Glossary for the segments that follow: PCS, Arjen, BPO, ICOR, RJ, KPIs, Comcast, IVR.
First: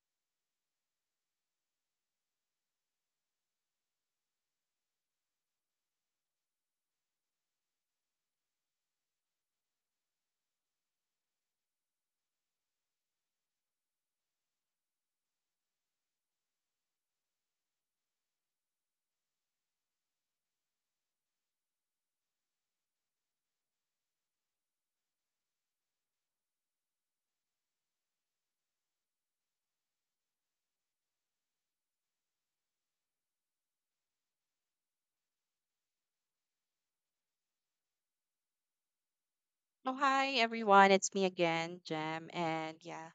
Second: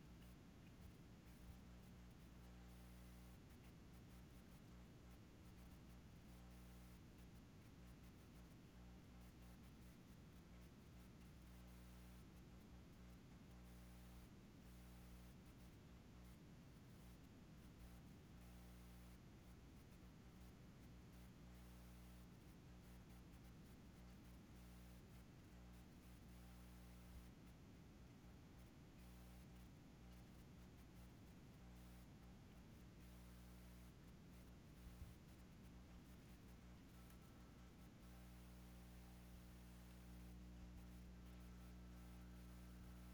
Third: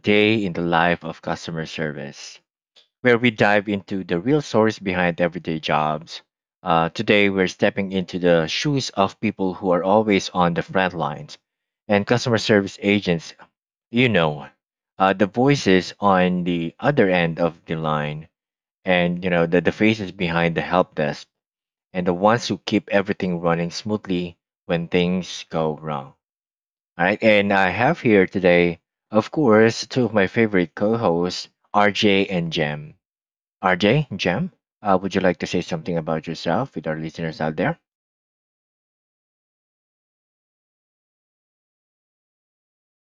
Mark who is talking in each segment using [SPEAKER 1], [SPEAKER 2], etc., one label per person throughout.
[SPEAKER 1] day in the life of customer service, where we dive into the real stories behind everyday jobs. Today, we're stepping into the shoes of people who are always on the front lines and customer service agents, you know, the voices on the other end of the line and, you know, the faces behind the help desk and the ones who keep everything running smoothly when things go wrong. All right, and I have here today, of course, two of my favorite co-hosts, RJ and Jam. RJ, Jam, would you like to say something about yourself with our listeners out there?
[SPEAKER 2] Oh, hi everyone. It's me again, Jem. And yeah,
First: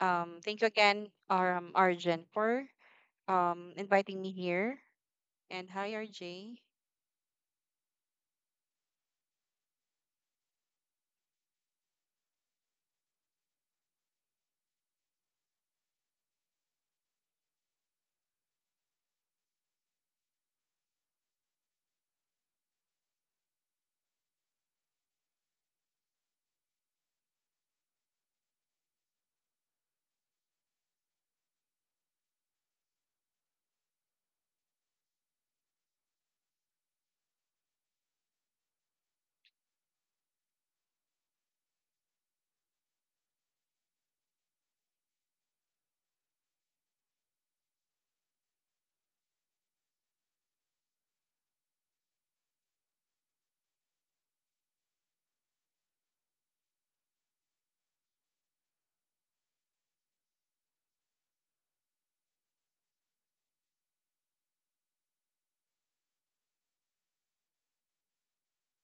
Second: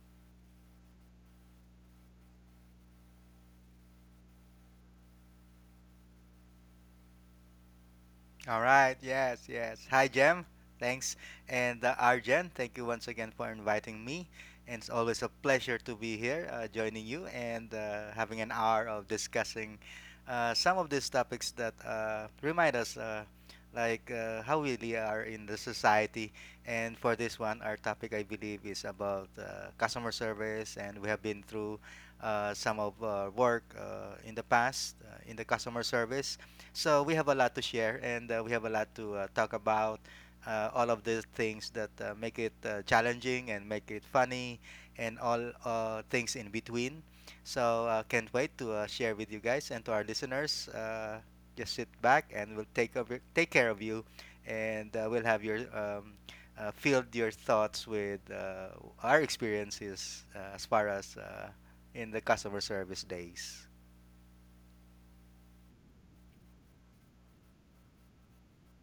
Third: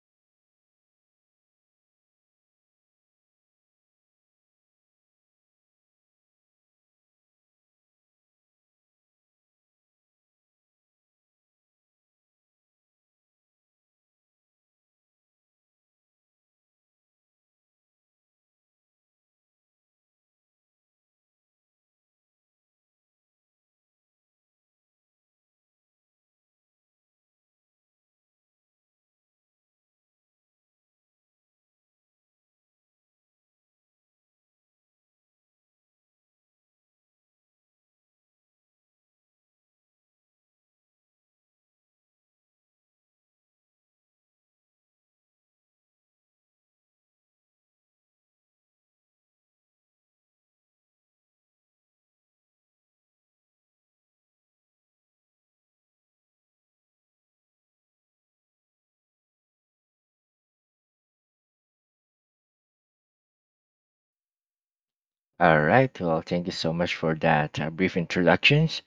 [SPEAKER 2] um, thank you, Arjen, for inviting me here. And hi, RJ.
[SPEAKER 3] All right. Yes, yes. Hi, Jem. Thanks. And Arjen, thank you once again for inviting me. And it's always a pleasure to be here, joining you and having an hour of discussing some of these topics that remind us, like how we really are in the society. And for this one, our topic, I believe, is about customer service. And we have been through some of work in the past in the customer service, so we have a lot to share and we have a lot to talk about. All of the things that make it challenging and make it funny, and all things in between. So can't wait to share with you guys and to our listeners. Just sit back and we'll take over, take care of you, and we'll have your filled your thoughts with our experiences as far as in the customer service days.
[SPEAKER 1] All right. Well, thank you so much for that brief introductions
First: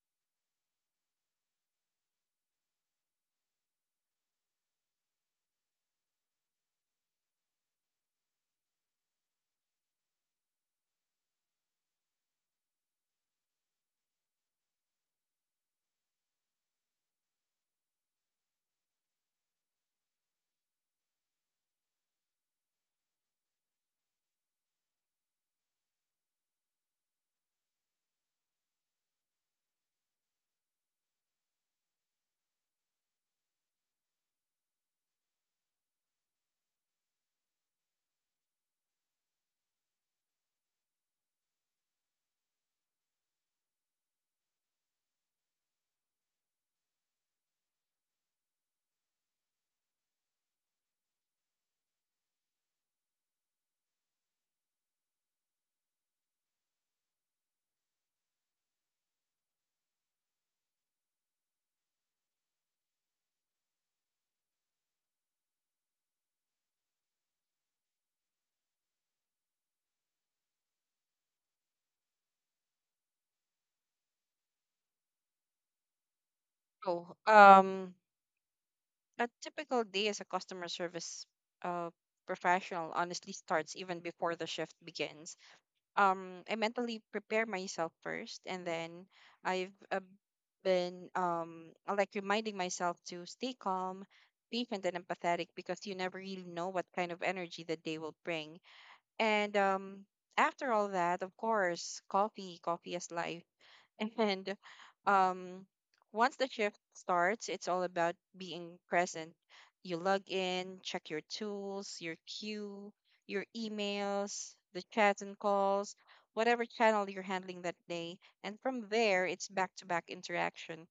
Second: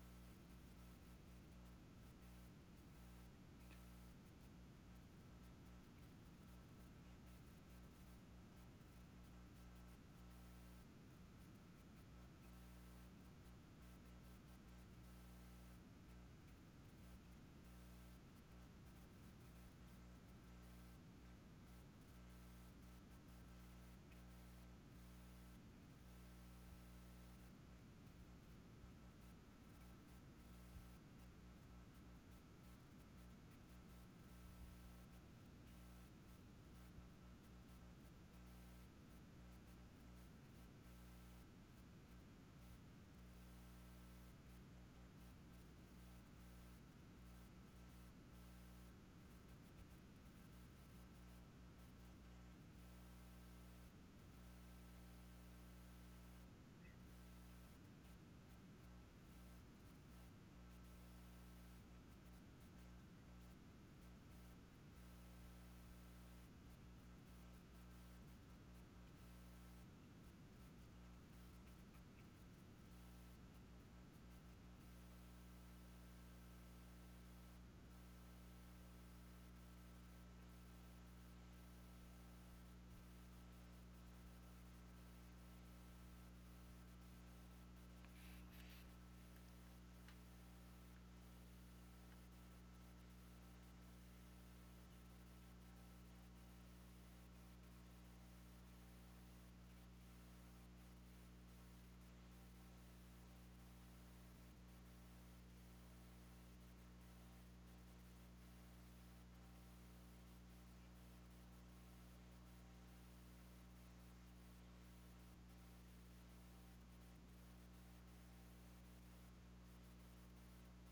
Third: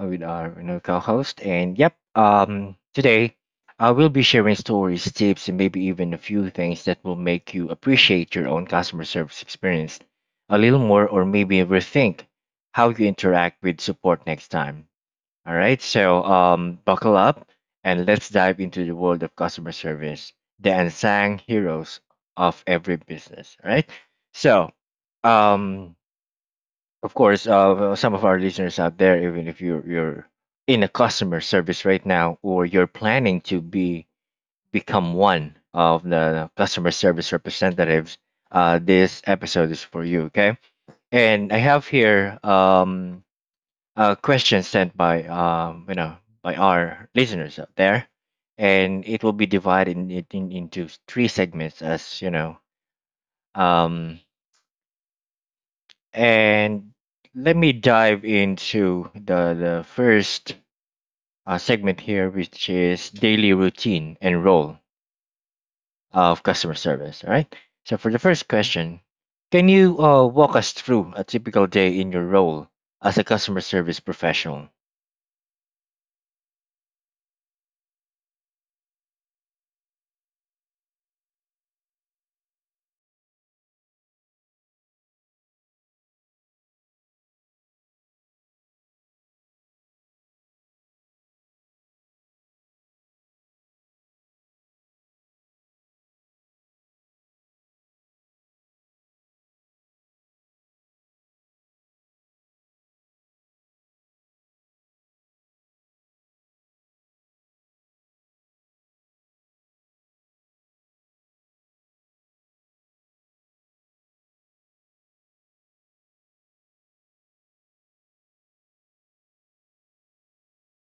[SPEAKER 1] with our, you know, co-host. And yep, today I will be sharing stories, tips, and maybe even a few things that will make you appreciate your own customer service experience a little more, or maybe rethink how you interact with support next time. All right. So buckle up and let's dive into the world of customer service, the unsung heroes of every business. All right. So. Um, of course, some of our listeners out there, even if you're in a customer service right now, or you're planning to be become one of the customer service representatives, this episode is for you. Okay, and I have here a question sent by you know, by our listeners out there, and it will be divided into three segments, as you know. Um, And Let me dive into the first segment here, which is daily routine and role of customer service. All right. So, for the first question, can you walk us through a typical day in your role as a customer service professional?
[SPEAKER 2] Oh, um, a typical day as a customer service uh, professional honestly starts even before the shift begins. I mentally prepare myself first, and then I've been reminding myself to stay calm, patient and empathetic, because you never really know what kind of energy the day will bring. And After all that, of course, coffee is life. And um, Once the shift starts, it's all about being present. You log in, check your tools, your queue, your emails, the chats and calls, whatever channel you're handling that day. And from there, it's back to back interaction.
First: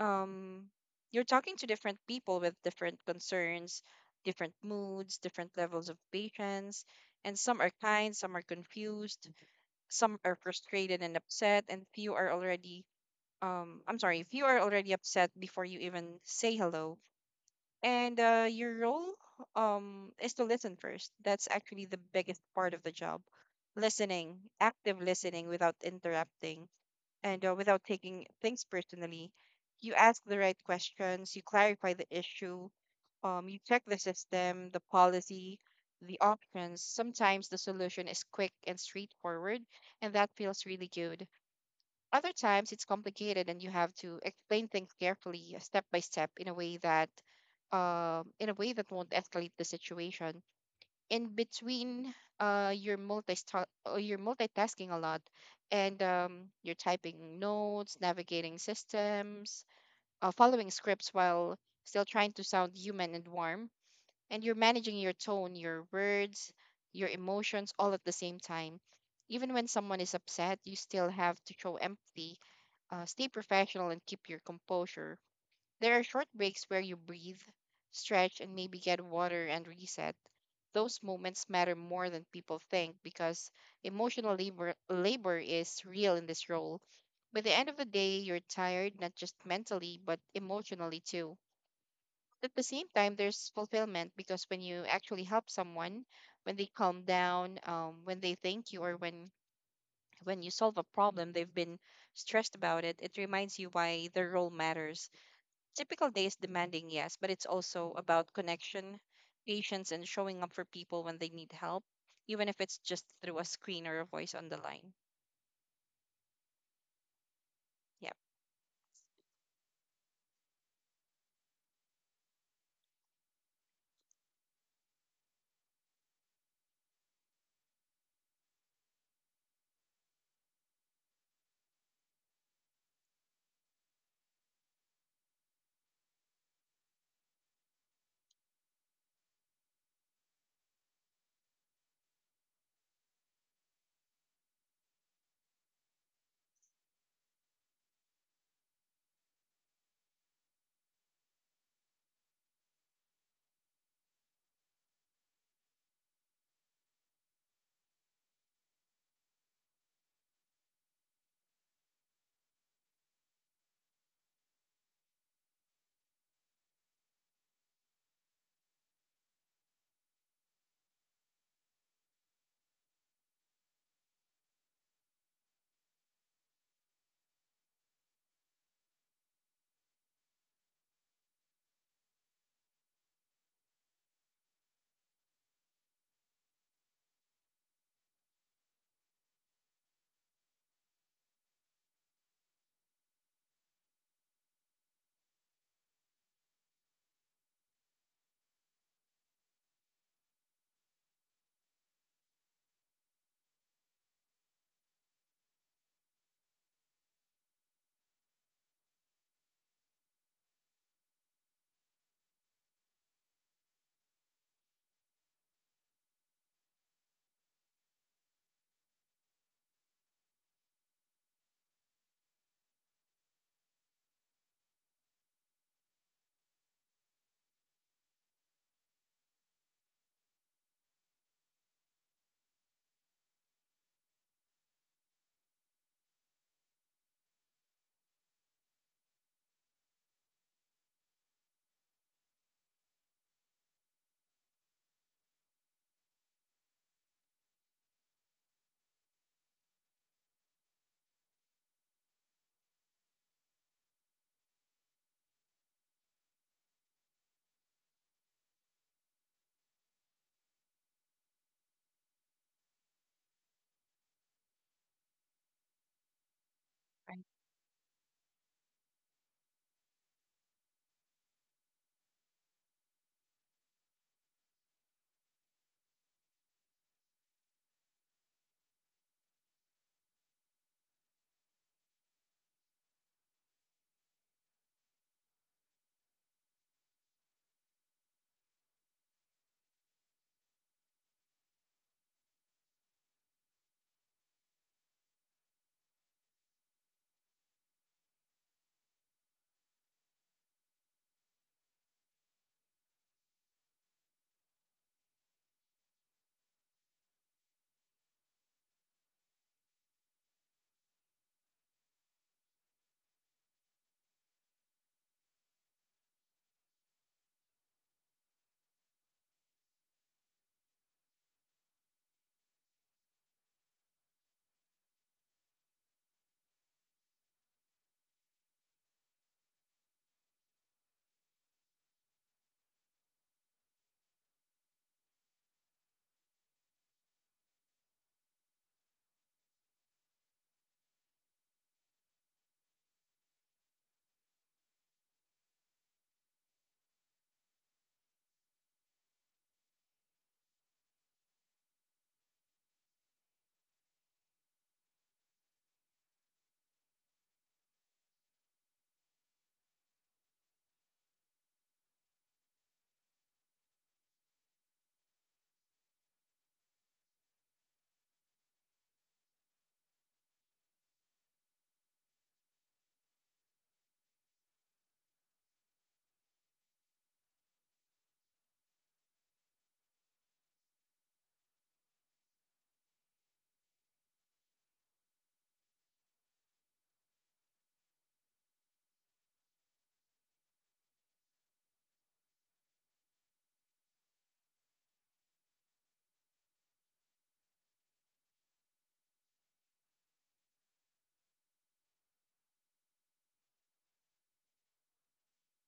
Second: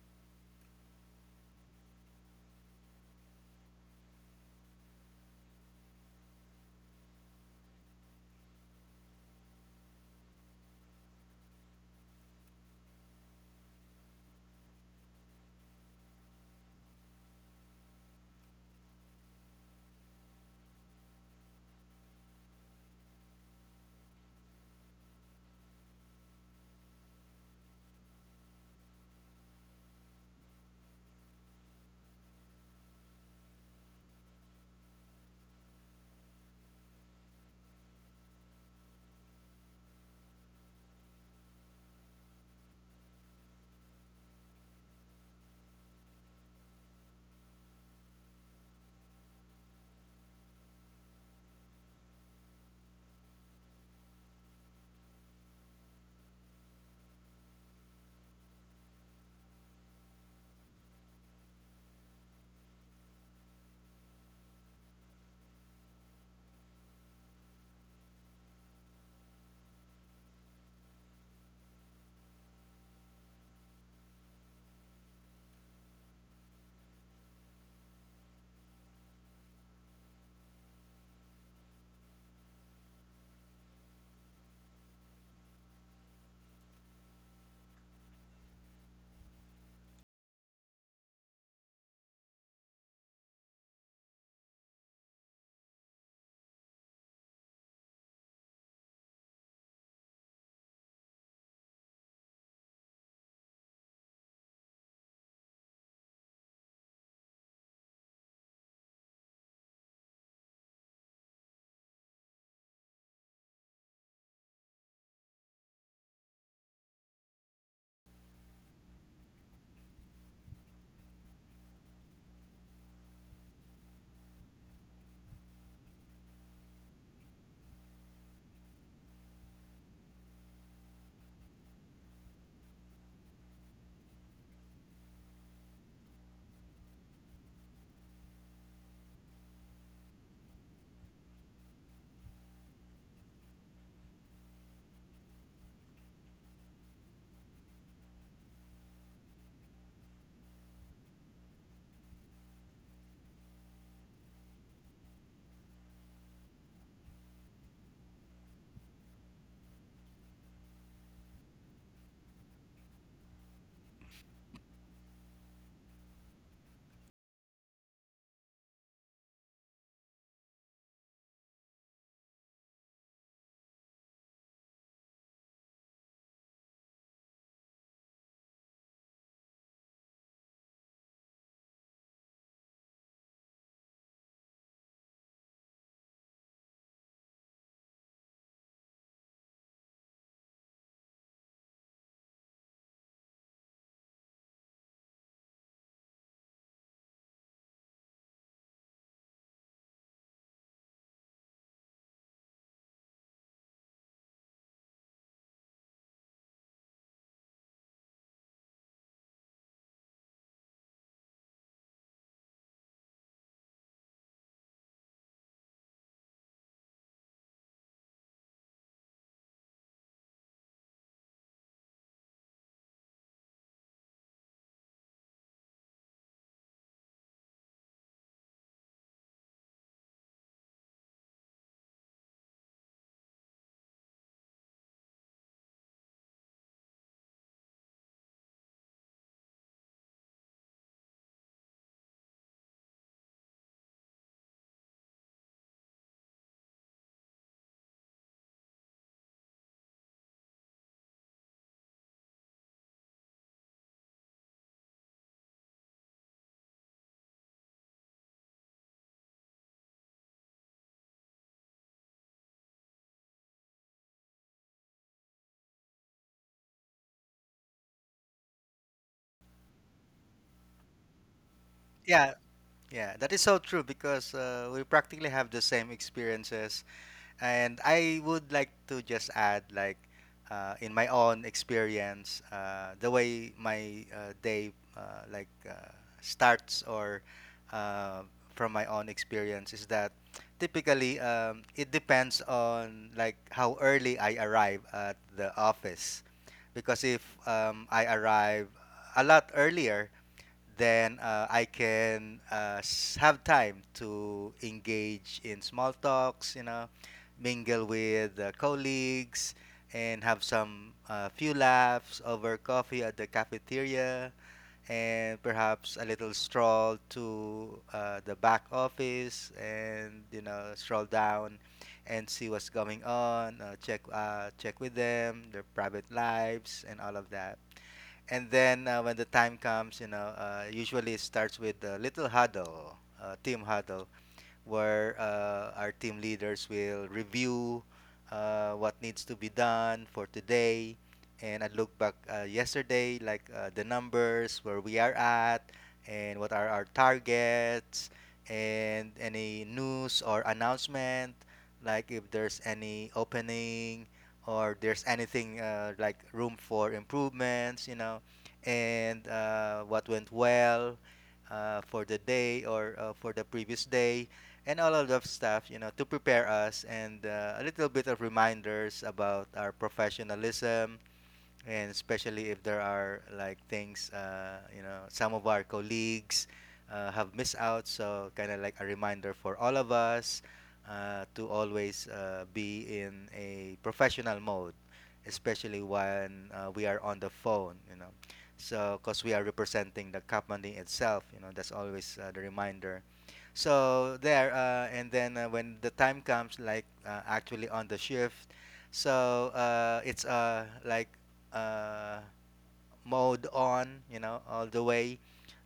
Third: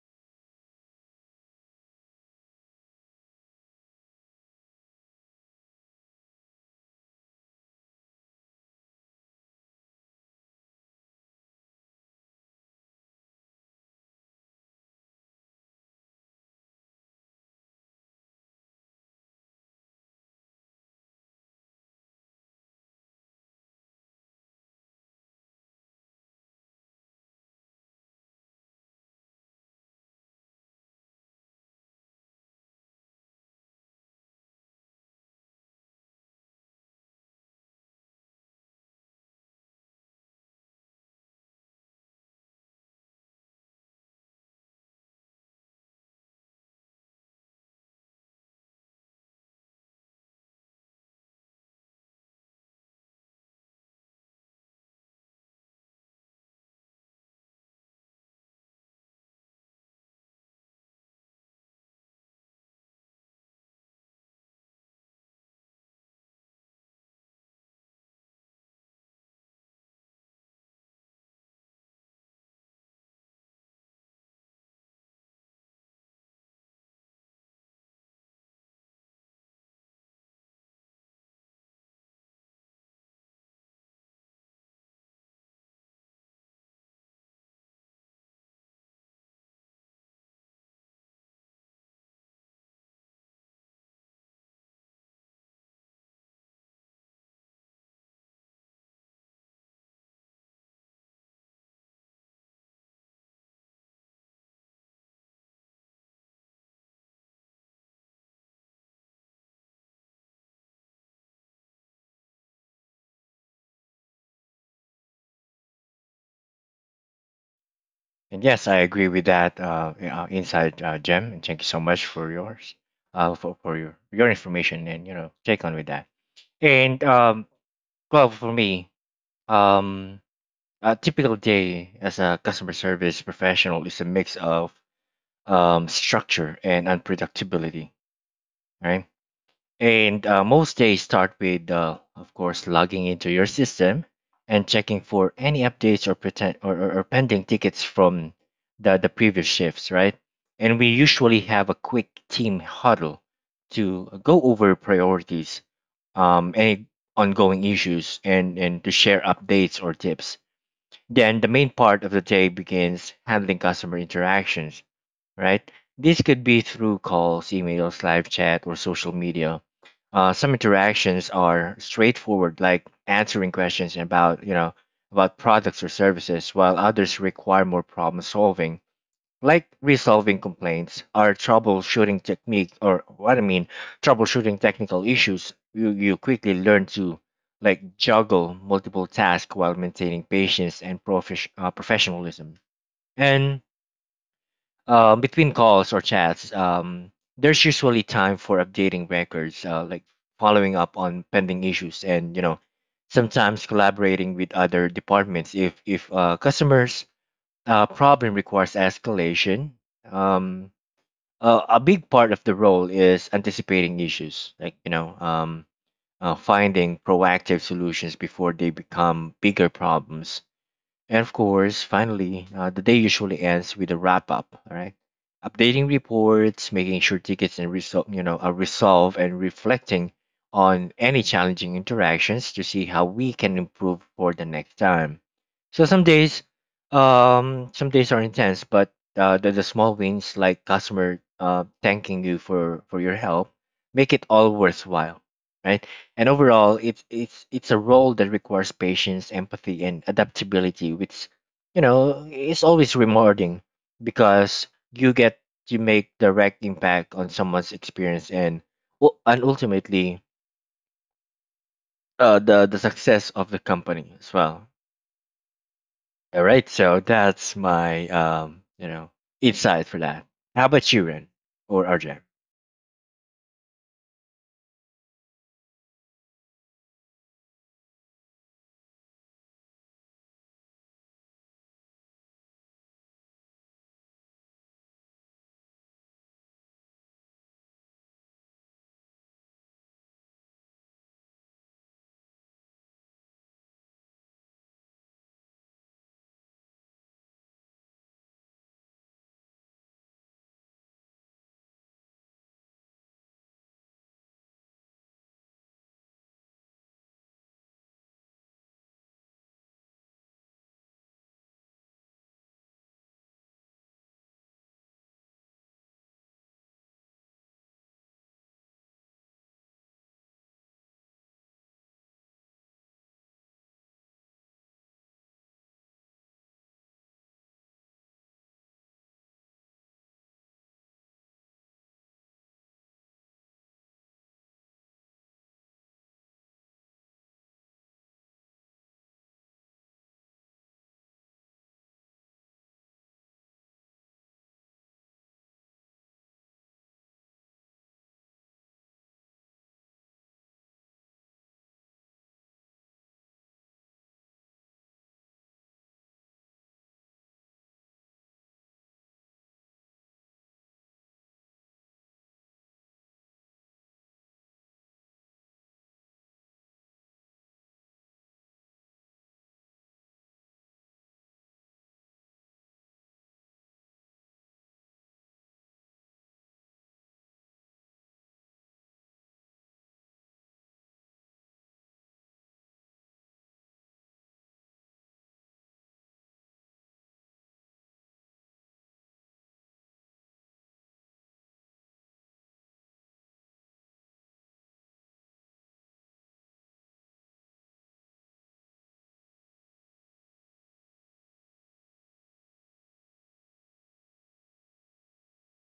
[SPEAKER 2] Um, you're talking to different people with different concerns, different moods, different levels of patience. And some are kind, some are confused, some are frustrated and upset, and few are already I'm sorry, if you are already upset before you even say hello, and your role is to listen first. That's actually the biggest part of the job. Listening, active listening without interrupting and without taking things personally. You ask the right questions, you clarify the issue, you check the system, the policy, the options. Sometimes the solution is quick and straightforward, and that feels really good. Other times it's complicated and you have to explain things carefully, step by step, in a way that in a way that won't escalate the situation. In between, uh, you're multi you're multitasking a lot, and you're typing notes, navigating systems, following scripts while still trying to sound human and warm. And you're managing your tone, your words, your emotions all at the same time. Even when someone is upset, you still have to show empathy, stay professional and keep your composure. There are short breaks where you breathe, stretch, and maybe get water and reset. Those moments matter more than people think, because emotional labor is real in this role. By the end of the day, you're tired, not just mentally, but emotionally too. At the same time, there's fulfillment because when you actually help someone, when they calm down, when they thank you, or when you solve a problem they've been stressed about it, it reminds you why their role matters. Typical day is demanding, yes, but it's also about connection, patience, and showing up for people when they need help, even if it's just through a screen or a voice on the line. Yep,
[SPEAKER 1] And yes, I agree with that insight, Jem. And thank you so much for yours, for your information and, you know, take on with that. And well, for me, um, a typical day as a customer service professional is a mix of structure and unpredictability, right? And most days start with, of course, logging into your system and checking for any updates or, pretend, or pending tickets from the previous shifts, right? And we usually have a quick team huddle to go over priorities, any ongoing issues, and to share updates or tips, then the main part of the day begins handling customer interactions, right? This could be through calls, emails, live chat, or social media. Some interactions are straightforward, like answering questions about, you know, about products or services, while others require more problem solving like resolving complaints our troubleshooting technique or what I mean troubleshooting technical issues, you quickly learn to like juggle multiple tasks while maintaining patience and professionalism, and between calls or chats, there's usually time for updating records, like following up on pending issues and, you know, sometimes collaborating with other departments if customers problem requires escalation. um, a big part of the role is anticipating issues, like, you know, finding proactive solutions before they become bigger problems. And of course, finally, the day usually ends with a wrap up, all right? Updating reports, making sure tickets and you know, are resolved, and reflecting on any challenging interactions to see how we can improve for the next time. So some days are intense, but the small wins like customer thanking you for your help make it all worthwhile, right? And overall, it's a role that requires patience, empathy, and adaptability, which, you know, is always rewarding because you get to make direct impact on someone's experience and and ultimately the success of the company as well. All right, so
[SPEAKER 2] right,
[SPEAKER 1] that's my, um, you know, insight for that. How about you, Ren or RJ?
[SPEAKER 3] Yeah. Yeah, that is so true because we practically have the same experiences. And I would like to just add, like, in my own experience, the way my day starts, or uh, from my own experience, is that typically it depends on like how early I arrive at the office, because if I arrive a lot earlier, then I can have time to engage in small talks, you know, mingle with colleagues, and have some few laughs over coffee at the cafeteria, and perhaps a little stroll to the back office, and you know, stroll down and see what's going on, check with them, their private lives, and all of that. And then when the time comes, you know, usually it starts with a little huddle, team huddle, where our team leaders will review what needs to be done for today. And I look back yesterday, like the numbers, where we are at, and what are our targets, and any news or announcement, like if there's any opening or there's anything like room for improvements, you know, and what went well for the day or for the previous day and all of that stuff, you know, to prepare us, and a little bit of reminders about our professionalism, and especially if there are like things you know some of our colleagues have missed out, so kind of like a reminder for all of us to always be in a professional mode, especially when we are on the phone, you know, so because we are representing the company itself, you know, that's always the reminder. So there, and then when the time comes, like actually on the shift, so it's like uh, mode on, you know, all the way.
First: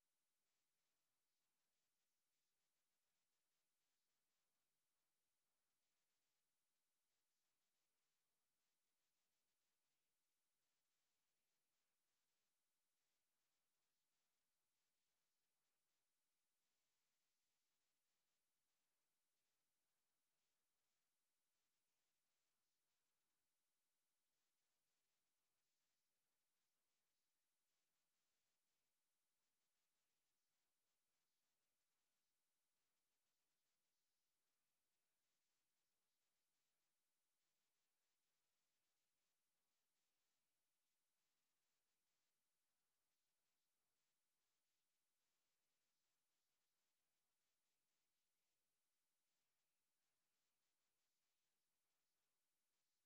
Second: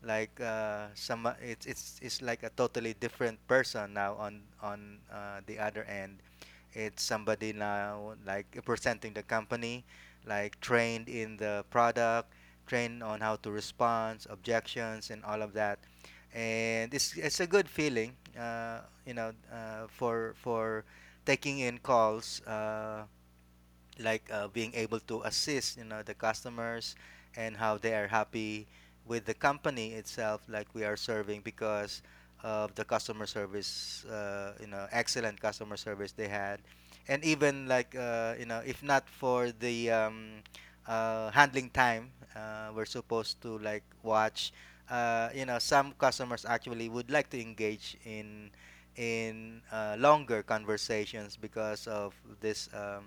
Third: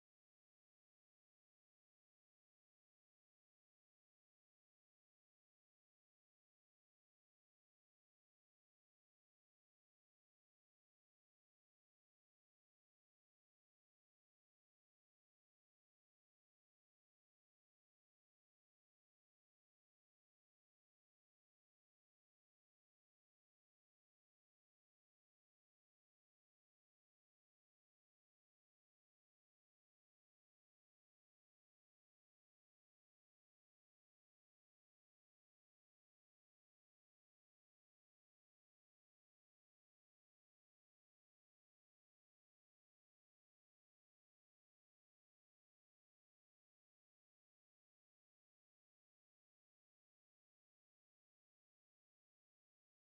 [SPEAKER 3] Like some, it's like a totally different person now on the other end. It's somebody now like representing the company, like trained in the product, trained on how to respond, objections, and all of that. And it's a good feeling, you know, for taking in calls. Like being able to assist, you know, the customers, and how they are happy with the company itself like we are serving, because of the customer service, you know, excellent customer service they had. And even like you know, if not for the handling time, we're supposed to like watch you know, some customers actually would like to engage in longer conversations because of this um,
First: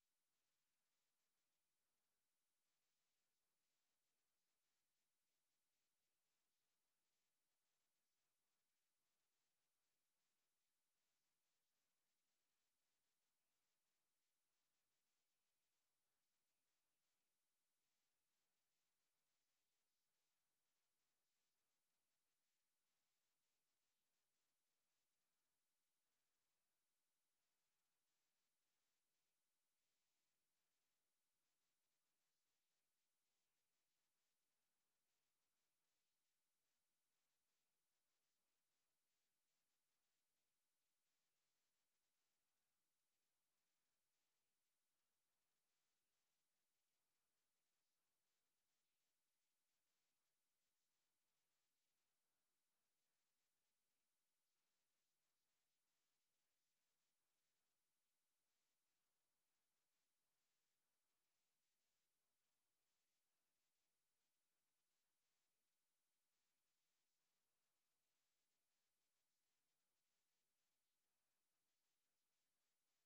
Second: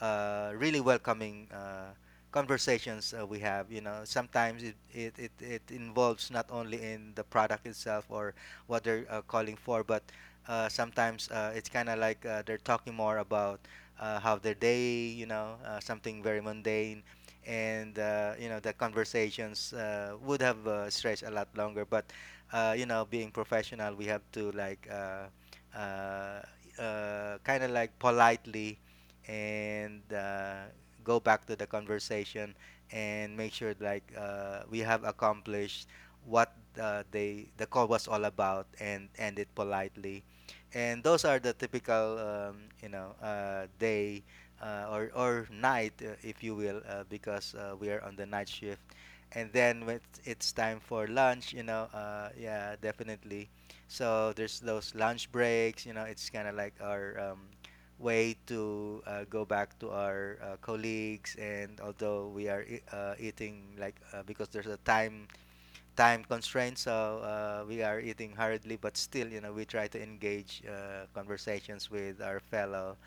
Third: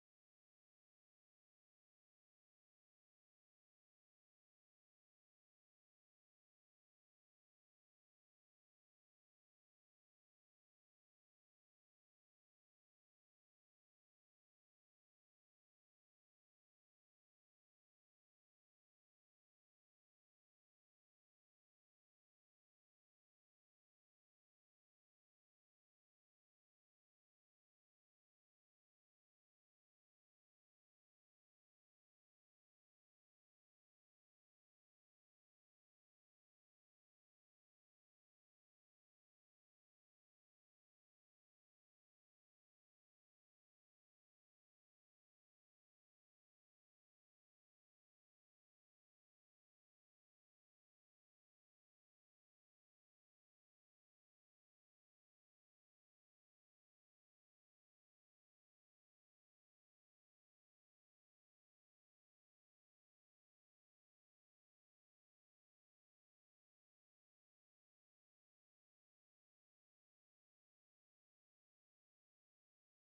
[SPEAKER 3] uh, really welcoming conversations we have. You know, sometimes it involves not only in the product itself or what they're calling for, but sometimes it's kind of like they're talking more about how their day, you know, something very mundane. And you know, the conversations would have stretched a lot longer, but you know, being professional, we have to like uh, kind of like politely and go back to the conversation and make sure like we have accomplished what the call was all about, and end it politely. And those are the typical you know, day or night, if you will, because we are on the night shift. And then when it's time for lunch, you know, yeah, definitely, so there's those lunch breaks, you know, it's kind of like our way to go back to our colleagues, and although we are eating, like because there's a time constraint, so we are eating hurriedly, but still, you know, we try to engage conversations with our fellow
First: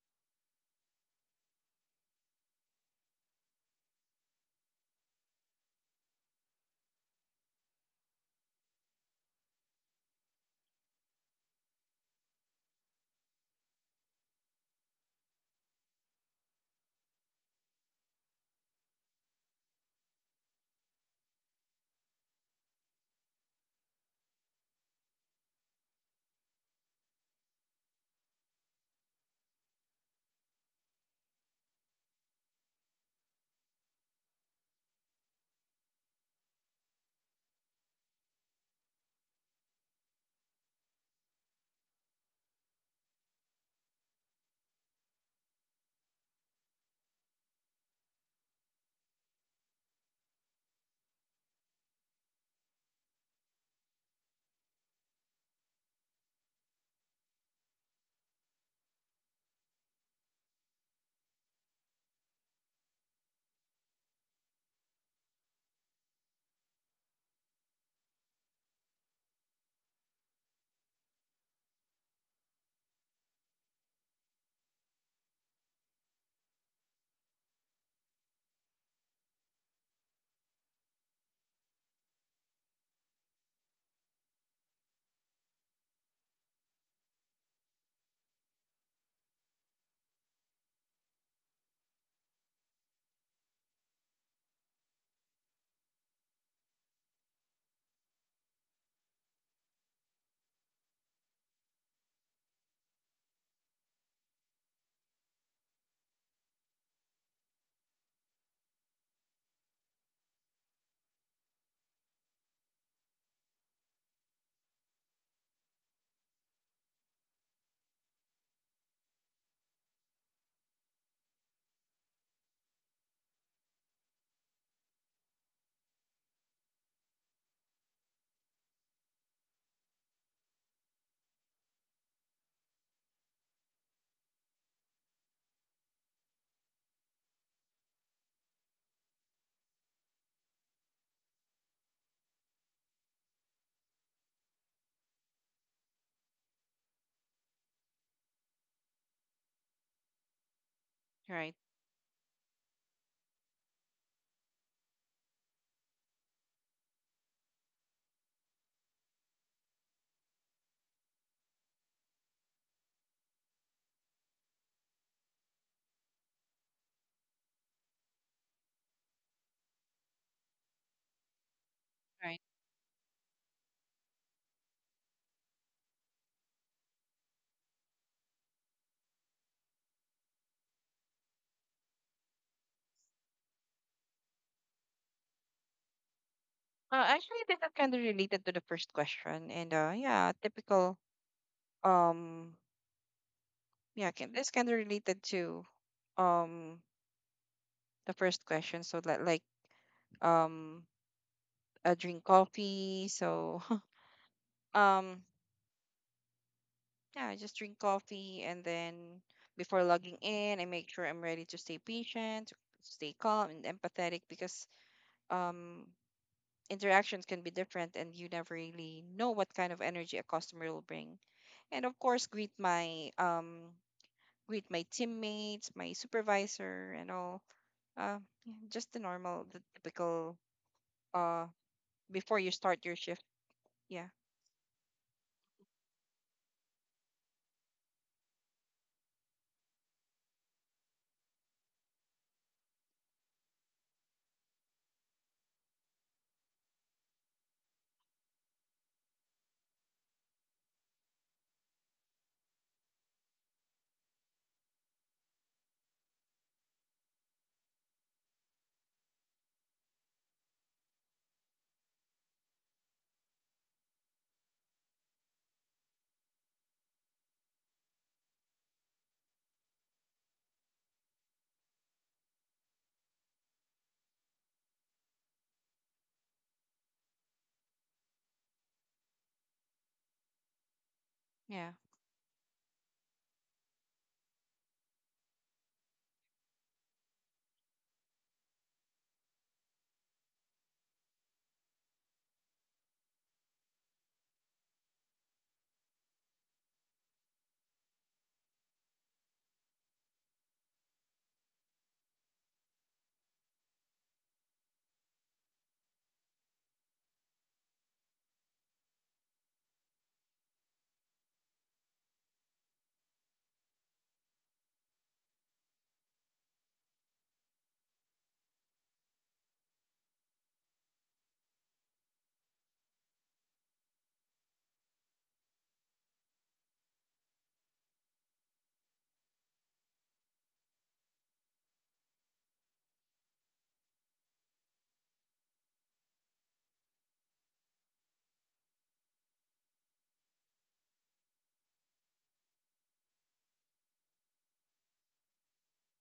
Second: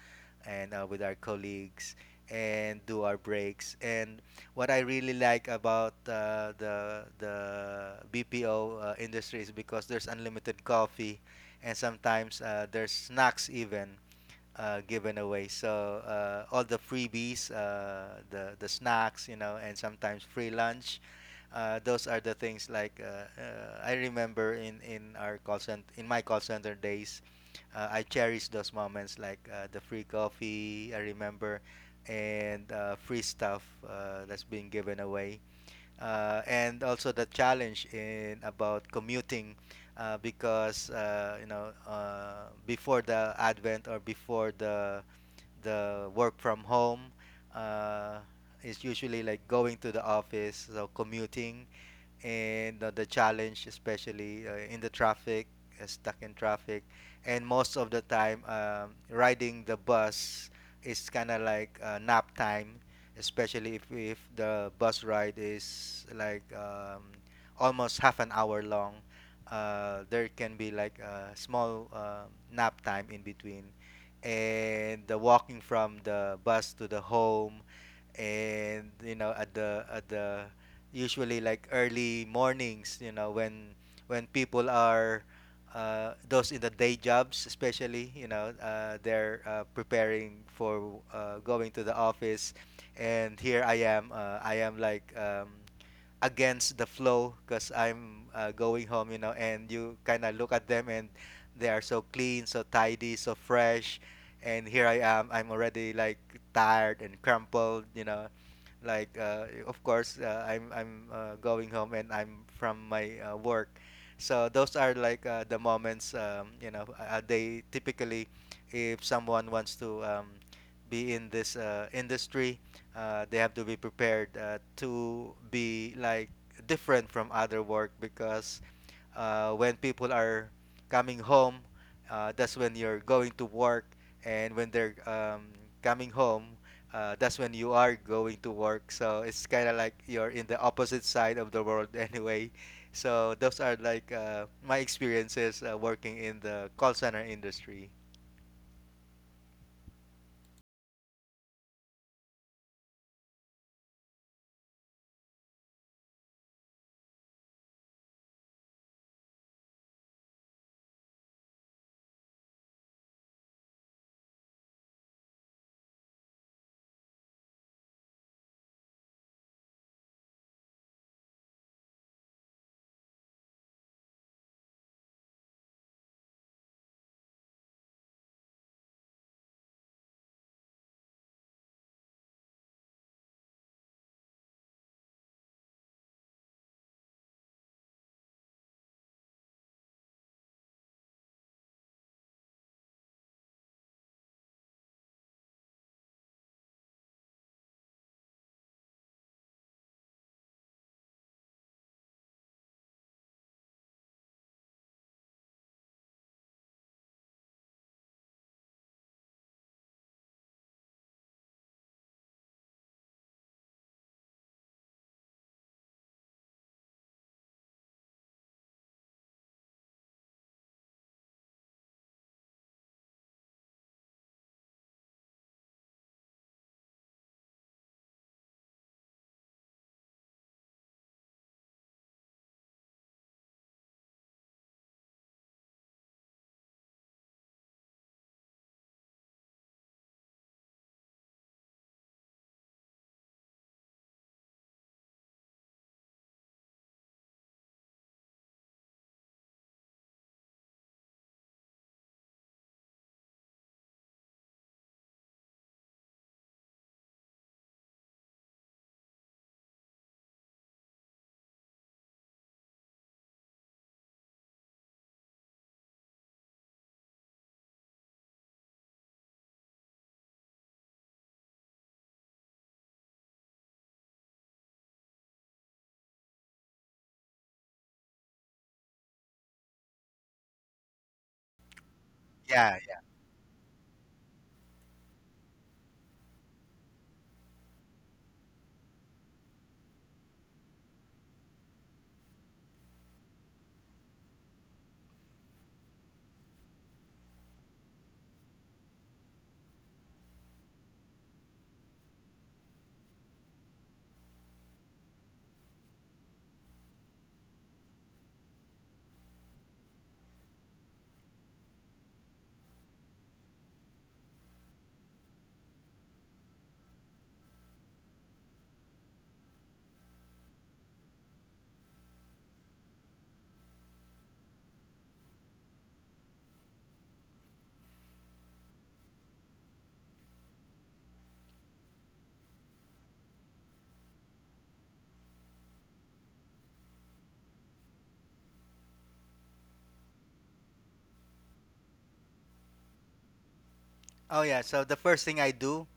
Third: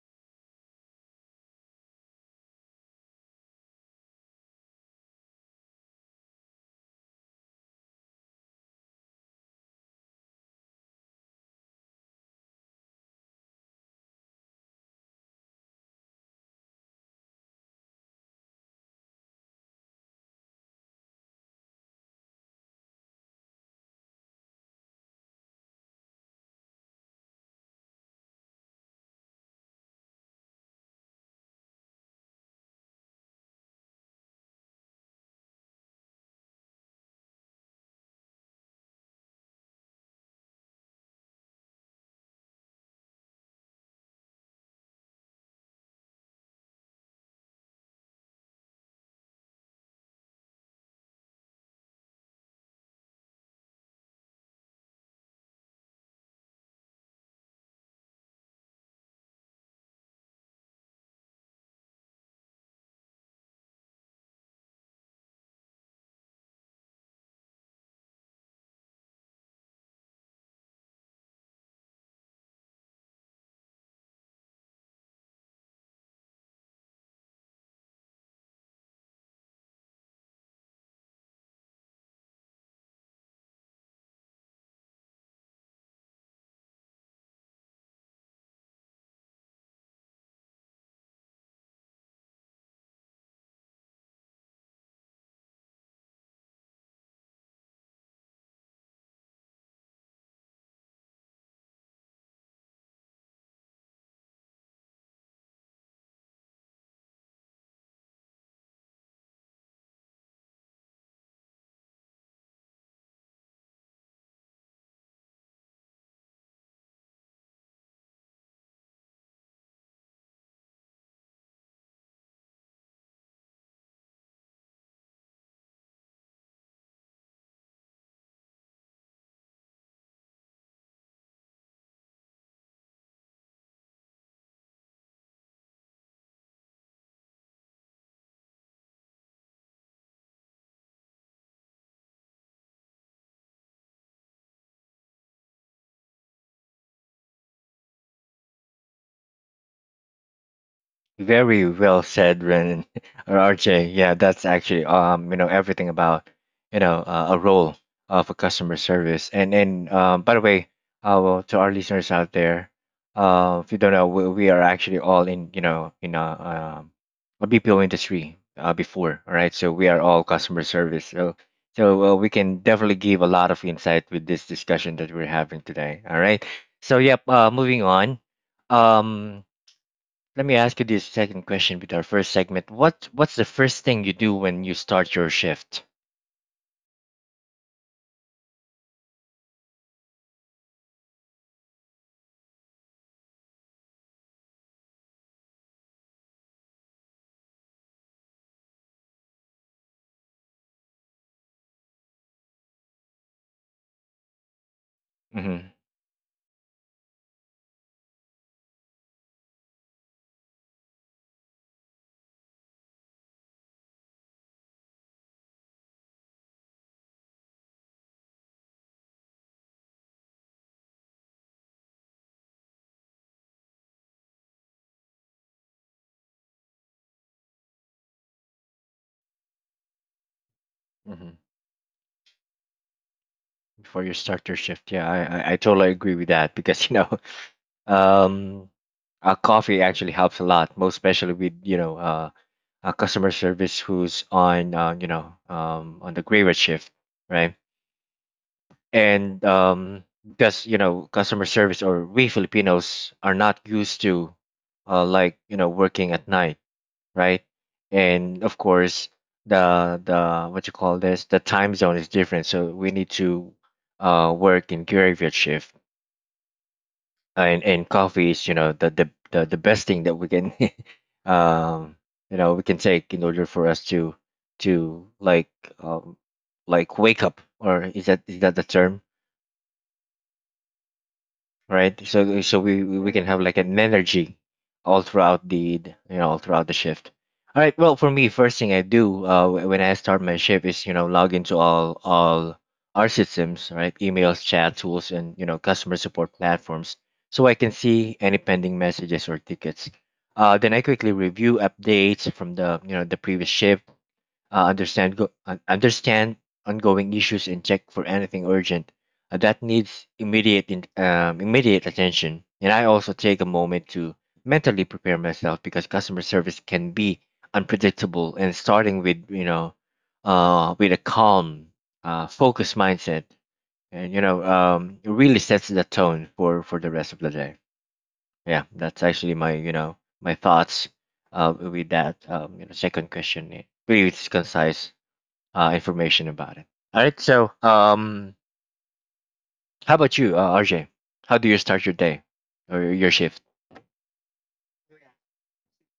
[SPEAKER 3] and with our colleagues and do our breaks. And what I really like about the BPO industry is because there's unlimited coffee, and sometimes there's snacks even given away. So all the freebies, the snacks, you know, and sometimes free lunch. Those are the things like I remember in our call center, in my call center days. I cherish those moments, like the free coffee, I remember, and free stuff that's being given away, and also the challenge in about commuting, because you know, before the advent or before the work from home, uh, is usually like going to the office, so commuting and the challenge, especially in the traffic, stuck in traffic. And most of the time riding the bus is kind of like nap time, especially if the bus ride is like almost half an hour long, there can be like a small nap time in between. And the walking from the bus to the home, and you know, at the usually like early mornings, you know, when people are those in the day jobs, especially, you know, they're preparing for going to the office, and here I am. I am like against the flow because I'm going home, you know, and you kind of look at them, and they are so clean, so tidy, so fresh. And here I am, I'm already like tired and crumpled, you know. Like, of course, I'm going home, and I'm from my work. So those are like the moments, you know, they typically, if someone wants to be in this industry, they have to be prepared to be like different from other work, because when people are coming home, that's when you're going to work, and when they're coming home, that's when you are going to work. So it's kind of like you're in the opposite side of the world anyway. So those are like my experiences working in the call center industry.
[SPEAKER 2] right,
[SPEAKER 1] Very well said, Ren or RJ. Yeah, that's actually, you know, everything about, you know, a role of a customer service. And by the way, well, to our listeners out there, if you don't know, we are actually all in, you know, in a BPO industry before, all right? So we are all customer service. So so we
[SPEAKER 2] right.
[SPEAKER 1] can definitely give a lot of insight with this discussion that we're having today. All right. So yep, moving on. Um, Let me ask you this second question with our first segment. What what's the first thing you do when you start your shift?
[SPEAKER 2] Actually, this is kind of related to the first question, and yeah, typical. Um, this kind of related to um the first question. So that like um, drink coffee. Um,
[SPEAKER 1] Hmm
[SPEAKER 2] yeah, I just drink coffee, and then before logging in, I make sure I'm ready to stay patient, stay calm and empathetic, because um interactions can be different and you never really know what kind of energy a customer will bring. And of course, greet my greet my teammates, my supervisor and all. Uh, yeah, just the normal, the typical
[SPEAKER 1] hmm
[SPEAKER 2] uh before you start your shift.
[SPEAKER 1] Before
[SPEAKER 2] Yeah.
[SPEAKER 1] you start your shift, I totally agree with that because, you know, um, coffee actually helps a lot, most especially with, you know, a customer service who's on, you know, on the graveyard shift, right? And, because, you know, customer service, or we Filipinos are not used to like, you know, working at night, right? And of course, the what you call this, the time zone is different. So we need to work in graveyard shift, and coffee is, you know, the best thing that we can um you know, we can take in order for us to um like wake up, or is that the term,
[SPEAKER 2] Yeah.
[SPEAKER 1] right? So so
[SPEAKER 3] Yeah, yeah.
[SPEAKER 1] we can have like an energy all throughout you know, all throughout the shift. All right. Well, for me, first thing I do when I start my shift is, you know, log into all our systems, right? Emails, chat tools, and, you know, customer support platforms, so I can see any pending messages or tickets. Then I quickly review updates from the, you know, the previous shift, understand understand ongoing issues and check for anything urgent that needs immediate attention. And I also take a moment to mentally prepare myself because customer service can be unpredictable. And starting with, you know, with a calm, focused mindset, and, you know, it really sets the tone for the rest of the day. Yeah, that's actually my, you know, my thoughts with that, you know, second question. It really it's concise information about it. All right. So, how about you, RJ? How do you start your day or your shift?
[SPEAKER 3] Oh yeah. So the first thing I do,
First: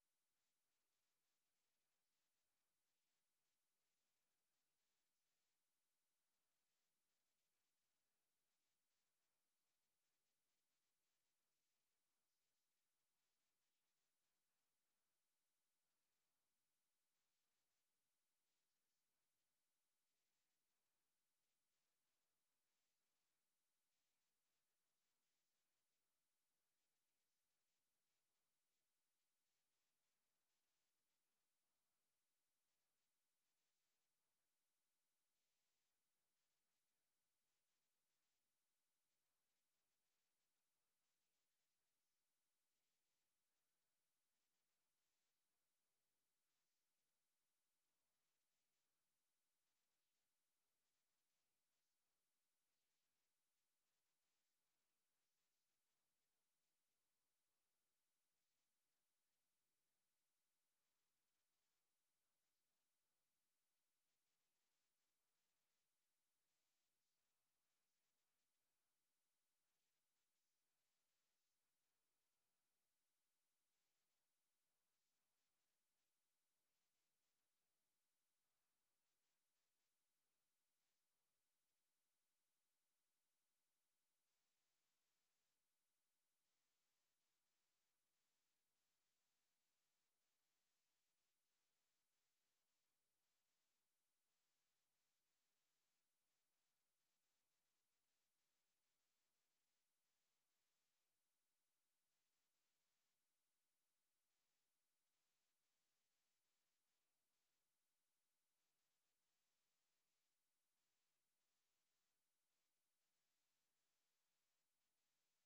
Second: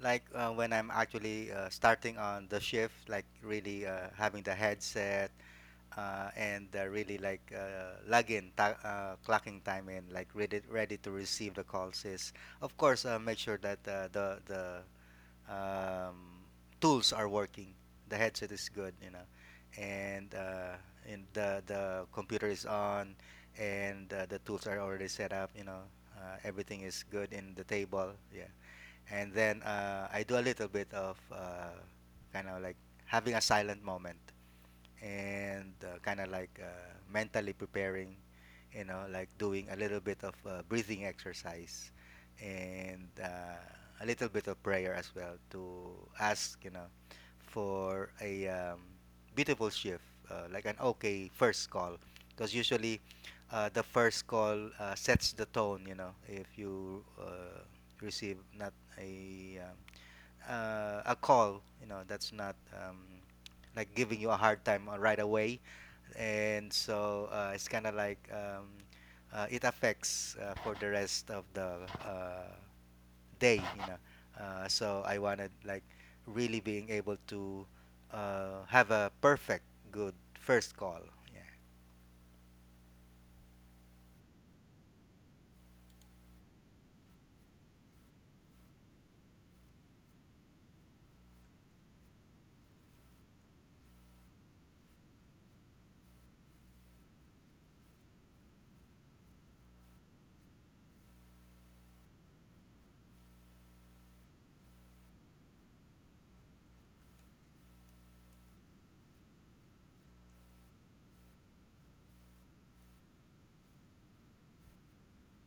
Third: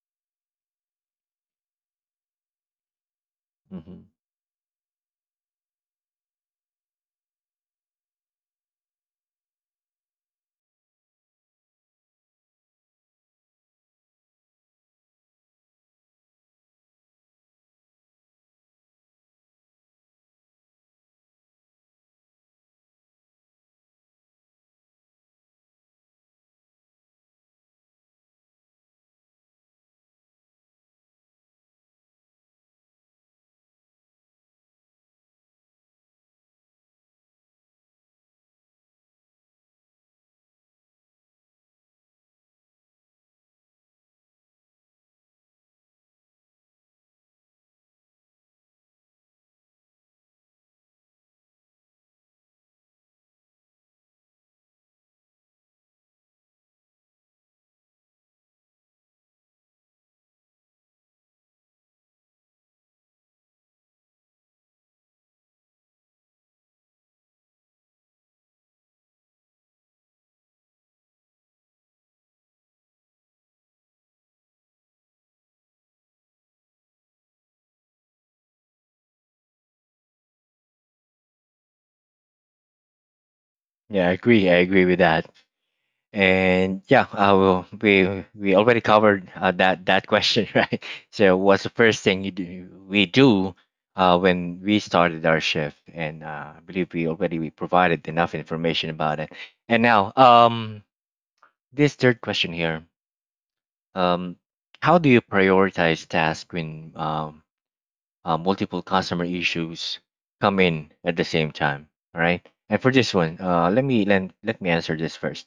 [SPEAKER 3] like when I'm actually starting on the shift, like really
[SPEAKER 1] Hmm
[SPEAKER 3] having the headset and really like log in, clocking time in, like ready to receive the calls, is, of course, make sure that the um, tools are working. The headset is good, you know, and the computer is on, and the tools are already set up, you know. Everything is good in the table. Yeah, and then I do a little bit of kind of like having a silent moment and kind of like mentally preparing, you know, like doing a little bit of breathing exercise and a little bit of prayer as well, to ask, you know, for a beautiful shift, like an okay first call, because usually the first call sets the tone. You know, if you receive not a a call, you know, that's not like giving you a hard time right away, and so it's kind of like it affects for the rest of the uh, day, you know, so I wanted like really being able to have a perfect good first call. Yeah.
[SPEAKER 1] Yeah, I agree. I agree with that. And yeah, I will. We already covered that that question, right? So, what's the first thing you do? We do when we started our shift, and I believe we already we provided enough information about it. And now, this third question here, um, how do you prioritize tasks when multiple customer issues come in at the same time. All right. And for this one, let me let, let me answer this first.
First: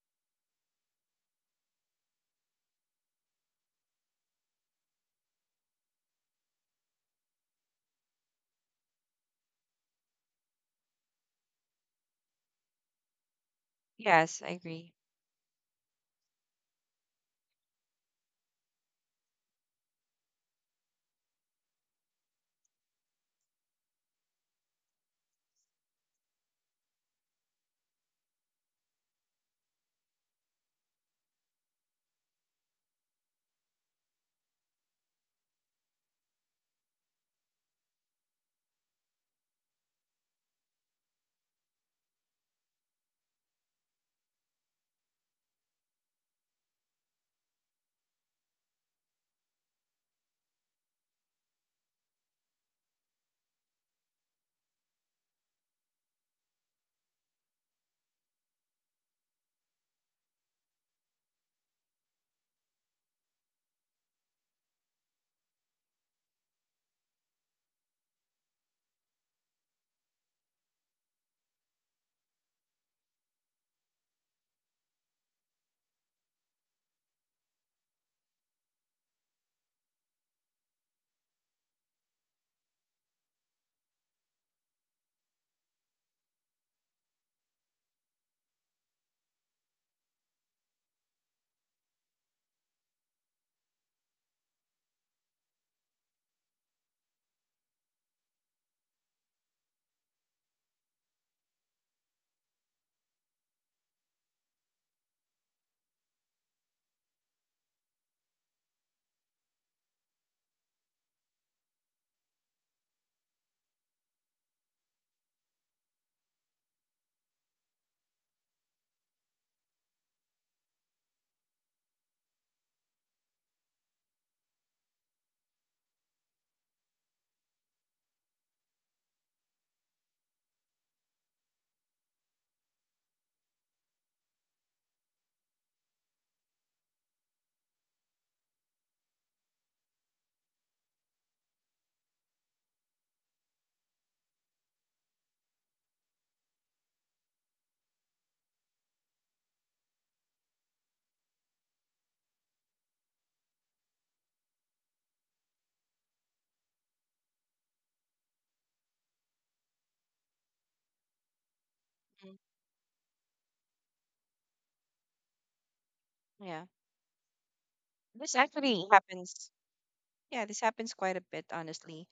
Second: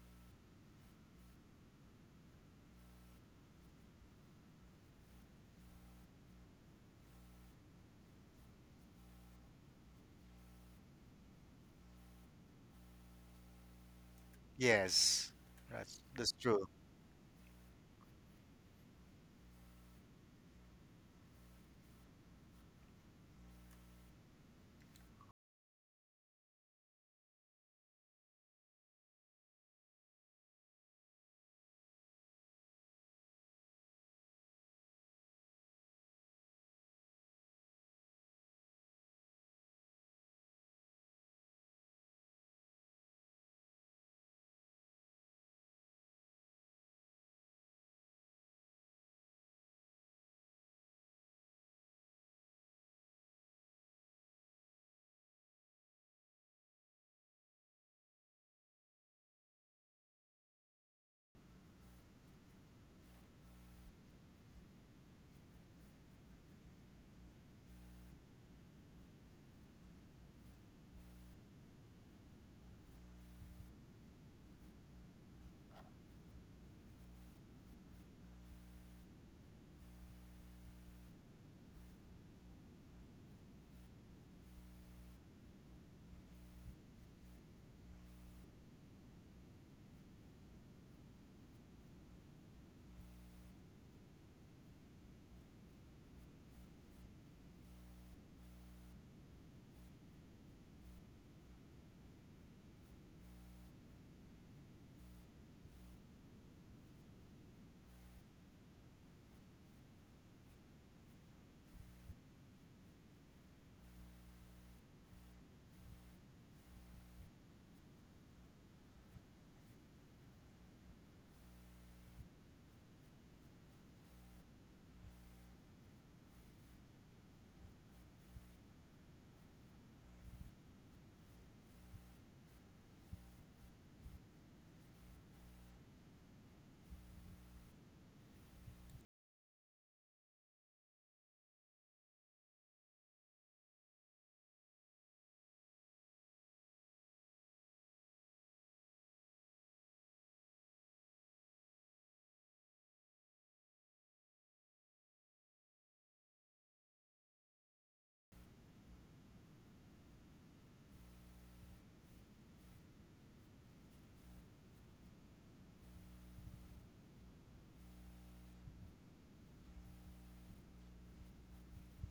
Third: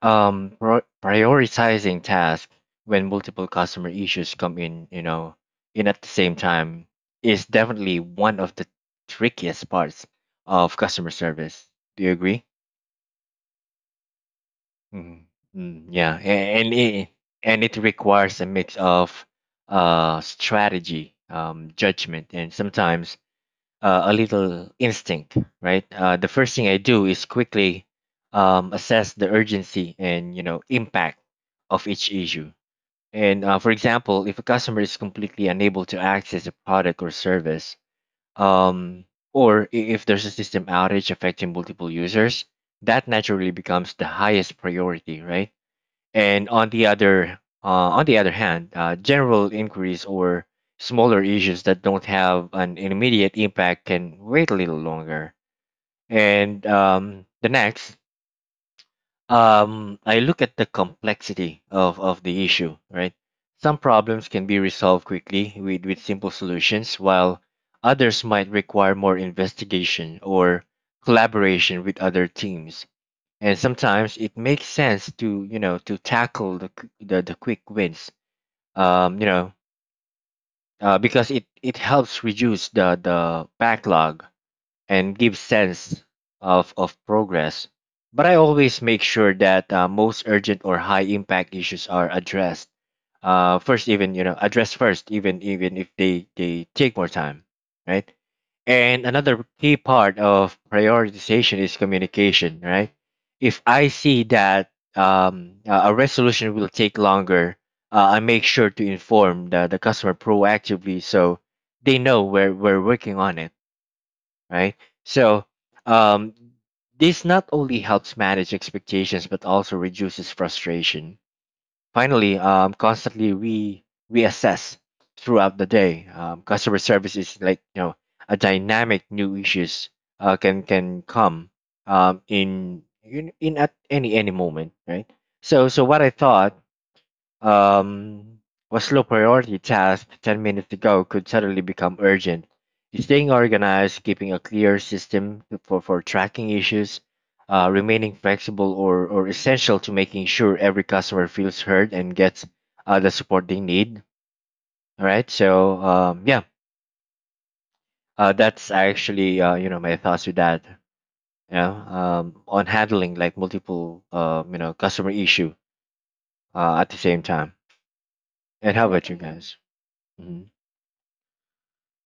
[SPEAKER 1] Prioritizing tasks when multiple customer issues come in, you know, in at the same time is definitely one of the trickiest parts of customer service. Do you agree?
[SPEAKER 2] Yes, I agree.
[SPEAKER 1] Mm,
[SPEAKER 3] Yes,
[SPEAKER 1] yeah,
[SPEAKER 3] that's true.
[SPEAKER 1] and it requires a mix of strategy, judgment, and sometimes a little instinct, right? The first thing I do is quickly assess the urgency and, you know, impact of each issue. And for example, if a customer is completely unable to access a product or service, um, if there's a system outage affecting multiple users, that naturally becomes the highest priority, right? And on the other hand, general inquiries or smaller issues that don't have an immediate impact can wait a little longer. And, the next, I look at the complexity of the issue, right? Some problems can be resolved quickly with simple solutions, while others might require more investigation or collaboration with other teams, and sometimes it makes sense to, you know, to tackle the quick wins, um, you know, because it helps reduce the backlog and give sense of progress. But I always make sure that most urgent or high impact issues are addressed first, even you know, addressed first, even even if they they take more time, right? And another key part of prioritization is communication, right? If I see that, a resolution will take longer, I make sure to inform the customer proactively so they know we're working on it, right? So, um, this not only helps manage expectations but also reduces frustration. Finally, constantly re reassess throughout the day. Customer service is like a dynamic. New issues can come in at any moment, right? So what I thought, um, what low priority task 10 minutes ago could suddenly become urgent. Staying organized, keeping a clear system for, tracking issues, remaining flexible or essential to making sure every customer feels heard and gets the support they need. All right. So, yeah, that's actually, my thoughts with that,
[SPEAKER 2] Mhm.
[SPEAKER 1] on handling like multiple, customer issue
[SPEAKER 2] Yeah.
[SPEAKER 1] at the same time.
[SPEAKER 2] This
[SPEAKER 1] And
[SPEAKER 2] actually
[SPEAKER 1] how about you
[SPEAKER 2] happens
[SPEAKER 1] guys? Mm-hmm.
[SPEAKER 2] Yeah, this happens quite a bit, honestly.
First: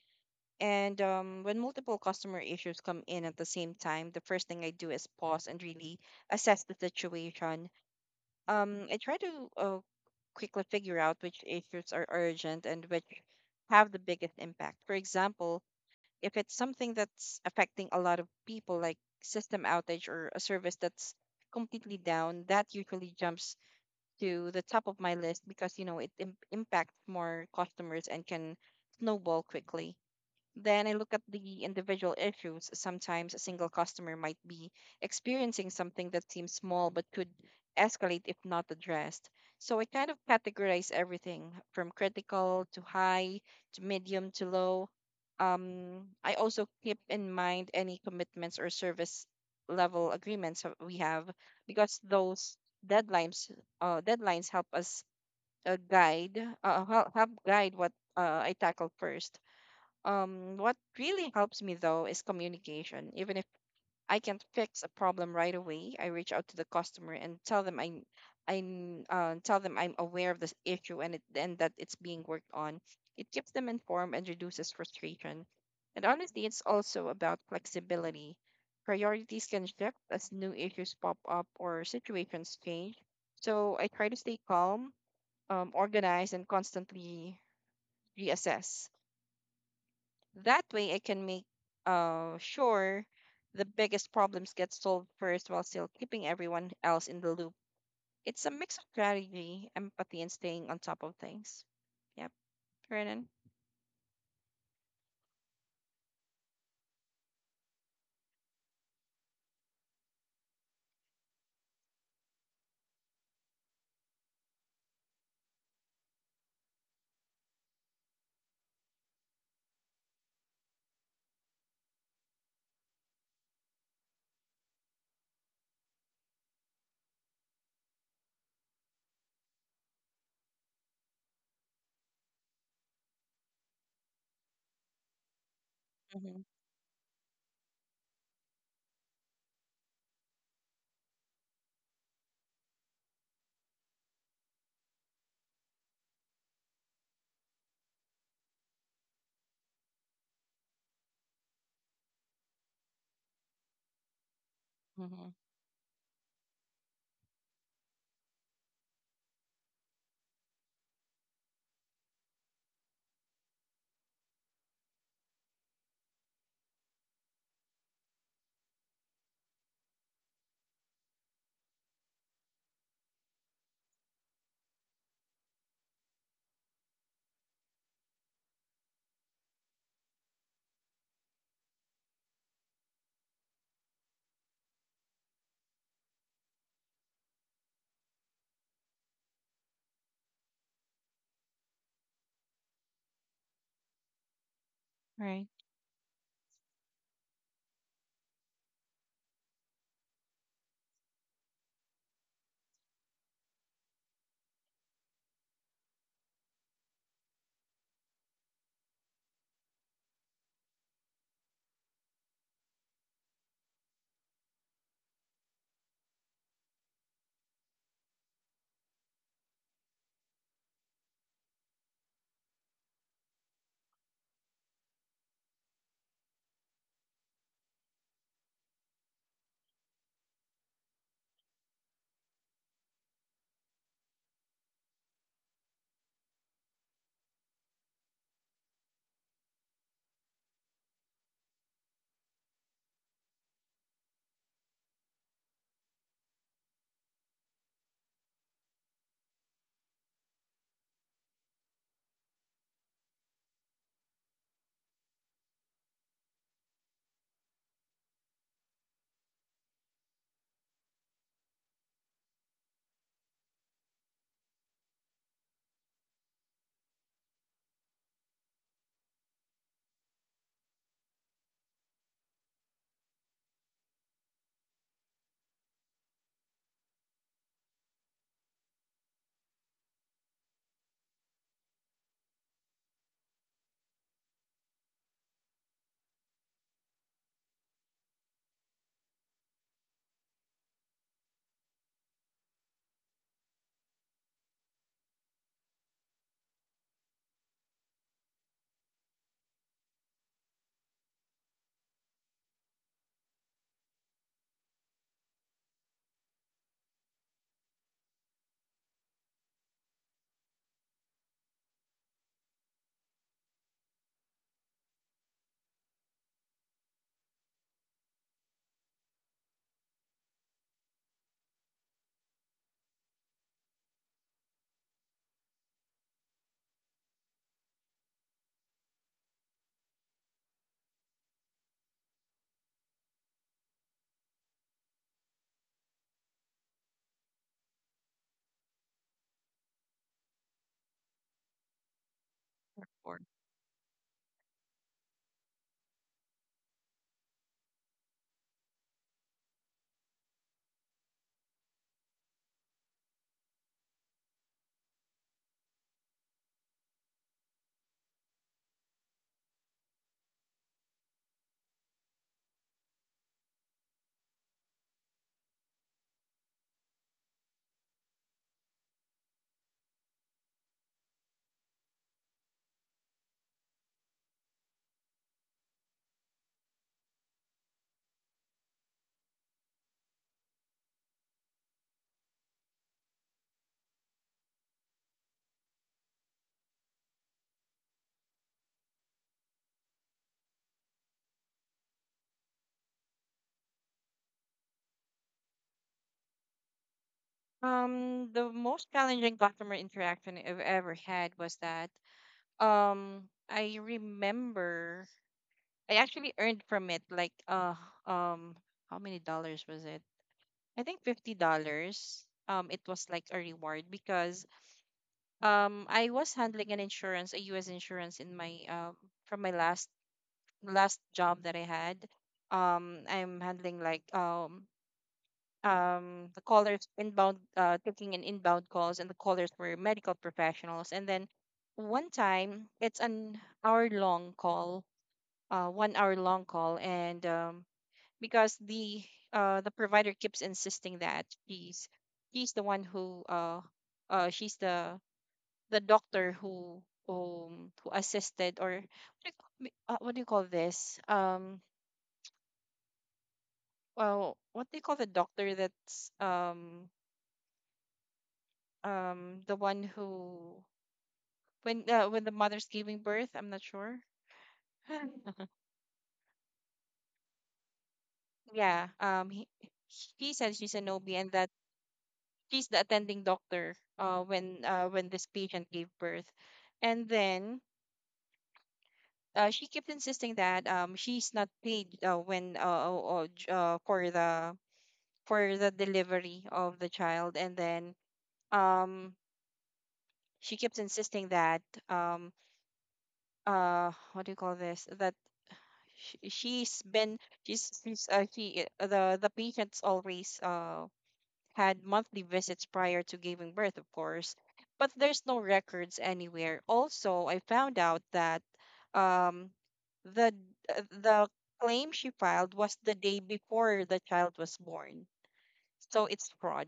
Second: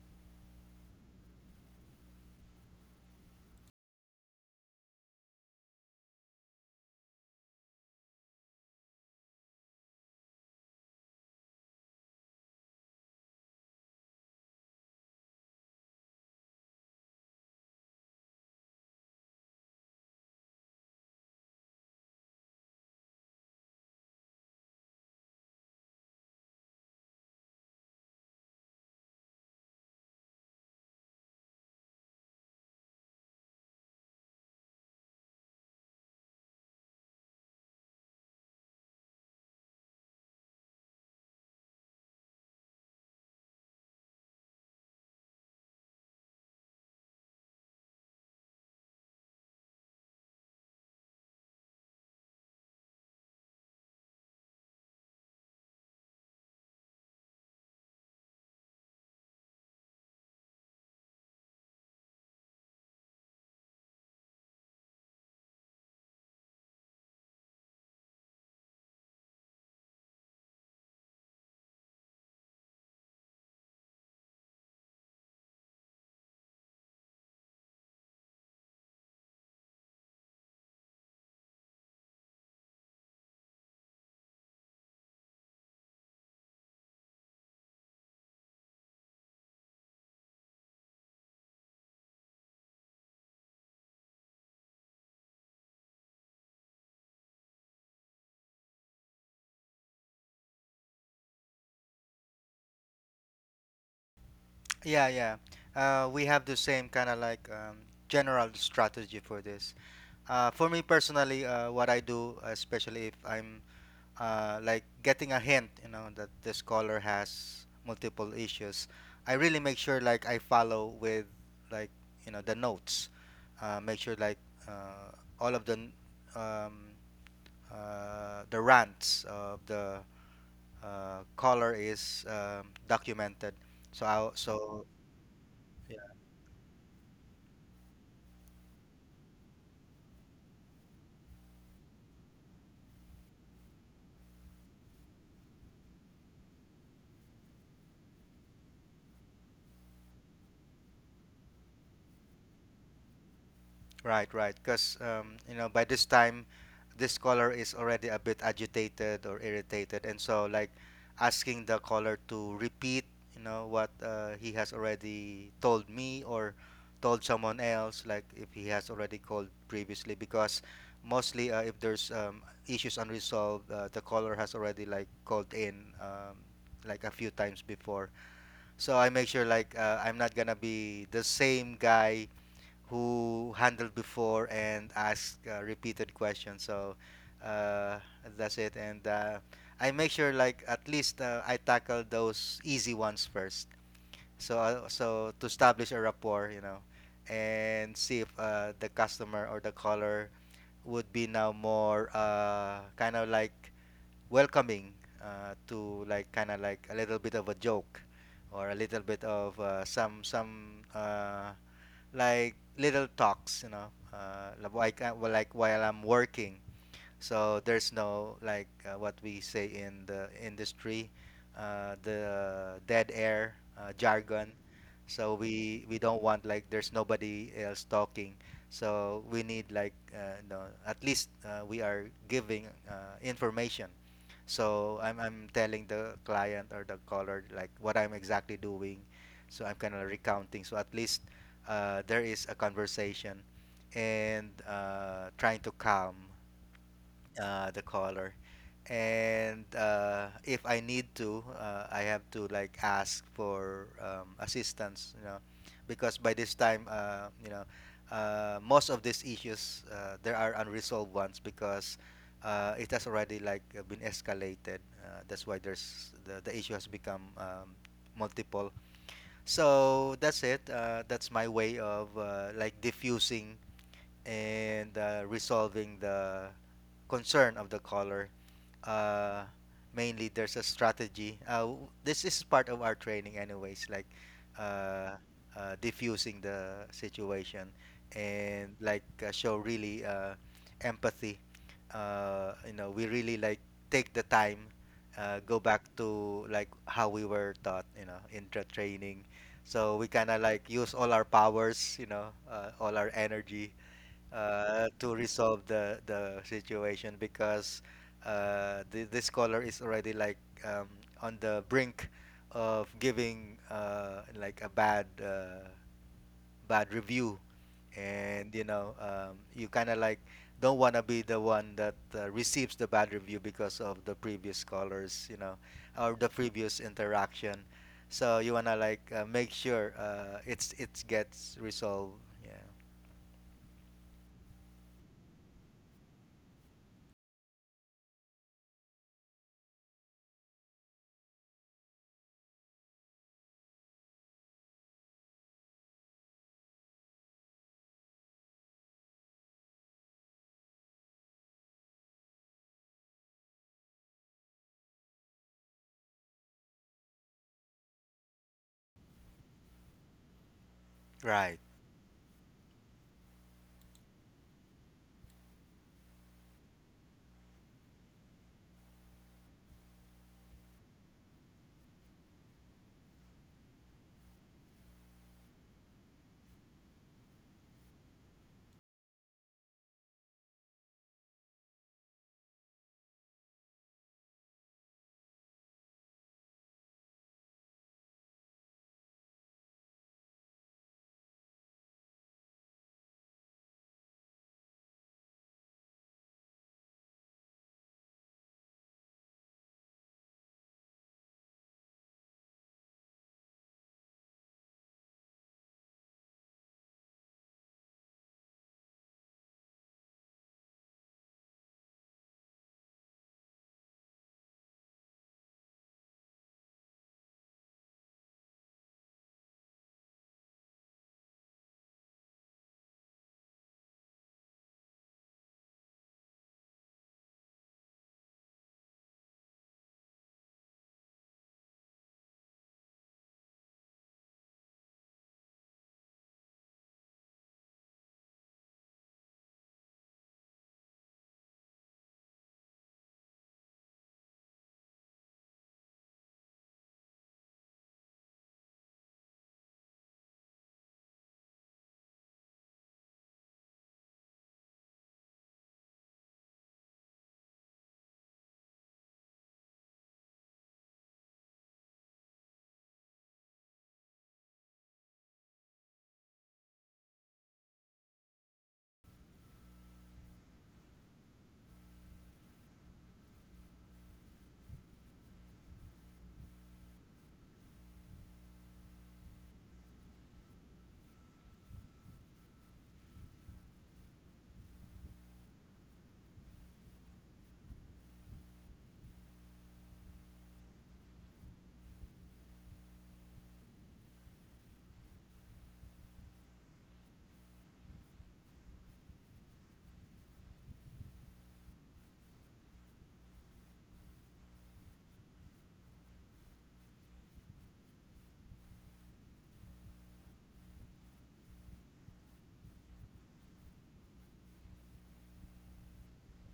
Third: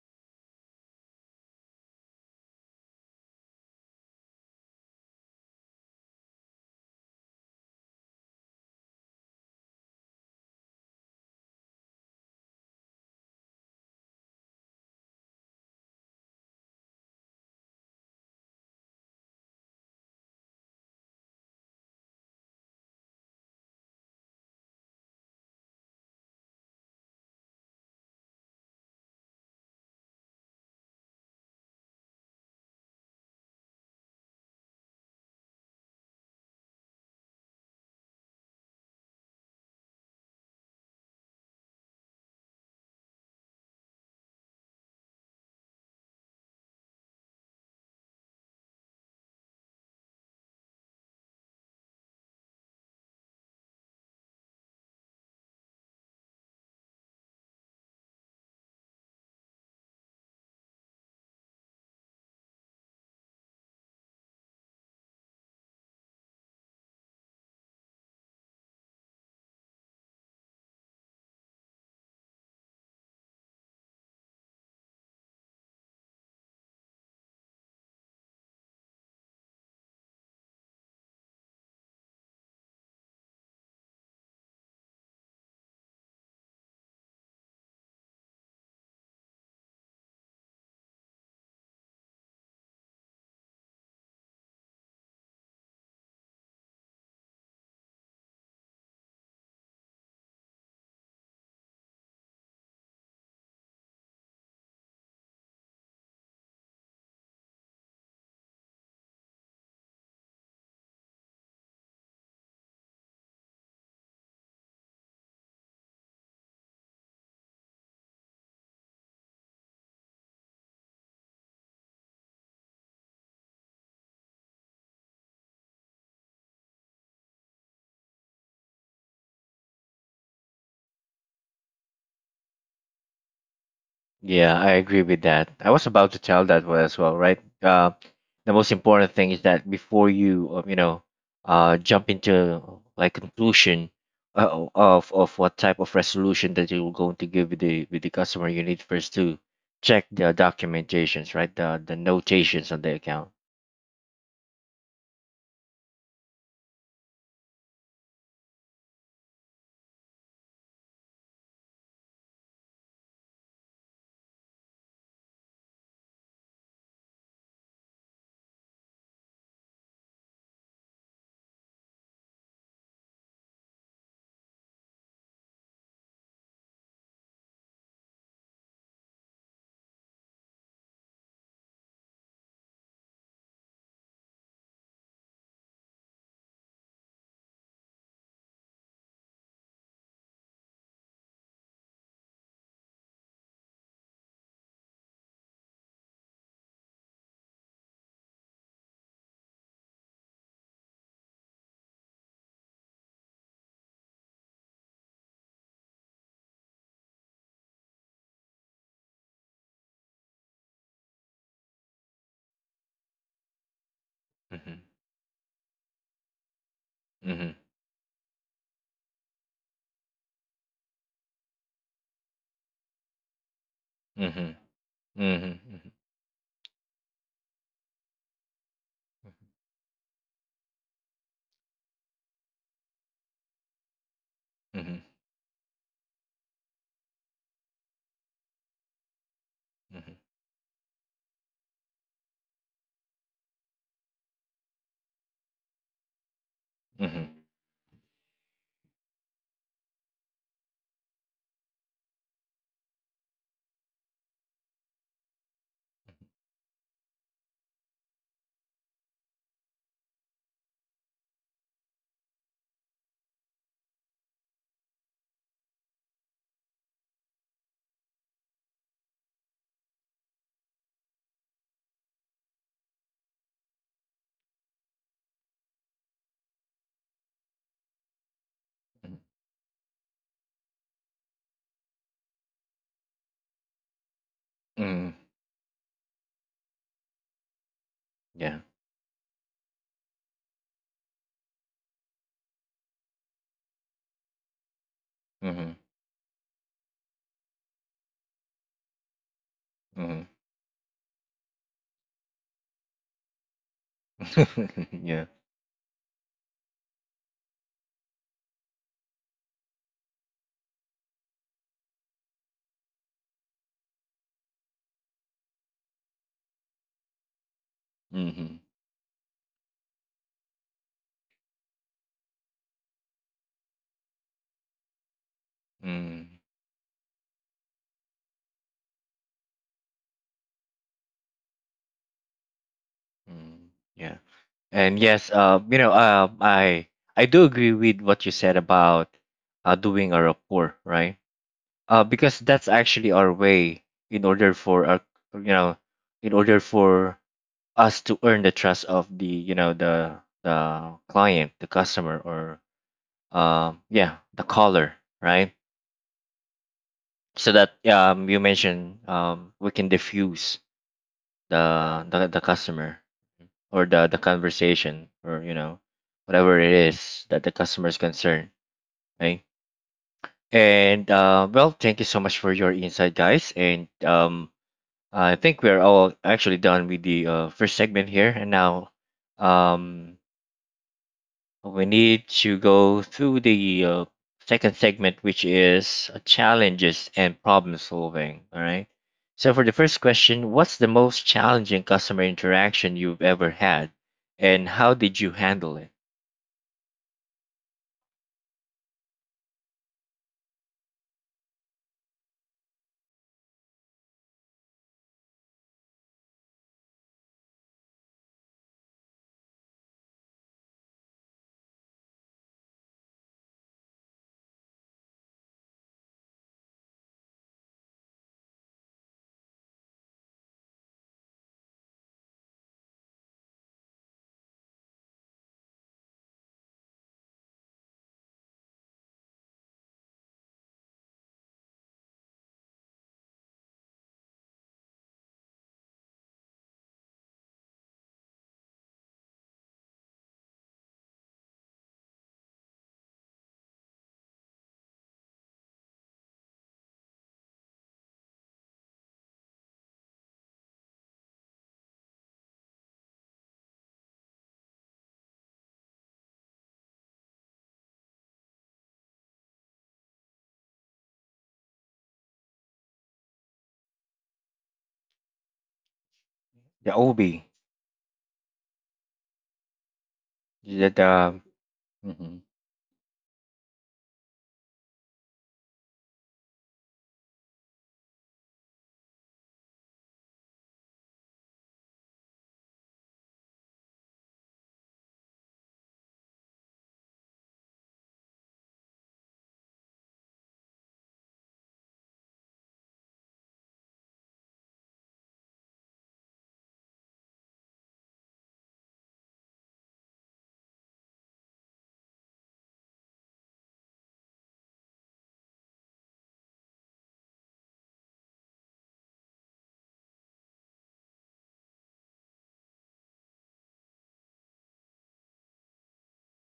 [SPEAKER 2] And When multiple customer issues come in at the same time, the first thing I do is pause and really assess the situation. I try to uh, quickly figure out which issues are urgent and which have the biggest impact. For example, if it's something that's affecting a lot of people, like system outage or a service that's completely down, that usually jumps to the top of my list, because you know it impacts more customers and can snowball quickly. Then I look at the individual issues. Sometimes a single customer might be experiencing something that seems small but could escalate if not addressed. So I kind of categorize everything from critical to high to medium to low. I also keep in mind any commitments or service level agreements that we have, because those deadlines deadlines help uh, guide guide what I tackle first. What really helps me though is communication. Even if I can't fix a problem right away, I reach out to the customer and tell them I tell them I'm aware of this issue, and that it's being worked on. It keeps them informed and reduces frustration. And honestly, it's also about flexibility. Priorities can shift as new issues pop up or situations change. So I try to stay calm, organized, and constantly reassess. That way I can make sure the biggest problems get solved first while still keeping everyone else in the loop. It's a mix of strategy, empathy, and staying on top of things. Yep, Renan.
[SPEAKER 3] Yeah, yeah. We have the same kind of like general strategy for this. For me personally, what I do, especially if I'm like getting a hint, you know, that this caller has multiple issues. I really make sure like I follow with like you know the notes. Make sure like uh, all of the n- um, the rants of the caller is documented. So I
[SPEAKER 1] Yeah, I
[SPEAKER 3] so.
[SPEAKER 1] agree with that. I was about to
[SPEAKER 2] Mm-hmm.
[SPEAKER 1] tell that one as well, right? The most important thing is that before you, jump into like conclusion of what type of resolution that you're going to give with the customer, you need first to check the documentations, right? The notations on the account.
[SPEAKER 3] Right, right. Because,
[SPEAKER 2] Mm-hmm.
[SPEAKER 3] you know, by this time, this caller is already a bit agitated or irritated. And so, like, asking the caller to repeat, you know, what he has already told me or told someone else, like, if he has already called previously, because mostly if there's issues unresolved, the caller has already, like, called in, like, a few times before. So I make sure, like, I'm not gonna be the same guy who handled before and asked repeated questions. So uh, that's it. And I make sure like at least I tackle those easy ones first. So
[SPEAKER 2] Right.
[SPEAKER 3] to establish a rapport, you know, and see if the customer or the caller would be now more kind of like welcoming to like kind of like a little bit of a joke or a little bit of some like little talks, you know,
[SPEAKER 1] Mhm.
[SPEAKER 3] like while I'm working.
[SPEAKER 1] Mhm.
[SPEAKER 3] So there's no like what we say in the industry, the dead air jargon.
[SPEAKER 1] Mhm.
[SPEAKER 3] So
[SPEAKER 1] Mhm.
[SPEAKER 3] we don't want like there's nobody else talking. So we need like no, at least we are giving information.
[SPEAKER 1] Mhm.
[SPEAKER 3] So
[SPEAKER 1] Mhm.
[SPEAKER 3] I'm telling the client or the caller like what I'm exactly doing. So I'm kind of
[SPEAKER 1] Mhm.
[SPEAKER 3] recounting. So at least there is a conversation and trying to calm
[SPEAKER 1] Mhm.
[SPEAKER 3] the caller. And if I need to, I have to like ask for assistance, you know, because by this time, you know, most of these issues there are unresolved ones because it has already like been escalated. That's why there's the issue has become multiple. So that's it. That's my way of like diffusing and resolving the concern of the caller.
[SPEAKER 1] Mhm.
[SPEAKER 3] Uh, Mainly, there's a strategy. This is part of our training, anyways, like uh,
[SPEAKER 1] Mhm.
[SPEAKER 3] diffusing the situation
[SPEAKER 1] Yeah.
[SPEAKER 3] and like show really empathy. You know, we really like take the time. Go
[SPEAKER 1] Mhm.
[SPEAKER 3] back to like how we were taught, you know, in the training. So we
[SPEAKER 1] Mhm.
[SPEAKER 3] kind of like use all our powers, you know, all our energy to
[SPEAKER 1] Yeah.
[SPEAKER 3] resolve the situation because this scholar is already like um, on the brink of giving like a bad review, and
[SPEAKER 1] Mhm.
[SPEAKER 3] you know you kind of like don't want to be the one that receives the bad review because of the previous scholars, you know, or the
[SPEAKER 1] Mhm.
[SPEAKER 3] previous interaction. So you wanna like make sure it gets resolved. Yeah.
[SPEAKER 1] Mm, yeah, and yes, I do agree with what you said about doing a rapport, right? Because that's
[SPEAKER 2] Or four.
[SPEAKER 1] actually our way in order for our, you know, in order for us to earn the trust of the, the client, the customer, or yeah, the caller, right? So that you mentioned, we can diffuse
[SPEAKER 3] Right.
[SPEAKER 1] the customer or the conversation or, whatever it is that the customer is concerned, okay? And well, thank you so much for your insight, guys, and I think we're all actually done with the first segment here, and now um we need to go through the second segment, which is challenges and problem solving. All right. So, for the first question, what's the most challenging customer interaction you've ever had, and how did you handle it?
[SPEAKER 2] The most challenging customer interaction I've ever had was that um I remember I actually earned from it um how many dollars was it? I think $50. It was like a reward because I was handling an insurance, a U.S. insurance in my from my last job that I had. I'm handling the callers inbound, taking in inbound calls, and the callers were medical professionals. And then one time, it's an hour long call, 1 hour long call, and because the provider keeps insisting that she's the one who she's the doctor who who assisted, or what do you call this, well what do you call the doctor that's the one who, when the mother's giving birth, I'm not sure
[SPEAKER 1] The OB.
[SPEAKER 2] yeah — he says she's a nobie, and that
[SPEAKER 1] The, mm-hmm.
[SPEAKER 2] she's the attending doctor, when this patient gave birth. And then she kept insisting that she's not paid, for the delivery of the child. And then um, she keeps insisting that um, what do you call this, that sh- she's been she's she the patient's always had monthly visits prior to giving birth, of course, but there's no records anywhere. Also, I found out that um, the the claim she filed was the day before the child was born, so it's fraud.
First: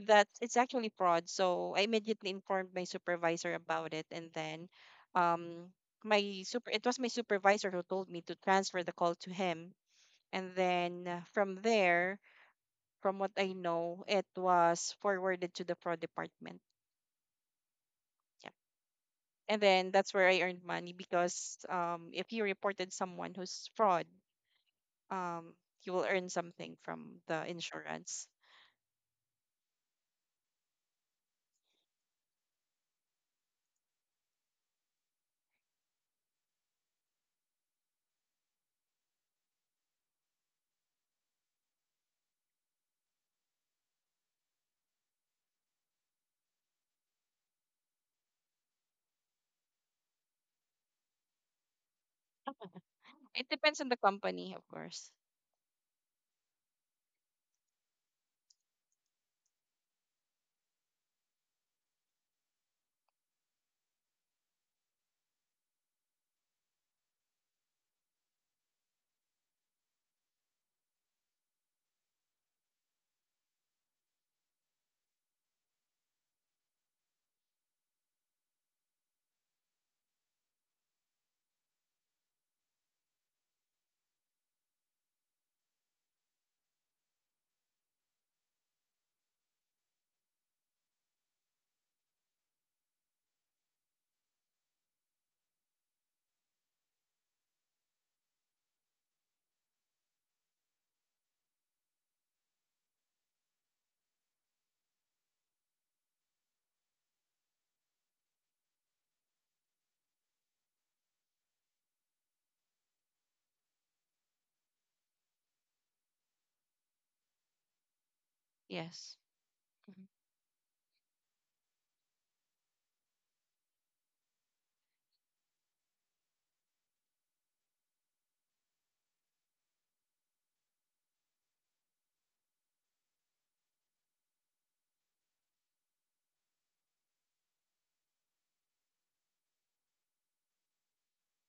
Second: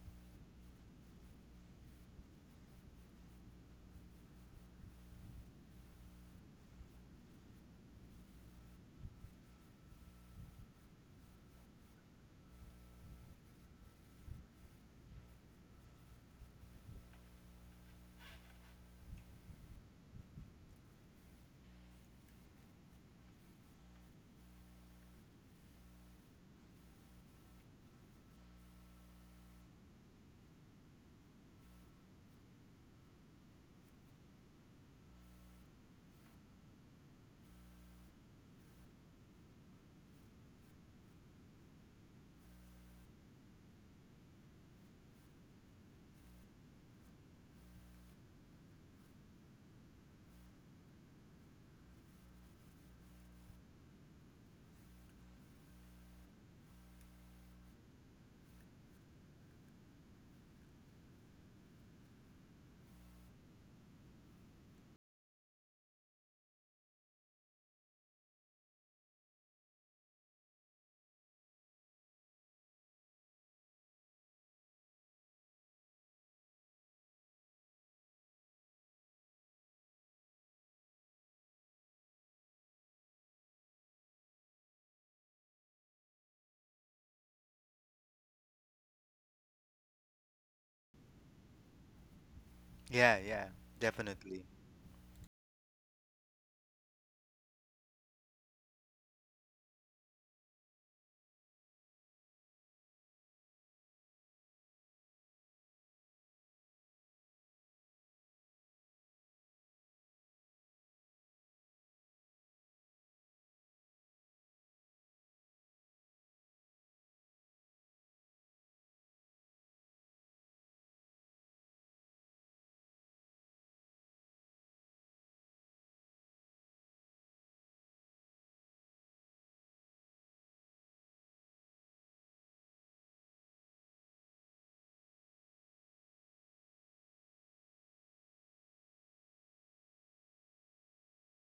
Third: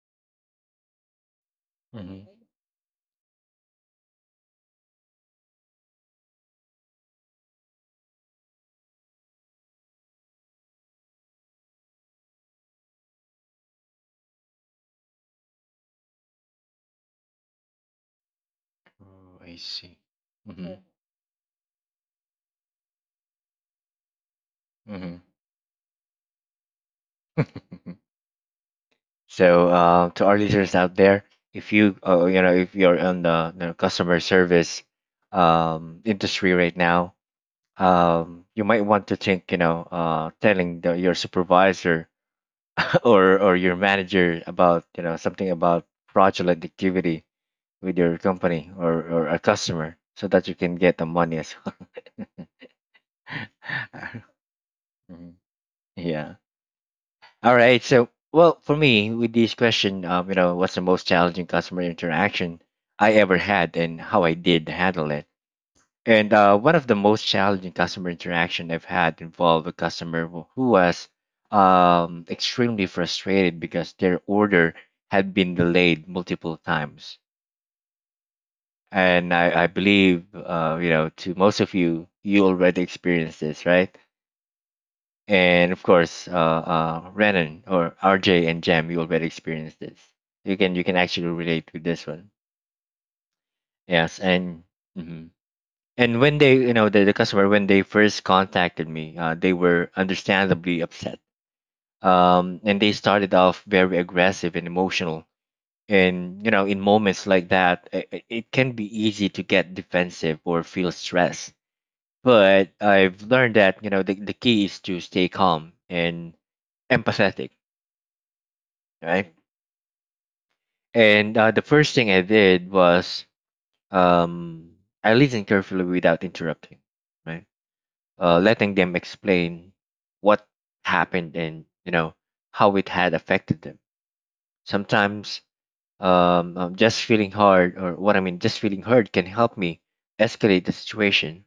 [SPEAKER 2] That's it's actually fraud. So I
[SPEAKER 1] Hmm.
[SPEAKER 2] immediately informed my supervisor about it, and then um, my super it was my supervisor who told me to transfer the call to him, and then from there, from what I know, it was forwarded to the fraud department. Yeah.
[SPEAKER 1] Oh, I
[SPEAKER 2] And then
[SPEAKER 1] see.
[SPEAKER 2] that's where I earned
[SPEAKER 1] Hmm.
[SPEAKER 2] money, because if you reported someone who's fraud,
[SPEAKER 1] Hmm.
[SPEAKER 2] um, you will earn something from the insurance.
[SPEAKER 1] So, to our listeners out there, if you, you know if you're on the, customer service industry right now, you might want to think, telling the, your supervisor or your manager about, something about fraudulent activity with your company or a customer, so that you can get the money as well.
[SPEAKER 2] It depends on the company, of course.
[SPEAKER 1] Mhm. Yeah. All right. So, well, for me, with this question, what's the most challenging customer interaction I ever had, and how I did handle it? And one of the most challenging customer interaction I've had involved a customer who was extremely frustrated because their order had been delayed multiple times. And I, believe, to most of you, you already experienced this, right? And of course, Renan or RJ and Jam, you already experienced this. You can actually relate to this one.
[SPEAKER 3] Yeah, yeah,
[SPEAKER 1] Yes,
[SPEAKER 3] definitely.
[SPEAKER 1] and mhm. And when they, the, customer, when they first contacted me, they were understandably upset. And they started off very aggressive and emotional. And, in moments like that, it, can be easy to get defensive or feel stressed. But I've learned that, the, key is to stay calm and empathetic,
[SPEAKER 2] Yes.
[SPEAKER 1] right?
[SPEAKER 2] Mm-hmm.
[SPEAKER 1] And the first thing I did was, um, I listened carefully without interrupting, right? Letting them explain what happened and how it had affected them. Sometimes just feeling hard, or what I mean, just feeling hurt, can help me escalate the situation.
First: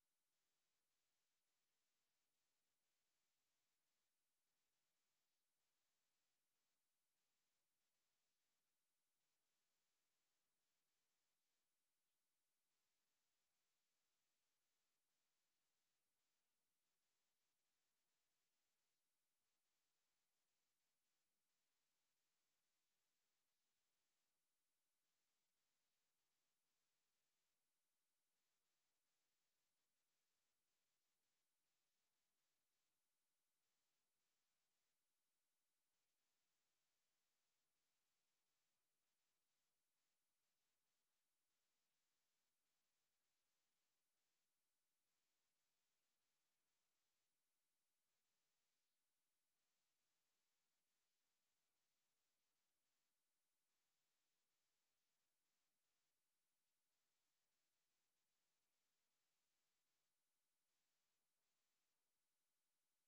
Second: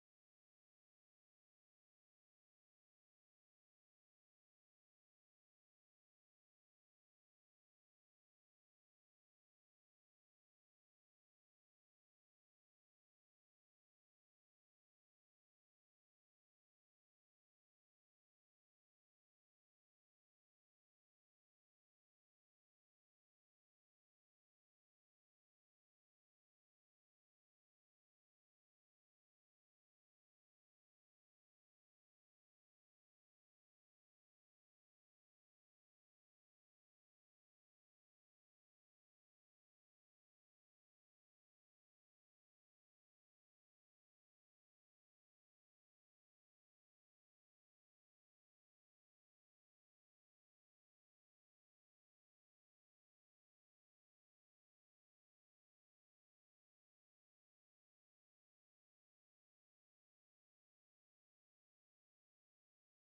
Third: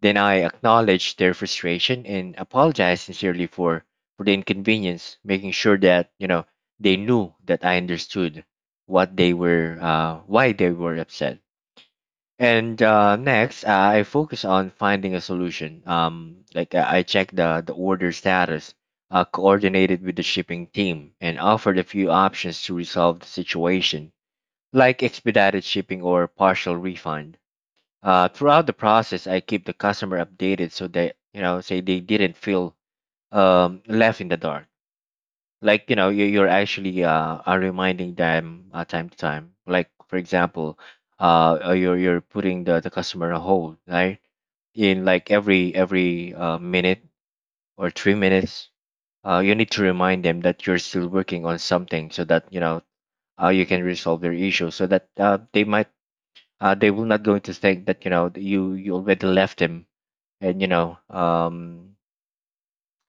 [SPEAKER 1] Then I acknowledge their frustration and apologize sincerely for the inconvenience, making sure that they knew that I understood what they were, why they were upset. And Next, I focus on finding a solution. I check the, order status, coordinated with the shipping team, and offered a few options to resolve the situation, like expedited shipping or partial refund. Throughout the process, I keep the customer updated so that, say, they didn't feel left in the dark, like, you, you're actually are reminding them time to time, like, for example, you're putting the, customer on hold, right, in like every minute or 3 minutes. You need to remind them that you're still working on something so that, you can resolve their issue so that, they might, they will not going to think that, that you, already left them, and you know um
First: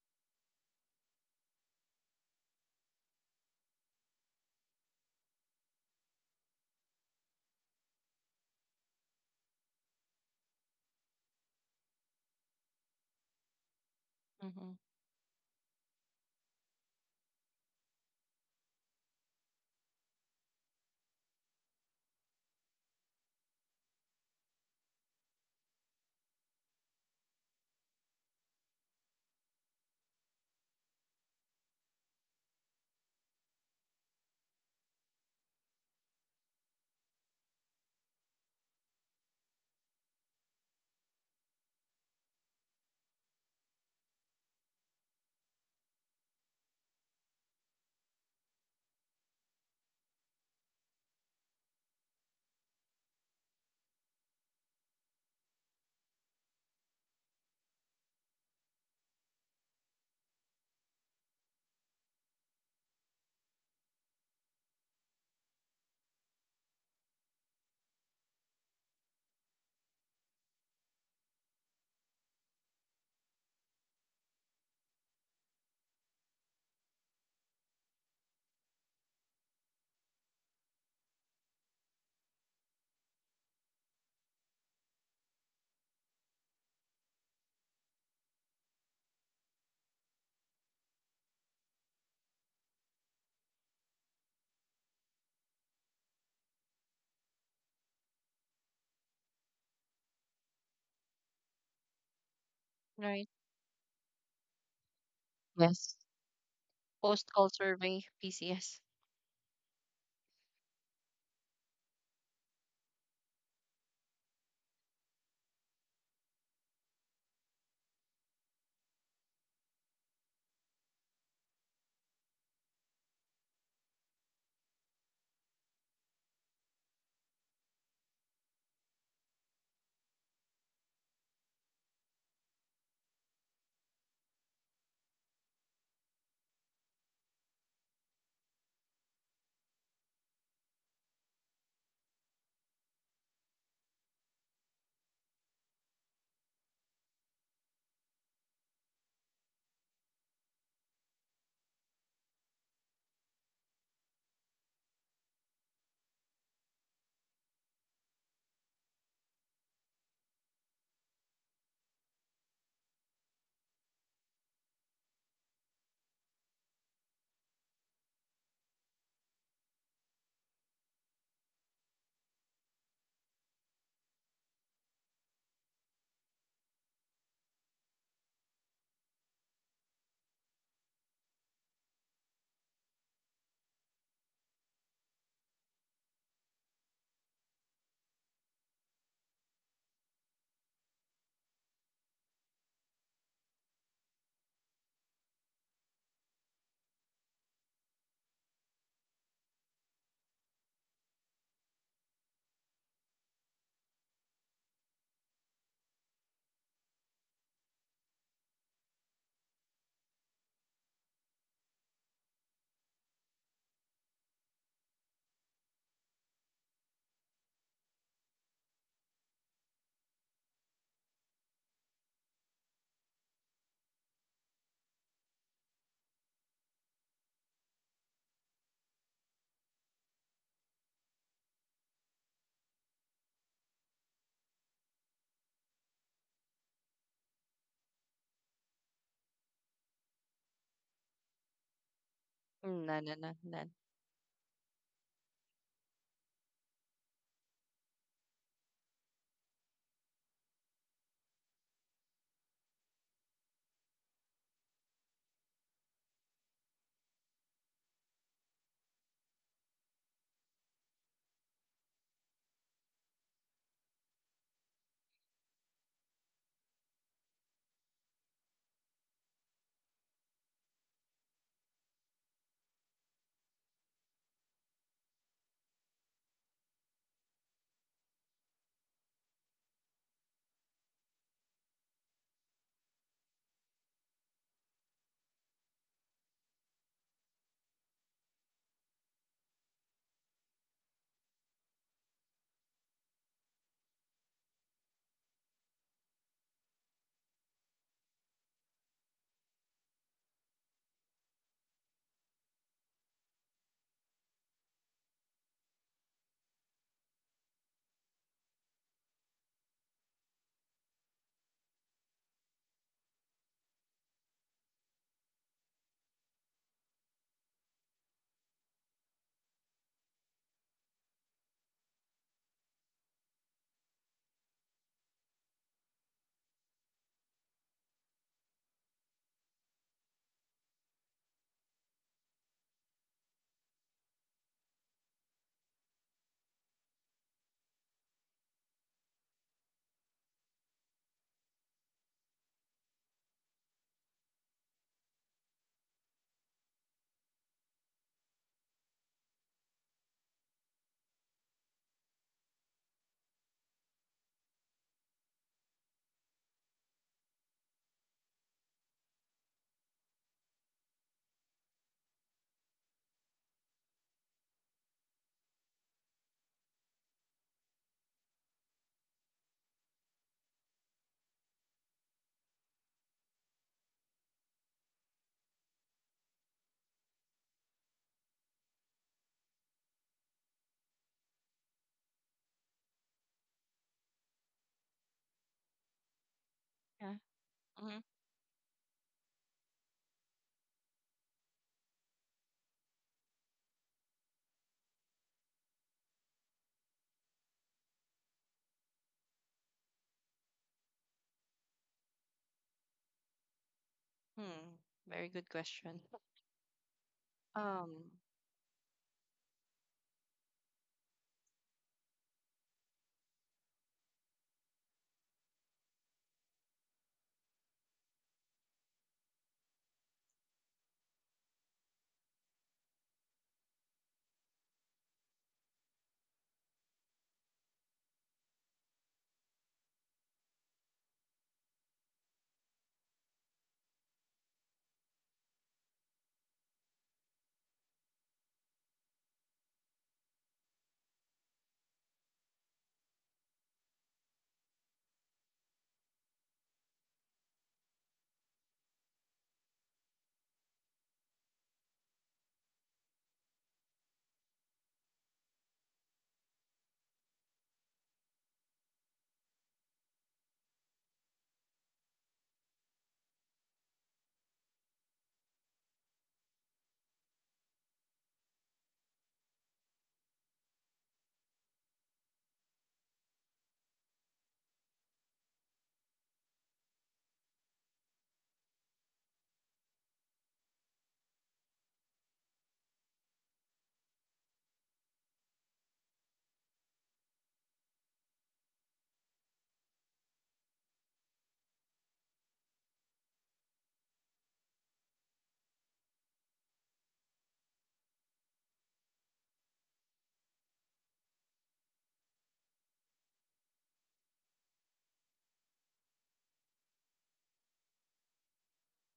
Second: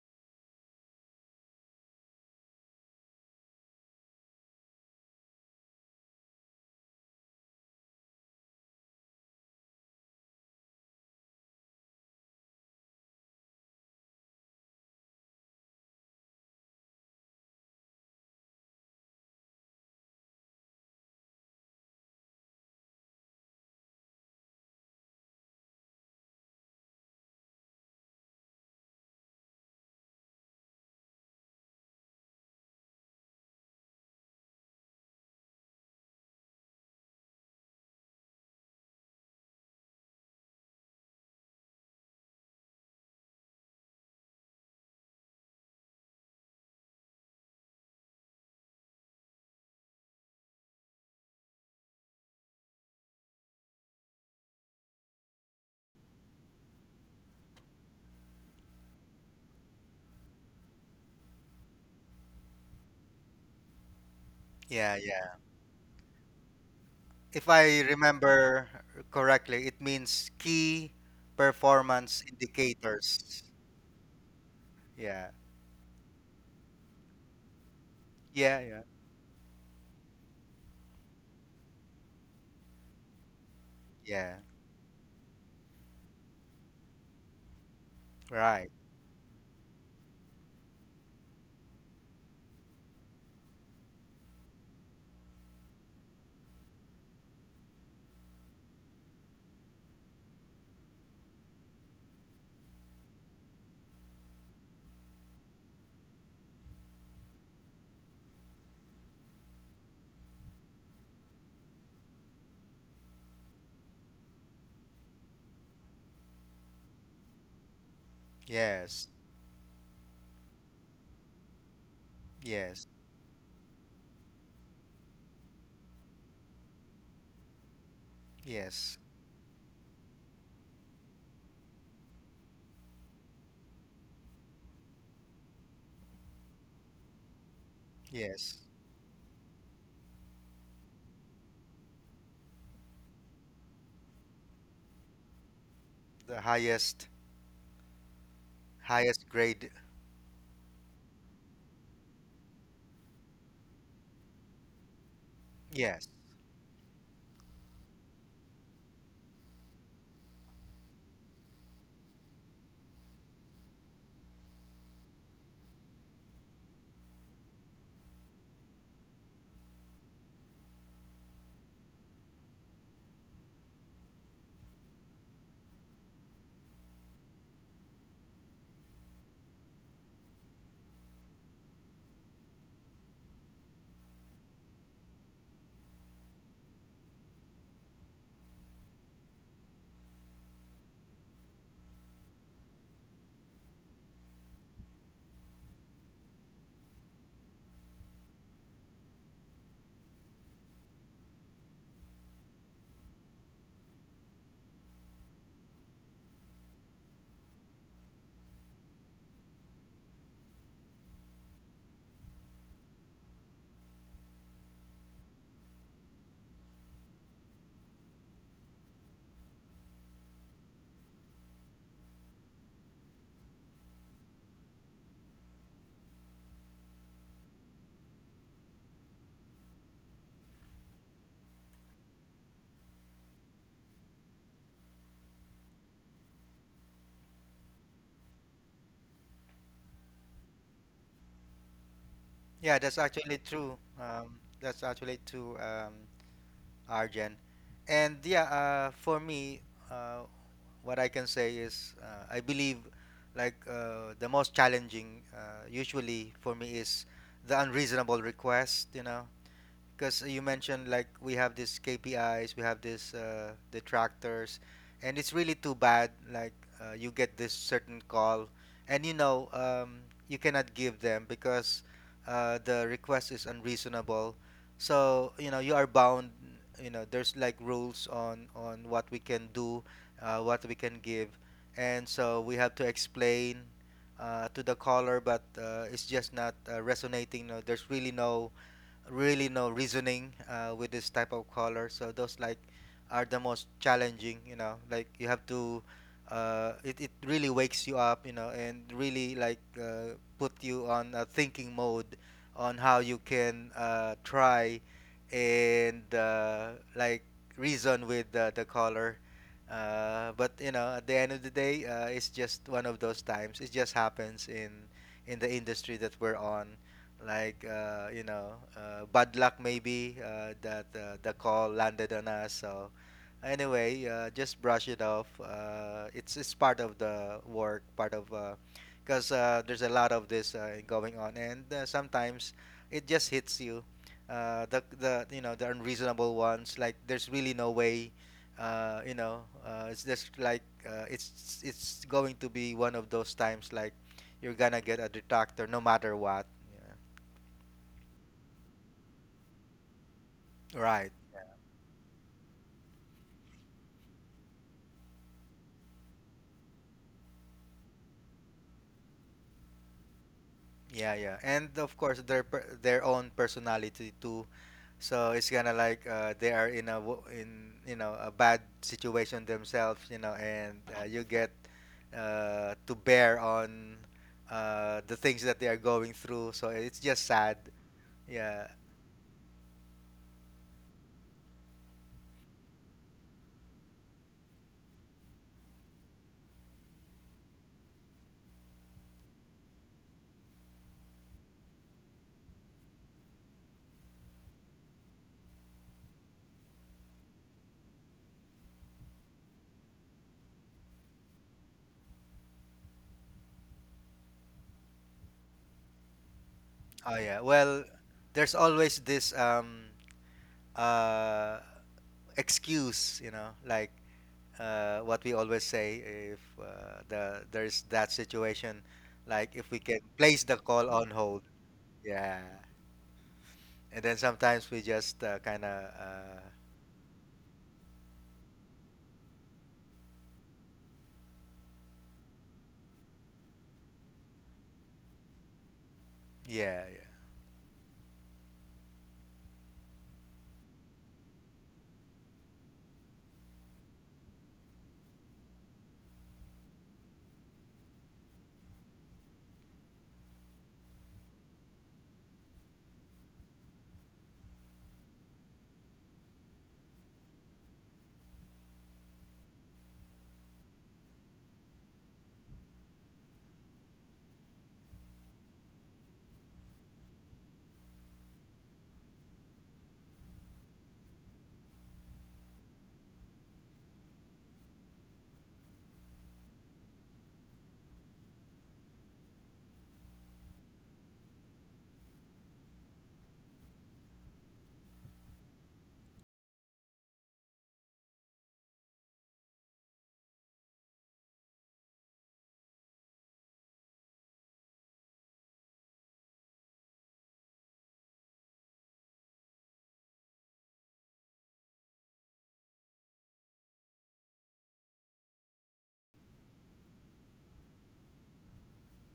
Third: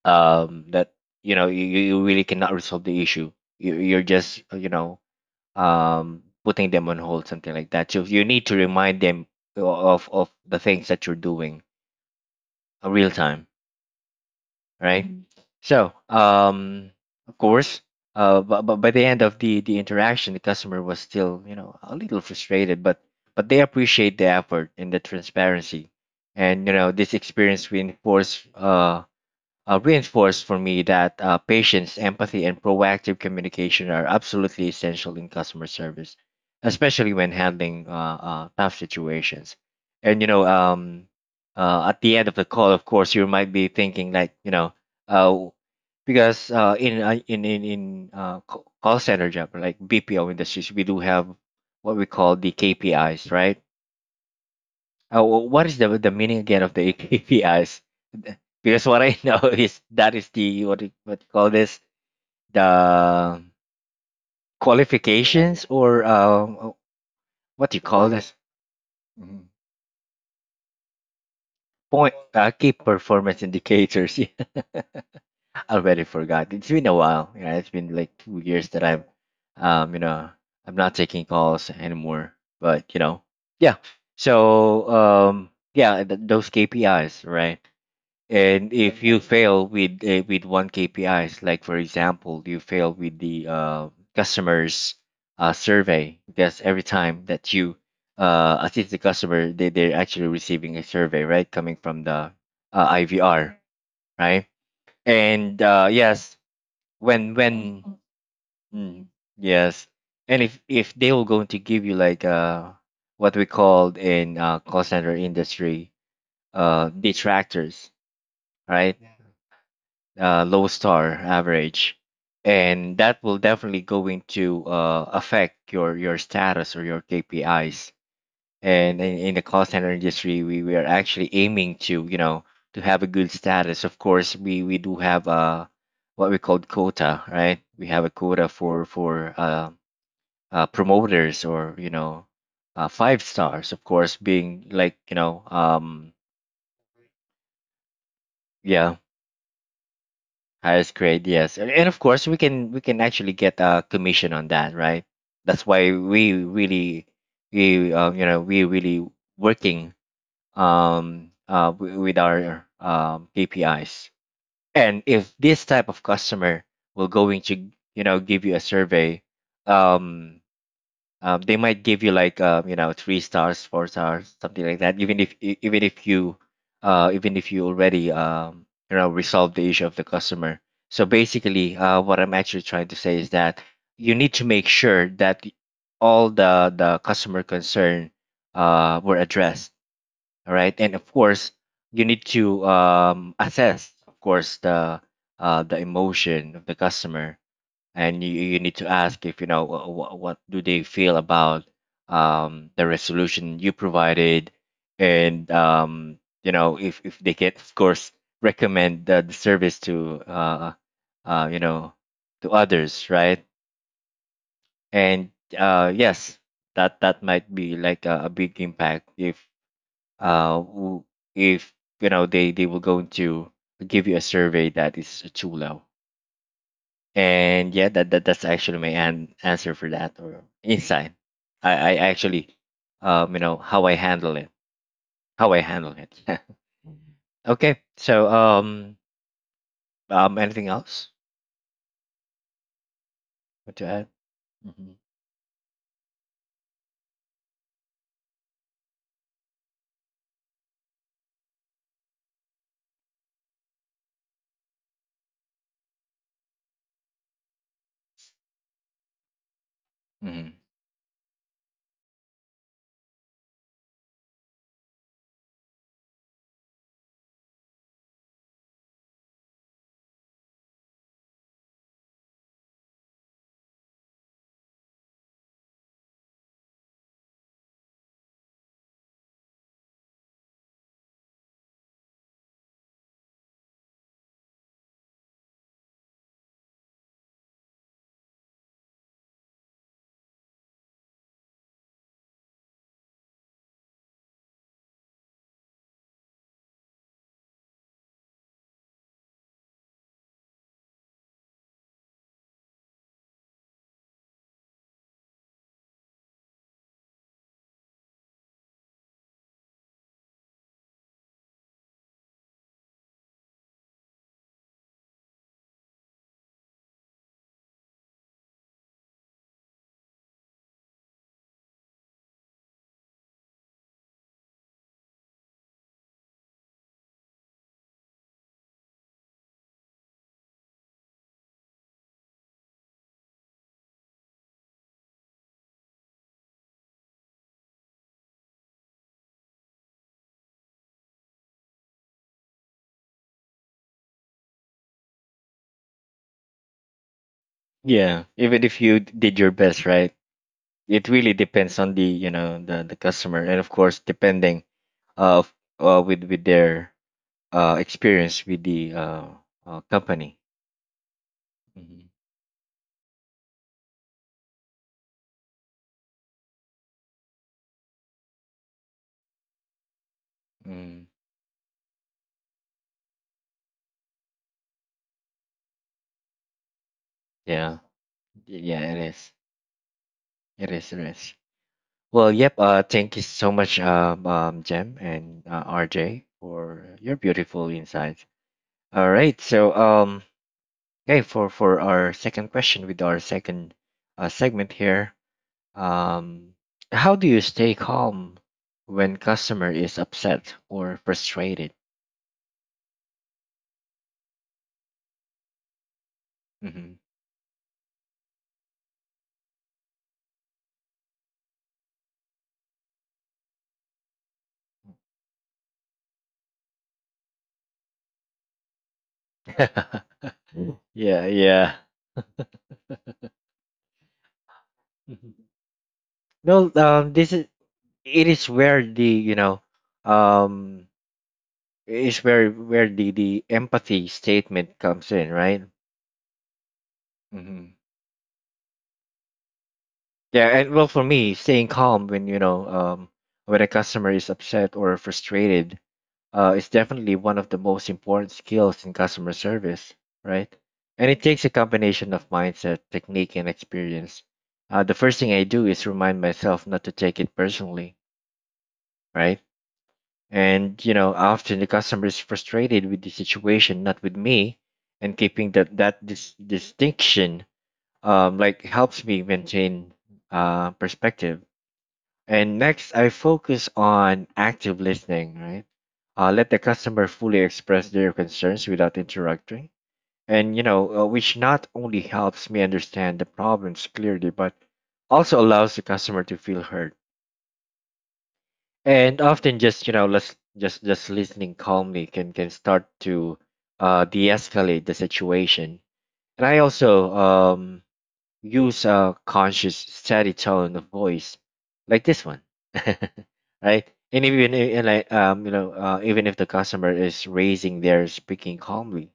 [SPEAKER 1] um that you, you really cannot resolve the issue, you, you're just, putting them on hold, something like that. So you need to remind them of the things that you're doing real time,
[SPEAKER 2] Hmm.
[SPEAKER 1] right? Mhm. So, of course, but by the end of the interaction, the customer was still, a little frustrated, but they appreciate the effort and the transparency, and, this experience reinforced, reinforced for me that patience, empathy, and proactive communication are absolutely essential in customer service, especially when handling tough situations. And, at the end of the call, of course, you might be thinking like, uh, because in ca- call center job, like BPO industries, we do have what we call the KPIs, right? Wh- what is the meaning again of the KPIs? Because what I know is that is the, what do you- what you call this, the
[SPEAKER 3] Yeah, yeah.
[SPEAKER 1] qualifications or
[SPEAKER 3] If
[SPEAKER 1] what do
[SPEAKER 3] I
[SPEAKER 1] you call this.
[SPEAKER 3] remember
[SPEAKER 1] Mhm.
[SPEAKER 3] correctly, it means key
[SPEAKER 1] Point,
[SPEAKER 3] performance
[SPEAKER 1] key performance
[SPEAKER 3] indicators.
[SPEAKER 1] indicators.
[SPEAKER 3] Yeah,
[SPEAKER 1] Yeah, I already forgot. It's been a while. Yeah, it's been like two
[SPEAKER 3] yeah,
[SPEAKER 1] years
[SPEAKER 3] yeah,
[SPEAKER 1] that I've um you know I'm not taking calls anymore. But, yeah, so,
[SPEAKER 3] yeah.
[SPEAKER 1] yeah, those KPIs, right? And
[SPEAKER 3] Right.
[SPEAKER 1] if you— Exactly. —fail with, with one KPIs, like for example, you fail with the customers survey, because every time that you assist the customer, they they're actually receiving a survey, right, coming from the
[SPEAKER 2] Right.
[SPEAKER 1] IVR, right? And
[SPEAKER 2] Yes.
[SPEAKER 1] yes,
[SPEAKER 2] Post
[SPEAKER 1] when
[SPEAKER 2] call survey, PCS.
[SPEAKER 1] mm, yes, and if they will going to give you like, what we called in call center industry detractors, right?
[SPEAKER 3] Yes,
[SPEAKER 1] Low star average,
[SPEAKER 3] yes,
[SPEAKER 1] and that will definitely going to affect your status or your KPIs.
[SPEAKER 3] yes,
[SPEAKER 1] And in, the call center industry, we, are actually aiming to, to have a good status. Of course, we do have, what we call quota, right? We have a quota
[SPEAKER 3] yes.
[SPEAKER 1] for promoters, or, 5 stars. Of course, being like,
[SPEAKER 3] The
[SPEAKER 1] yeah.
[SPEAKER 3] highest grade.
[SPEAKER 1] Highest grade, yes, and, of course, we can actually get a commission on that, right? That's why
[SPEAKER 3] Yes.
[SPEAKER 1] we really we you know we really working, with our, KPIs. And if this type of customer will going to, give you a survey, um they might give you like, 3 stars, 4 stars something like that, even if even if you, even if you already, resolve the issue of the customer. So basically, what I'm actually trying to say is that you need to make sure that all the customer concern were addressed, all right? And of course, you need to, assess of course the emotion of the customer, and you, need to ask if, what do they feel about the resolution you provided, and, you know, if, they can of course recommend the, service to, uh, you know to others, right? And yes, that might be like a, big impact if, uh, w- if, they, will go into give you a survey that is too low. And yeah, that, that's actually my answer for that, or insight. I actually, how I handle it, how I handle it. Yeah. Okay, so, anything else?
[SPEAKER 3] Yeah,
[SPEAKER 2] Mm. No,
[SPEAKER 3] that's
[SPEAKER 2] no, no,
[SPEAKER 3] actually
[SPEAKER 2] none.
[SPEAKER 1] What
[SPEAKER 3] true.
[SPEAKER 1] to add?
[SPEAKER 3] That's
[SPEAKER 1] Hmm.
[SPEAKER 3] actually true, Arjen. And yeah, for me, uh, what I can say is I believe like the most challenging usually for me is the unreasonable request, you know, because you
[SPEAKER 1] Hmm.
[SPEAKER 3] mentioned like we have these KPIs, we have these detractors, and it's really too bad. Like you get this certain call, and you know you cannot give them because the request is unreasonable. So you know you are bound. You know there's like rules on what we can do, what we can give, and so we have to explain. To the caller, but it's just not resonating. No, there's really no reasoning with this type of color. So those like are the most challenging. You know, like you have to. It really wakes you up. You know, and really like put you on a thinking mode on how you can try and like reason with the color. But you know, at the end of the day, it's just one of those times. It just happens in the industry that we're on, like you know bad luck maybe that the call landed on us. So anyway, just brush it off. It's part of the work, part of there's a lot of this going on. And sometimes it just hits you, the you know, the unreasonable ones, like there's really no way. You know, it's just like it's going to be one of those times, like you're gonna get a detractor no matter what. Yeah.
[SPEAKER 1] Yeah, even if you did your best, right? It
[SPEAKER 3] Right.
[SPEAKER 1] really depends on, the the customer, and of course, depending uh, f- with their experience with the company.
[SPEAKER 3] Yeah, yeah. And of
[SPEAKER 1] Hmm.
[SPEAKER 3] course their own personality too. So it's kind of like they are in you know a bad situation themselves, you know, and
[SPEAKER 1] Mm.
[SPEAKER 3] you get to bear on the things that they are going through. So it's just sad.
[SPEAKER 1] Yeah.
[SPEAKER 3] Yeah.
[SPEAKER 1] Yeah, it is. It is, it is. Well, yep. Thank you so much, Jem, and RJ, for
[SPEAKER 2] Yeah.
[SPEAKER 1] your beautiful
[SPEAKER 2] Hmm.
[SPEAKER 1] insights. All right. So, okay, for our second question with our second segment here, um, how do you stay calm when customer is upset or frustrated?
[SPEAKER 2] Hmm. Very good question.
[SPEAKER 1] hmm
[SPEAKER 3] Oh yeah. Well,
[SPEAKER 2] Um.
[SPEAKER 3] there's always this uh excuse, you know, like what we always say if there's that situation, like if we can place the call on
[SPEAKER 1] yeah,
[SPEAKER 3] hold.
[SPEAKER 1] yeah.
[SPEAKER 3] Yeah. And then sometimes we just
[SPEAKER 1] Mhm.
[SPEAKER 3] kind of,
[SPEAKER 1] No, this is it is where um, is where the empathy statement comes in, right?
[SPEAKER 3] yeah, yeah.
[SPEAKER 1] hmm Yeah, and well, for me, staying calm when you know when a customer is upset or frustrated is definitely one of the most important skills in customer service, right? And it takes a combination of mindset, technique, and experience. The first thing I do is remind myself not to take it personally, right? And you know, often the customer is frustrated with the situation, not with me. And keeping that distinction like helps me maintain perspective. And next, I focus on active listening. Right, let the customer fully express their concerns without interrupting. And which not only helps me understand the problems clearly, but also allows the customer to feel heard and often just you know just listening calmly can start to de-escalate the situation. And I also use a conscious steady tone of voice like this one. Right, and even I- and like you know even if the customer is raising their, speaking calmly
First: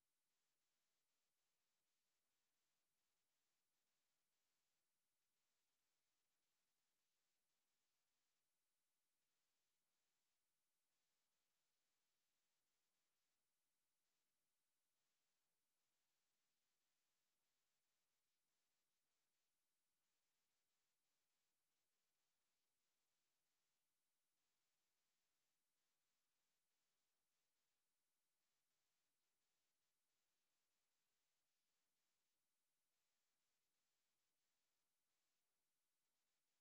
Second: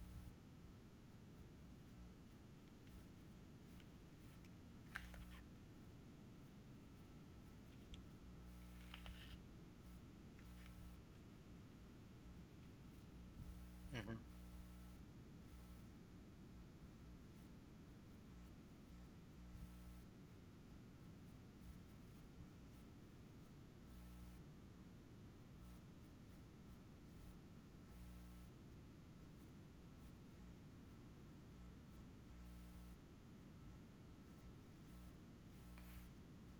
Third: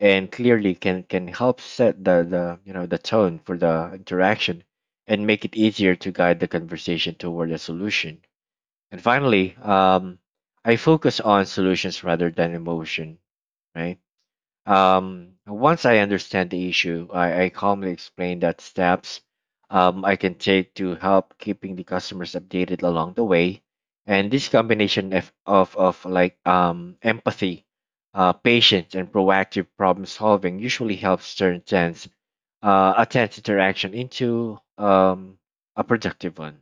[SPEAKER 1] and clearly can help set the you know the tone for the interaction and make it easier to guide the conversation toward a solution. And finally, I focus on solutions rather than emotion, right?
[SPEAKER 3] Mhm.
[SPEAKER 1] Once I understand the issue, I calmly explain that steps I can take to help, keeping the customers updated along the way. And this combination of empathy, patience, and proactive problem solving usually helps turn a tense interaction into a productive one,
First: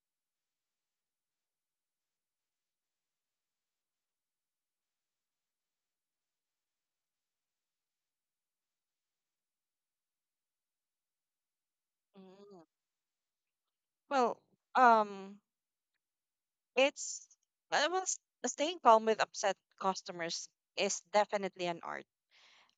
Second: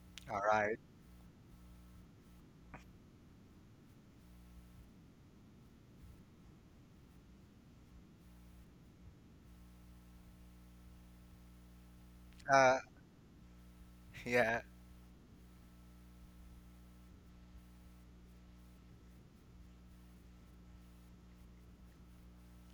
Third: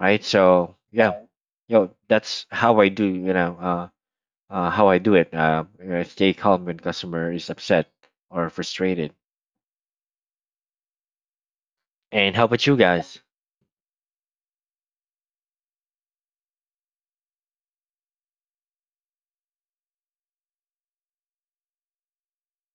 [SPEAKER 1] right?
[SPEAKER 3] All
[SPEAKER 1] So
[SPEAKER 3] right.
[SPEAKER 1] yeah. Right. That's how I do, you know. How I do it. Stay calm when customer is upset or frustrated. And how
[SPEAKER 2] Mm.
[SPEAKER 1] about you
[SPEAKER 3] Uh,
[SPEAKER 1] guys?
[SPEAKER 2] Well,
[SPEAKER 3] yeah,
[SPEAKER 2] um, It's I was staying calm with upset customers is definitely an art.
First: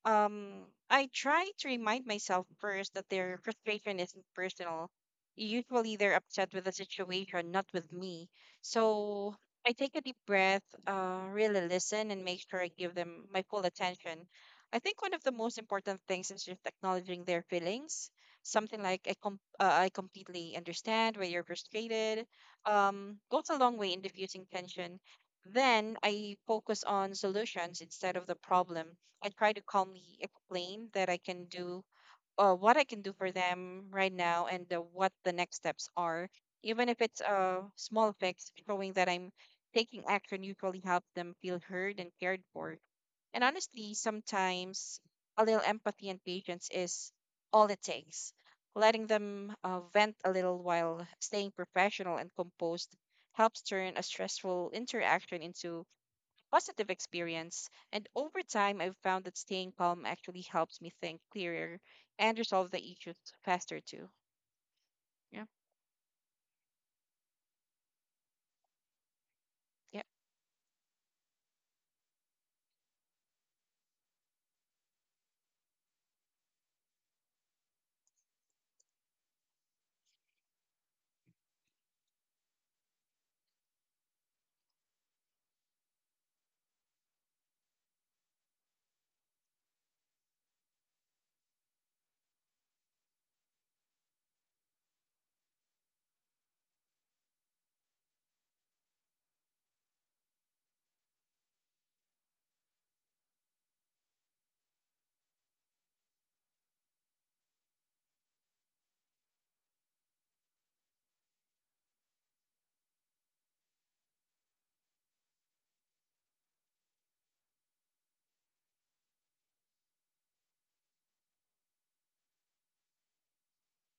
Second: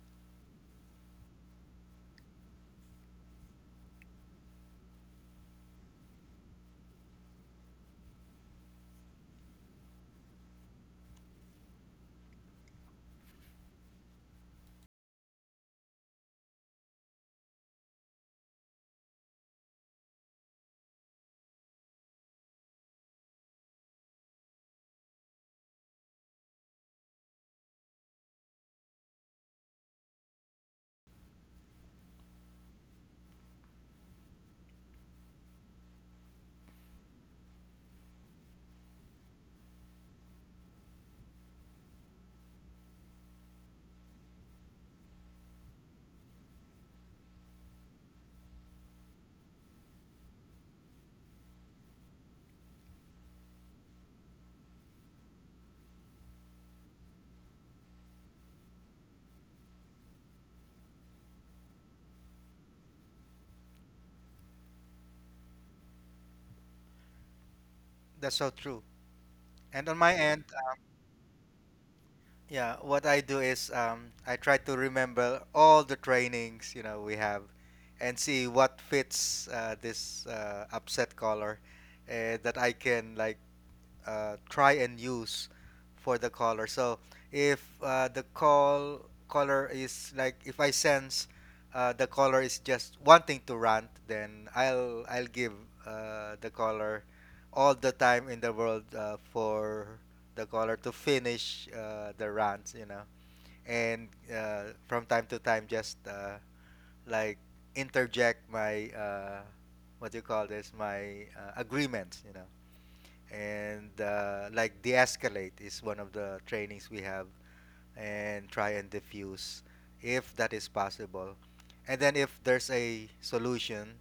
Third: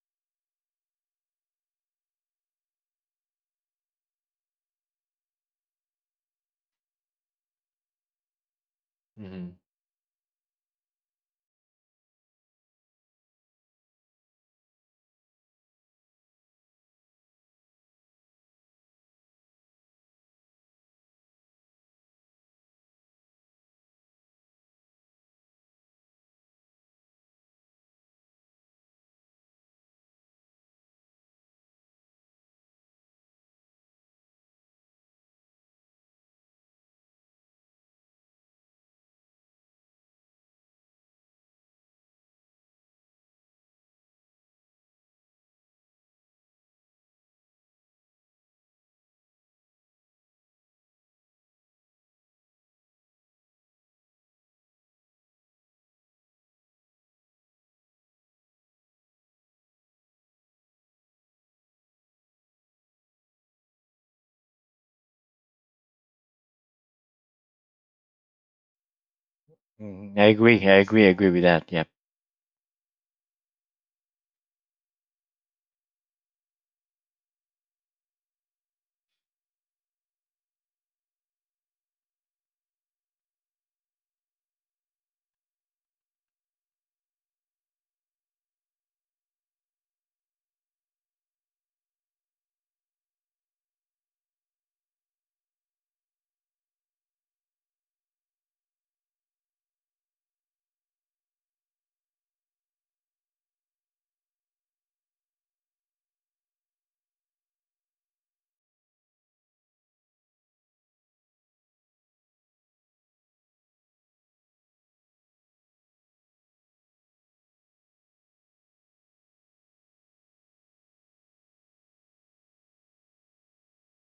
[SPEAKER 2] I try to remind myself first that their frustration isn't personal. Usually they're upset with the situation, not with me. So
[SPEAKER 1] hmm
[SPEAKER 2] I take a deep breath, really listen and make sure I give them my full attention. I think one of the most important things is just acknowledging their feelings. Something like I completely understand why you're frustrated. Goes a long way in diffusing tension. Then I focus on solutions instead of the problem. I try to calmly explain that I can do what I can do for them right now, and what the next steps are. Even if it's a small fix, showing that I'm taking action usually helps them feel heard and cared for. And honestly, sometimes a little empathy and patience is all it takes. Letting them vent a little while staying professional and composed helps turn a stressful interaction into positive experience. And over time, I've found that staying calm actually helps me think clearer and resolve the issues faster too. Yeah,
[SPEAKER 3] that's so true. And on
[SPEAKER 2] yeah,
[SPEAKER 3] my
[SPEAKER 1] I
[SPEAKER 3] end,
[SPEAKER 1] agree. I agree. I agree with that. Yep.
[SPEAKER 3] yeah, what I do is I try to remember all the trainings, you know, we have and see what fits this upset caller that I can like try and use for the caller. So if the call caller is like, if I sense the caller is just wanting to rant, then I'll give the caller all the time in the world for the caller to finish the rant, you know. And from time to time just like interject my what do you call this, my agreements, you know. And like, de-escalate is one of the trainings we have, and try and diffuse if that is possible. And then if there's a solution,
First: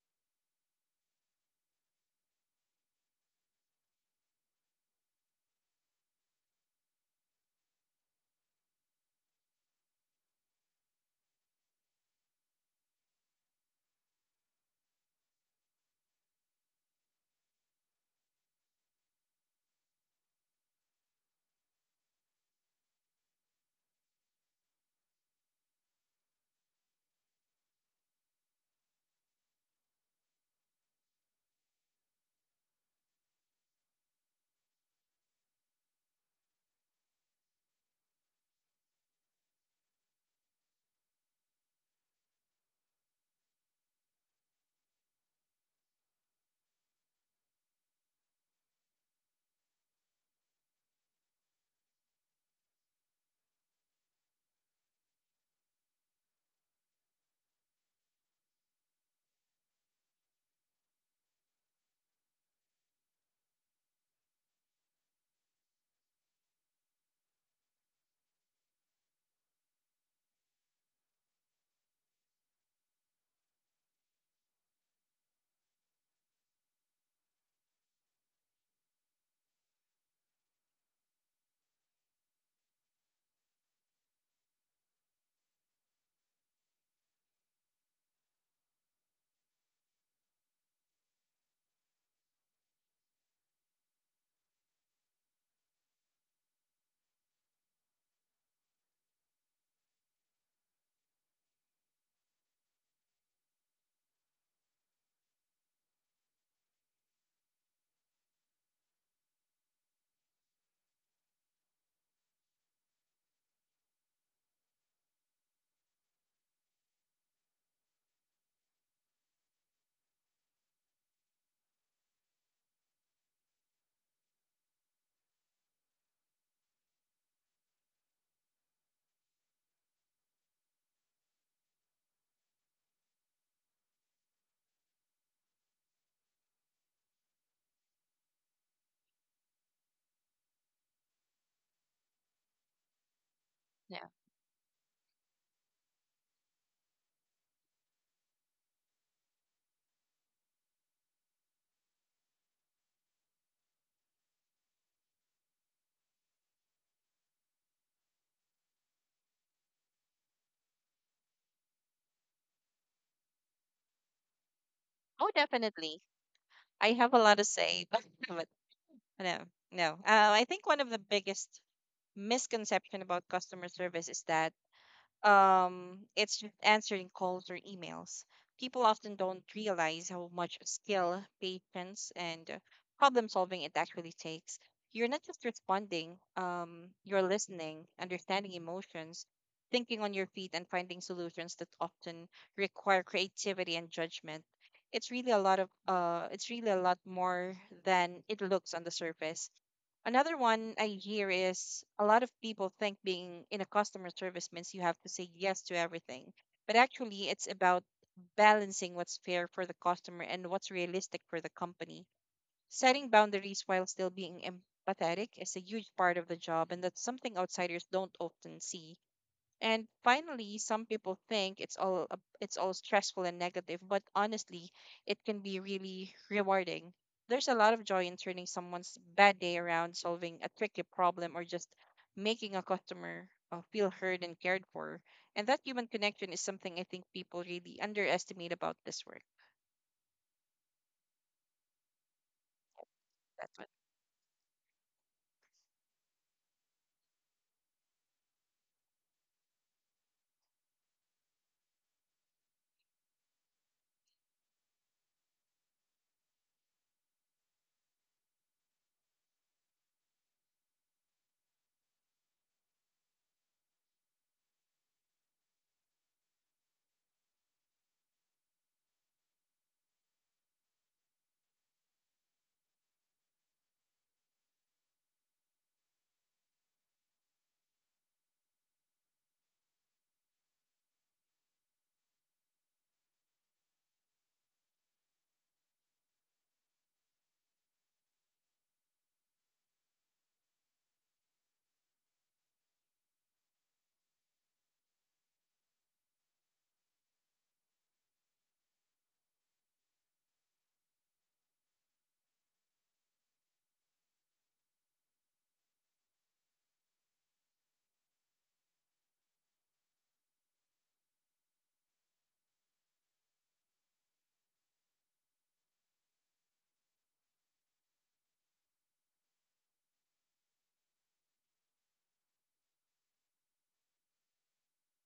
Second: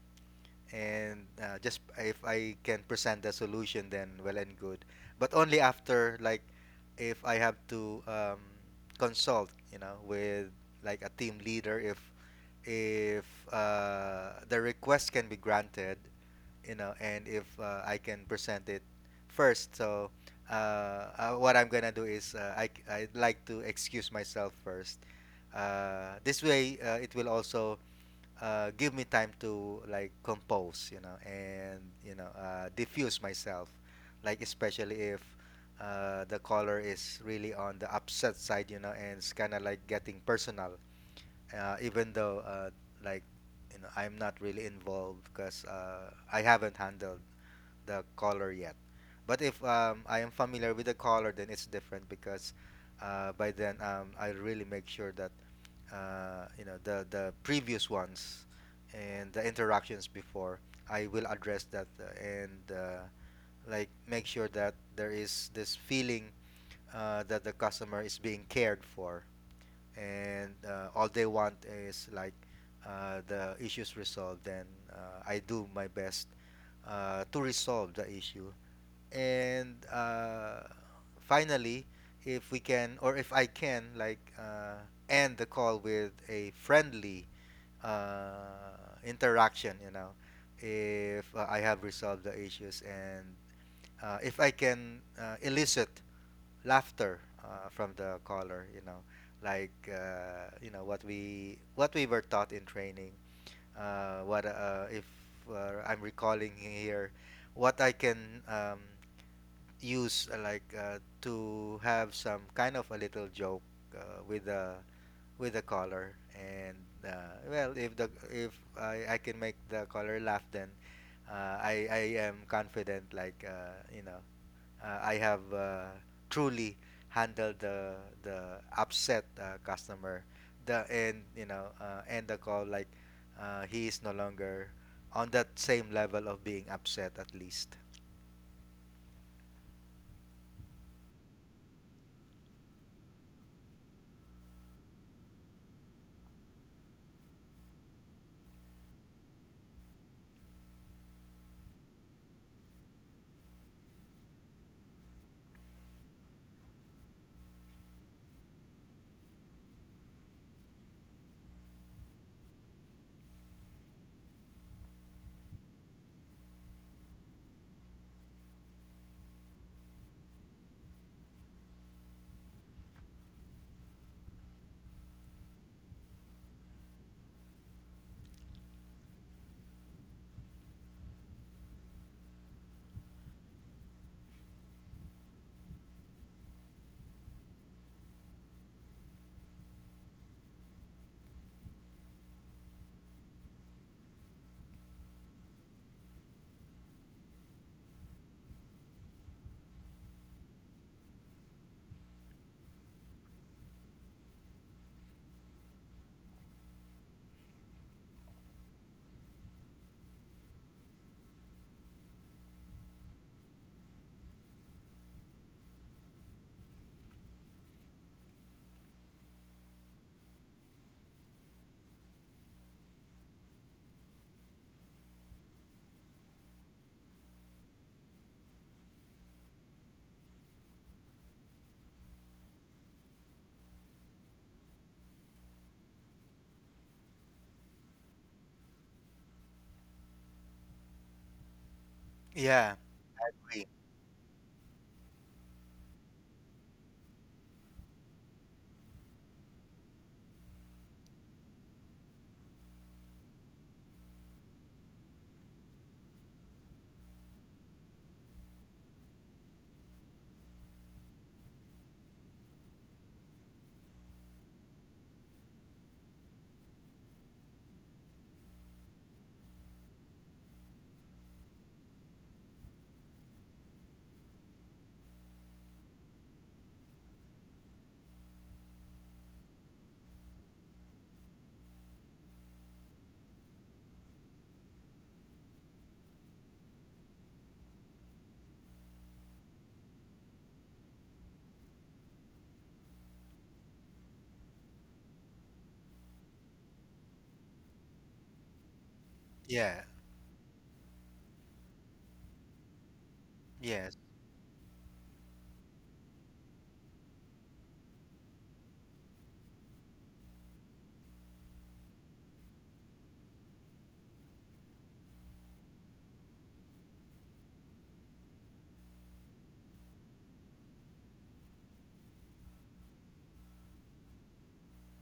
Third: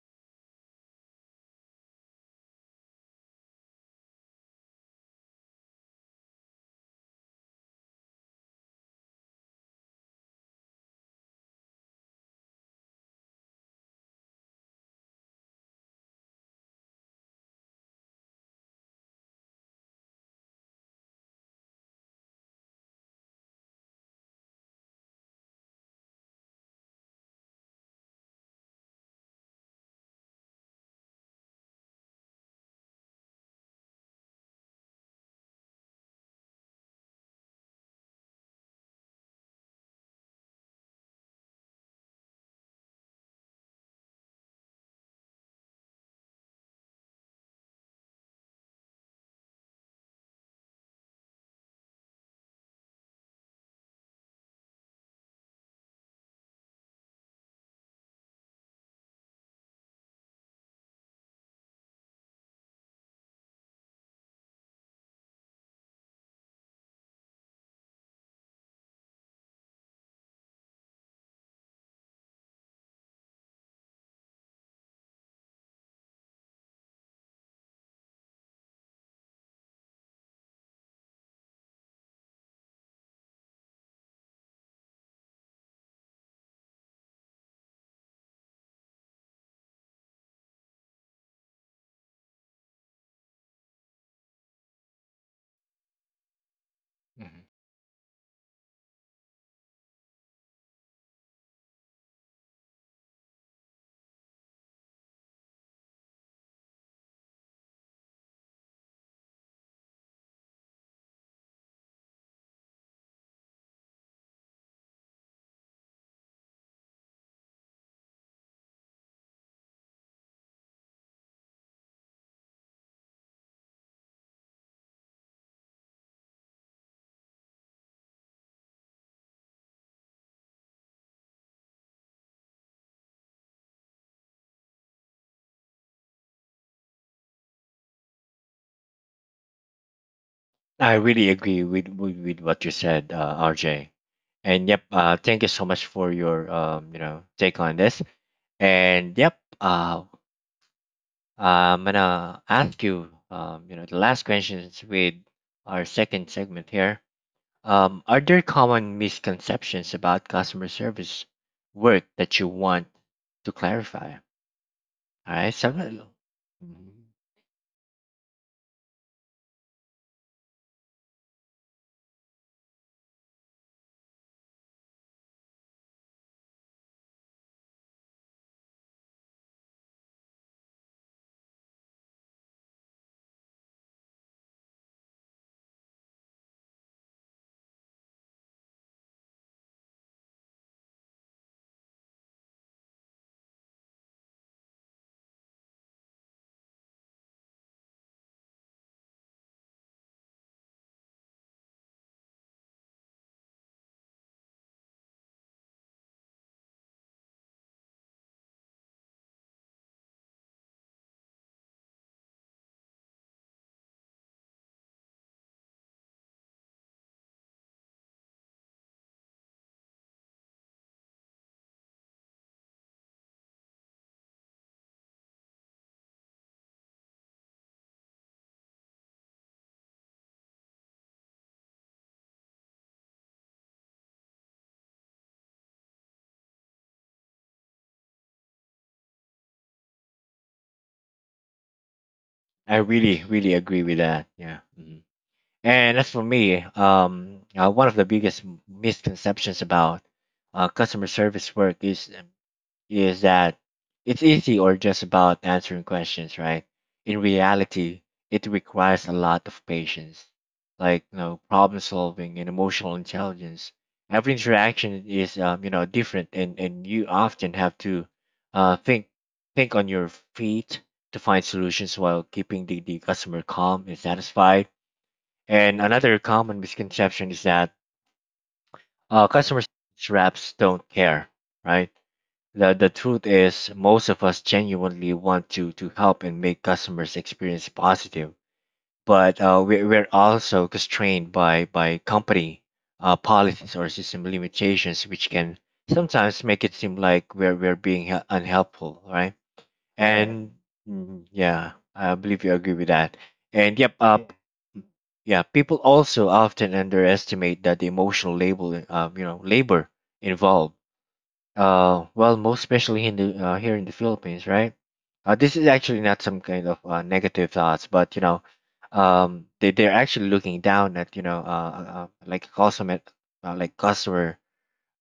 [SPEAKER 3] and just if I can present the solution, then well and good. But only after like, if I have to consult you know with like a team leader if if the request can be granted, you know. And if I can present it first, so what I'm gonna do is I'd like to excuse myself first. This way, it will also give me time to like compose, you know, and you know, diffuse myself, like especially if. The caller is really on the upset side, you know, and it's kind of like getting personal, even though like you know I'm not really involved because I haven't handled the color yet. But if I am familiar with the color, then it's different because by then I really make sure that you know the previous ones and the interactions before, I will address that and like make sure that there is this feeling that the customer is being cared for, and all they want is like the issues resolved. Then I do my best to resolve the issue. And finally, if we can, or if I can like end the call with a friendly uh, interaction, you know, if I have resolved the issues, and if I can elicit laughter
[SPEAKER 1] Mhm.
[SPEAKER 3] from the caller, you know, like you know what we were taught in training, what if I'm recalling here what I can use, like to have some kind of a little joke with the caller. And well, if the if I can make the caller laugh, then uh, I am confident like you know I have truly handled the upset customer. The and you know end the call like he is no longer on that same level of being upset, at least.
[SPEAKER 1] I really agree with what you said, RJ.
[SPEAKER 2] yeah.
[SPEAKER 1] And yep, thank you so much for your take on this. And yep, I'm gonna ask you the last questions with our second segment here. Are there common misconceptions about customer service work that you want to clarify?
[SPEAKER 2] Oh,
[SPEAKER 1] All right, so.
[SPEAKER 2] definitely.
[SPEAKER 1] Mhm.
[SPEAKER 2] I have a lot to say, but no, no. I think one of the biggest misconception about customer service is that it's just answering calls or emails. People often don't realize how much skill, patience, and problem solving it actually takes. You're not just responding, you're listening, understanding emotions, thinking on your feet, and finding solutions that often require creativity and judgment. It's really a lot of it's really a lot more than it looks on the surface. Another one I hear is a lot of people think being in a customer service means you have to say yes to everything. But actually, it's about balancing what's fair for the customer and what's realistic for the company. Setting boundaries while still being empathetic is a huge part of the job, and that's something outsiders don't often see. And finally, some people think it's all stressful and negative, but honestly, it can be really rewarding. There's a lot of joy in turning someone's bad day around, solving a tricky problem, or just making a customer feel heard and cared for. And that human connection is something I think people really underestimate about this work.
[SPEAKER 3] Yeah,
[SPEAKER 1] I really, really
[SPEAKER 2] That's
[SPEAKER 3] agree.
[SPEAKER 2] what.
[SPEAKER 1] agree with that. Yeah. Mhm. And as for me, one of the biggest misconceptions about customer service work is that it's easy or just about answering questions, right? In reality, it requires a lot of patience, like you know, problem solving and emotional intelligence. Every interaction is you know different, and you often have to uh, think think on your feet to find solutions while keeping the customer calm and satisfied. And another common misconception is that customers reps don't care, right? The truth is, most of us genuinely want to help and make customers' experience positive, but we're also constrained by company policies or system limitations, which can sometimes make it seem like we're being unhelpful, right?
[SPEAKER 3] Yeah,
[SPEAKER 1] And yeah, I believe you agree with that. And
[SPEAKER 3] yeah.
[SPEAKER 1] yep, yeah, people also often underestimate that the emotional labor involved, well, most especially in here in the Philippines, right? This is actually not some kind of negative thoughts, but you know, they they're actually looking down at like like customer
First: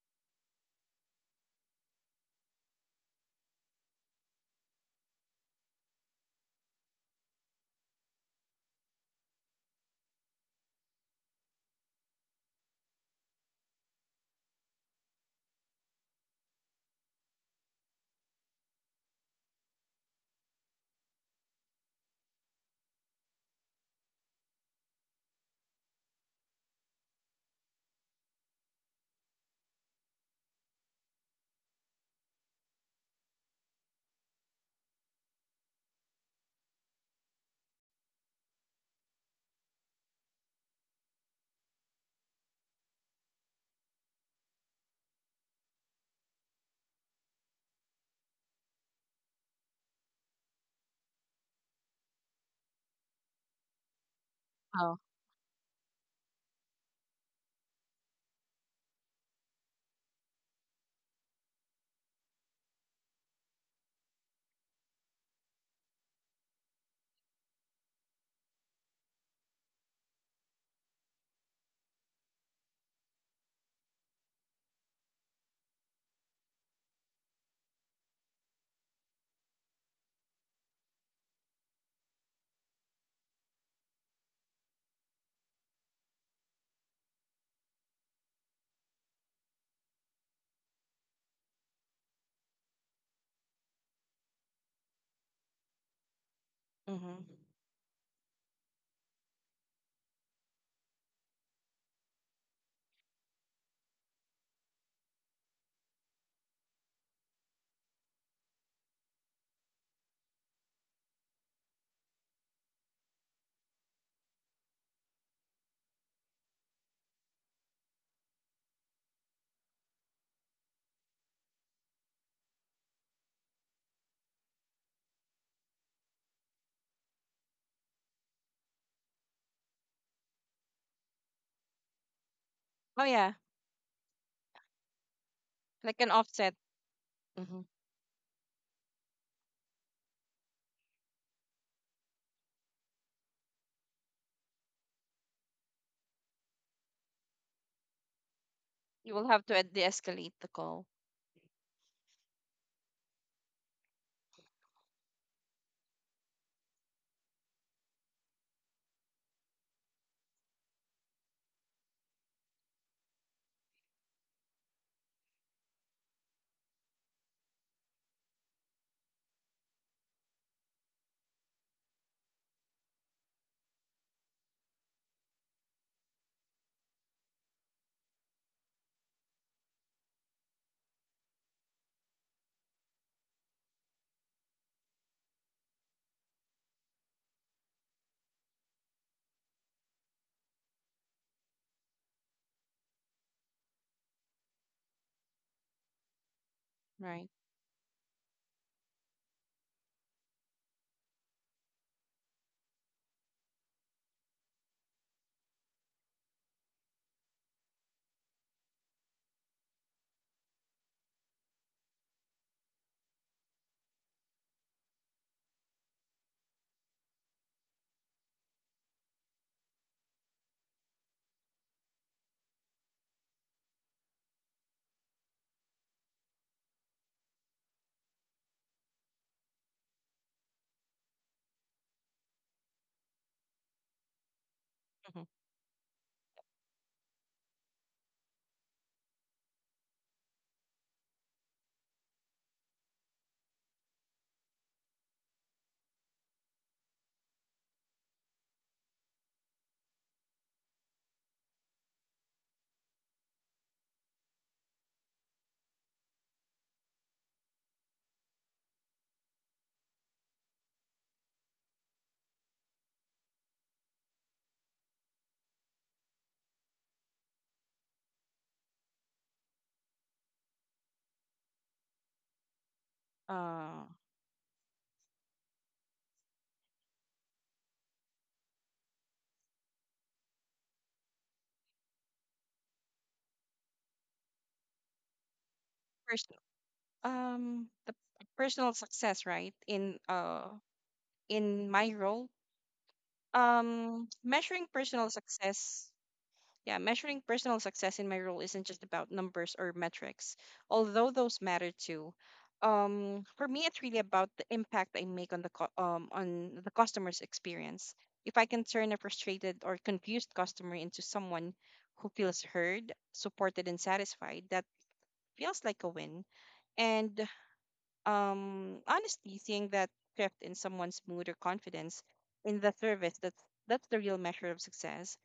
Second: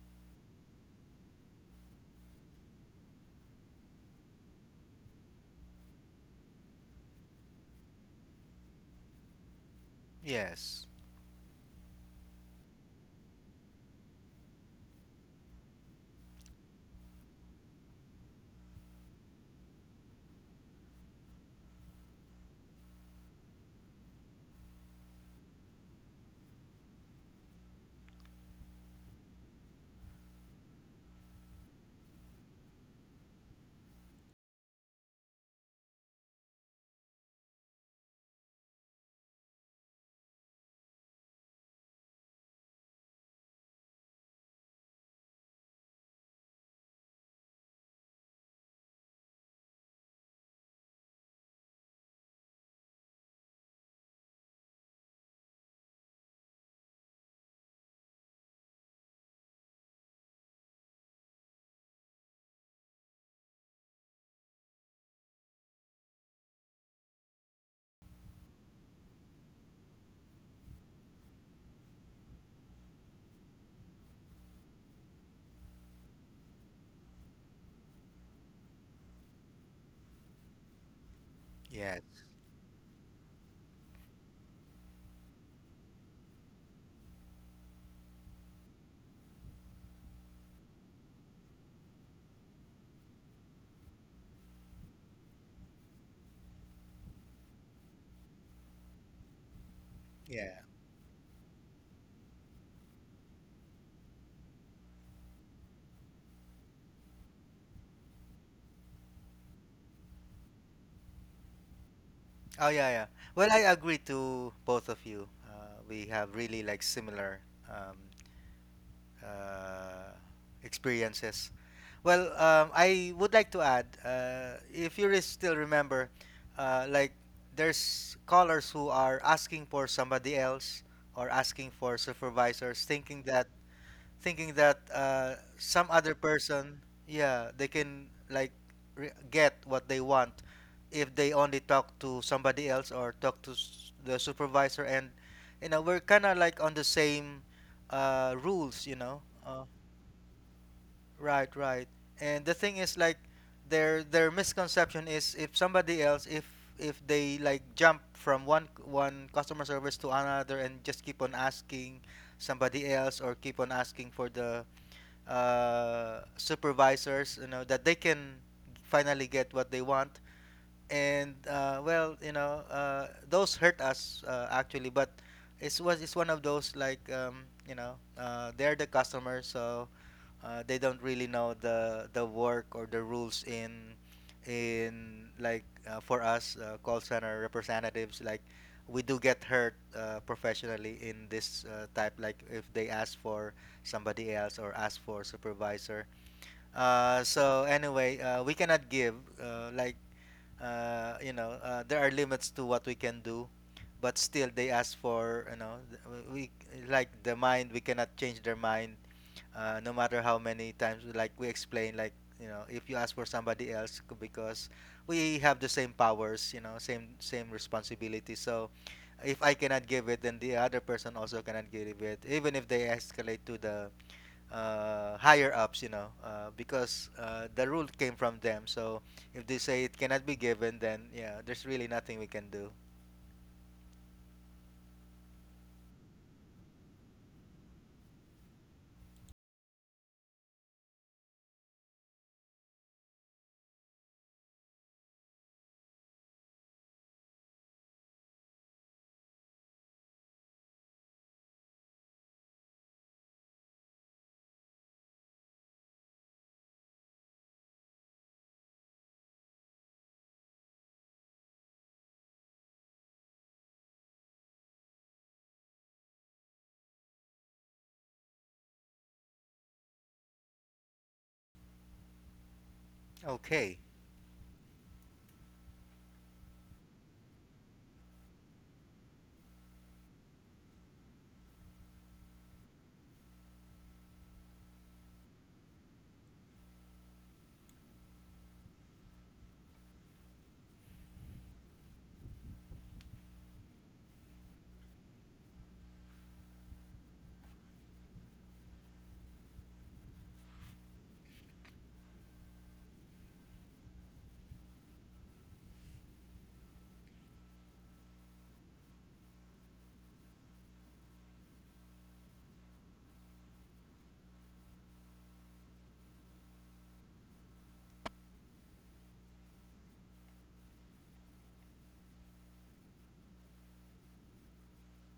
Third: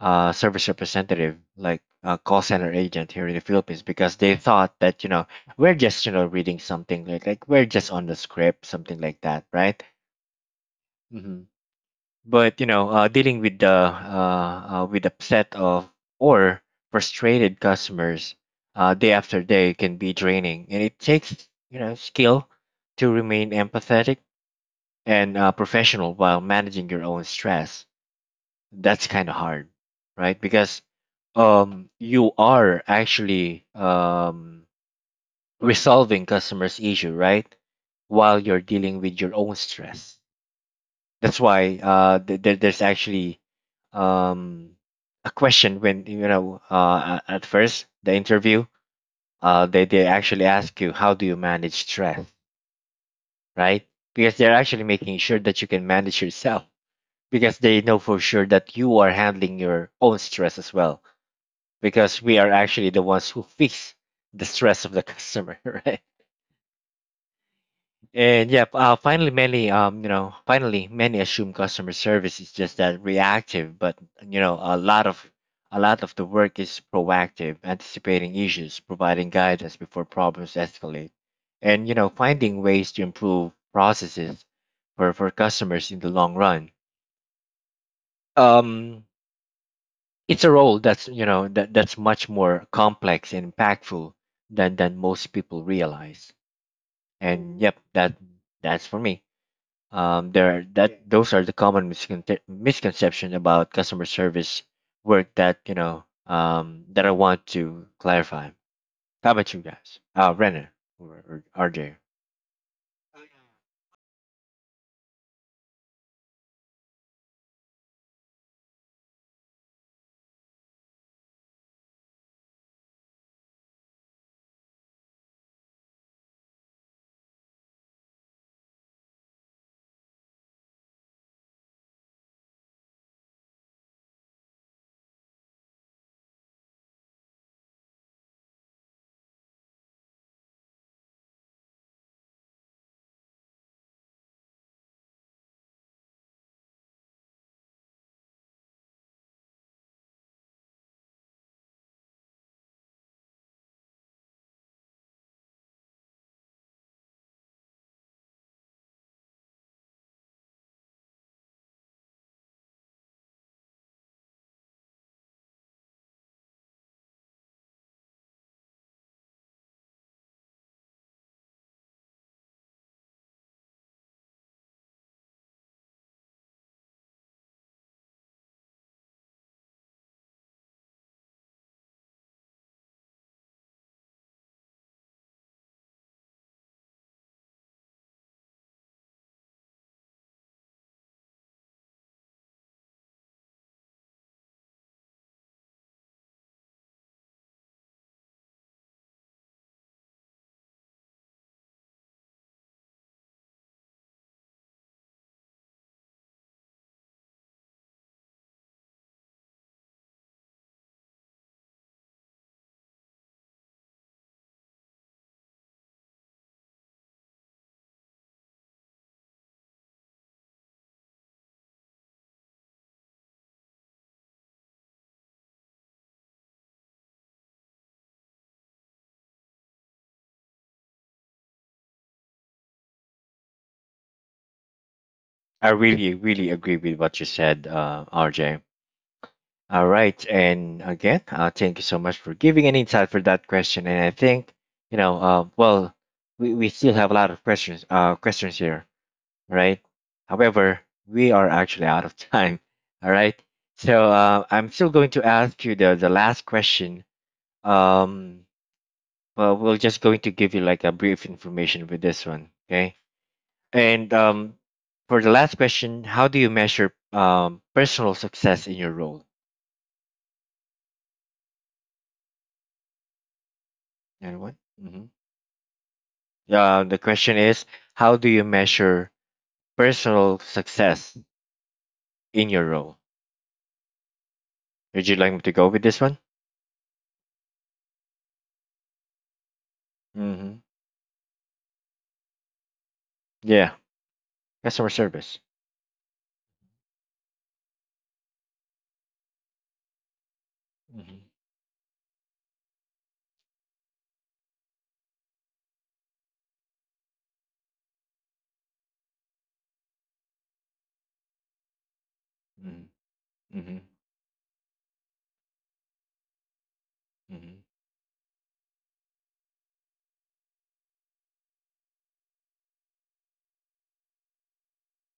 [SPEAKER 1] service representative, like call center agent here in the Philippines, because they thought that you know we're just you know reading something like we're just on the script, something like that, right?
[SPEAKER 3] Yes.
[SPEAKER 1] Mhm. But you know dealing with the with upset of or frustrated customers day after day can be draining and it takes you know skill to remain empathetic and professional while managing your own stress. That's kind of hard, right? Because you are actually resolving customers issue, right, while you're dealing with your own stress. That's why there's actually um, a question when you know at first the interview, they actually ask you, how do you manage stress, right? Because they're actually
[SPEAKER 2] Oh.
[SPEAKER 1] making sure that you can manage yourself, because they know for sure that you are handling your own stress as well, because we are actually the ones who fix the stress of the customer, right? And yeah, finally, many you know, finally, many assume customer service is just that reactive, but you know, a lot of the work is proactive, anticipating issues, providing guidance before problems escalate, and you
[SPEAKER 3] Yes.
[SPEAKER 1] know, finding ways to improve processes for customers in the long run. Um, it's a role that's you know that that's much more complex and impactful than most people realize.
[SPEAKER 2] Mm-hmm.
[SPEAKER 1] And yep, that's for me.
[SPEAKER 3] Yeah.
[SPEAKER 1] There are that those are the common misconception about customer service work that you know that I want to clarify. How about you guys, Renner or RJ?
[SPEAKER 3] Oh, yeah, yeah. Well, I agree to both of you. We have really like similar um, uh, experiences. Well, I would like to add, if you still remember, like there's callers who are asking for somebody else or asking for supervisors,
[SPEAKER 2] Oh
[SPEAKER 3] thinking
[SPEAKER 2] yeah,
[SPEAKER 3] that some
[SPEAKER 2] like an
[SPEAKER 3] other
[SPEAKER 2] offset.
[SPEAKER 3] person, yeah,
[SPEAKER 2] Hmm.
[SPEAKER 3] they can like get what they want if they only talk to somebody else or talk to the supervisor. And you know, we're kind of like on the same rules, you
[SPEAKER 2] You will
[SPEAKER 3] know.
[SPEAKER 2] have to de-escalate the call,
[SPEAKER 3] Right, right. And the thing is, like, their misconception is, if somebody else, if they like jump from one customer service to another and just keep on asking somebody else, or keep on asking for the supervisors, you know, that they can finally get what they want. And well, you know, those hurt us actually. But it's one of those like you know, they're the customer, so they don't really know the work or the rules in like for us call center representatives. Like we do get hurt professionally in this type, like if they ask for somebody else or ask for supervisor.
[SPEAKER 2] right?
[SPEAKER 3] So anyway, we cannot give like you know, there are limits to what we can do. But still they ask for, you know, we like the mind. We cannot change their mind, no matter how many times we explain, like you know, if you ask for somebody else, because we have the same powers, you know, same responsibility. So if I cannot give it, then the other person also cannot give it, even if they escalate to the higher ups, you know, because the rule came from them. So if they say it cannot be given, then yeah, there's really nothing we can do.
[SPEAKER 2] Mm-hmm.
[SPEAKER 1] I really, really agree with what you said, RJ. All right, and again, thank you so much for giving an insight for that question. And I think, you know, well, we still have a lot of questions, questions here, right? However, we are actually out of time. All right. So I'm still going to ask you the last question. Um, well, we're just going to give you like a brief information with this one. Okay. And for the last question, how do you measure personal success in your role?
[SPEAKER 3] Okay.
[SPEAKER 2] Uh,
[SPEAKER 1] Anyone? Mm-hmm. The question is, how do you measure personal success in your role? Would you like me to go with this one?
[SPEAKER 2] first. The personal success, right,
[SPEAKER 1] Mm-hmm.
[SPEAKER 2] in my role.
[SPEAKER 1] Yeah.
[SPEAKER 2] Measuring
[SPEAKER 1] Customer
[SPEAKER 2] personal
[SPEAKER 1] service.
[SPEAKER 2] success yeah measuring personal success in my role isn't just about numbers or metrics, although
[SPEAKER 1] Mhm.
[SPEAKER 2] those matter too. For me, it's really about the impact I make on the customer's experience. If I can turn a frustrated or confused customer into someone who feels heard,
[SPEAKER 1] Mhm.
[SPEAKER 2] supported and
[SPEAKER 1] Mhm.
[SPEAKER 2] satisfied, that feels like a win. and
[SPEAKER 1] Mhm.
[SPEAKER 2] um honestly, seeing that shift in someone's mood or confidence in the service, that's the real measure of success.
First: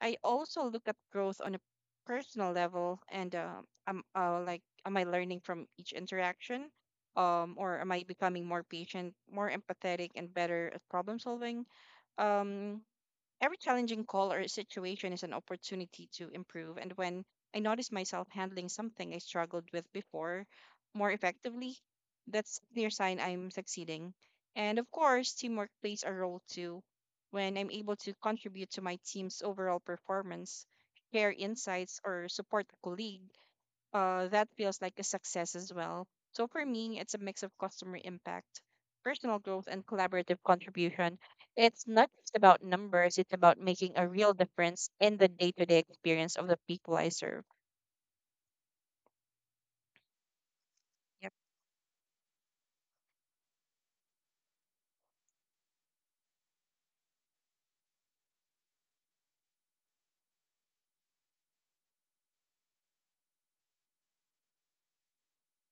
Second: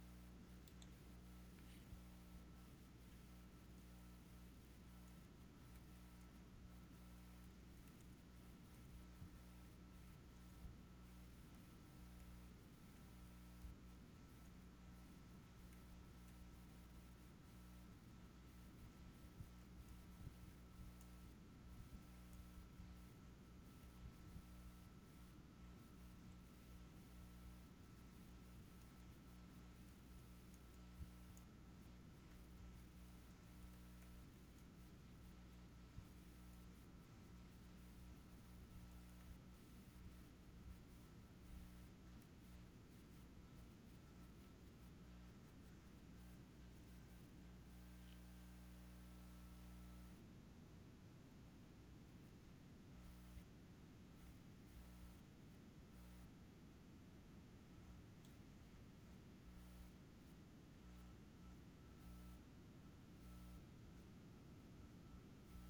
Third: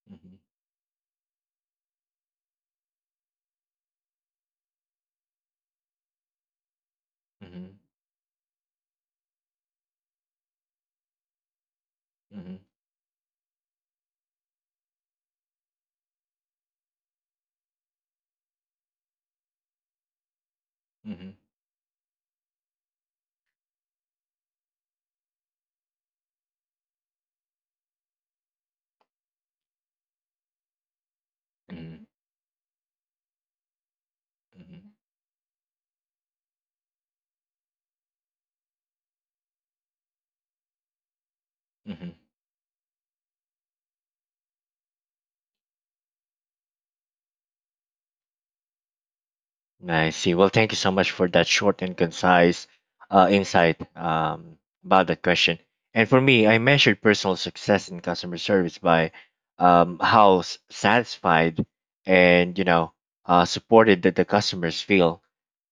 [SPEAKER 2] I
[SPEAKER 1] Mhm.
[SPEAKER 2] also look at growth on a personal level, and am I learning from each interaction,
[SPEAKER 1] Mhm.
[SPEAKER 2] or am I becoming more patient, more empathetic and better at problem solving.
[SPEAKER 1] Mhm.
[SPEAKER 2] um Every challenging call or situation is an opportunity to improve, and when I notice myself handling something I struggled with before more
[SPEAKER 1] Mhm.
[SPEAKER 2] effectively, that's a clear sign I'm succeeding. And of course, teamwork plays a role too. When I'm able to contribute to my team's overall performance, share
[SPEAKER 1] Mhm.
[SPEAKER 2] insights,
[SPEAKER 1] Mhm.
[SPEAKER 2] or support a colleague, that feels
[SPEAKER 1] Mhm.
[SPEAKER 2] like a success as well. So for me, it's a mix of customer impact, personal growth, and collaborative contribution. It's
[SPEAKER 1] Mhm.
[SPEAKER 2] not
[SPEAKER 1] Mhm.
[SPEAKER 2] just about numbers, it's about making a real difference in the day to day experience of the people I serve.
[SPEAKER 1] I see. Well, thank you so much for
[SPEAKER 2] Yep.
[SPEAKER 1] that short and concise insight about that question. And for me, I measured personal success in customer service by how satisfied and you know supported that the customers feel,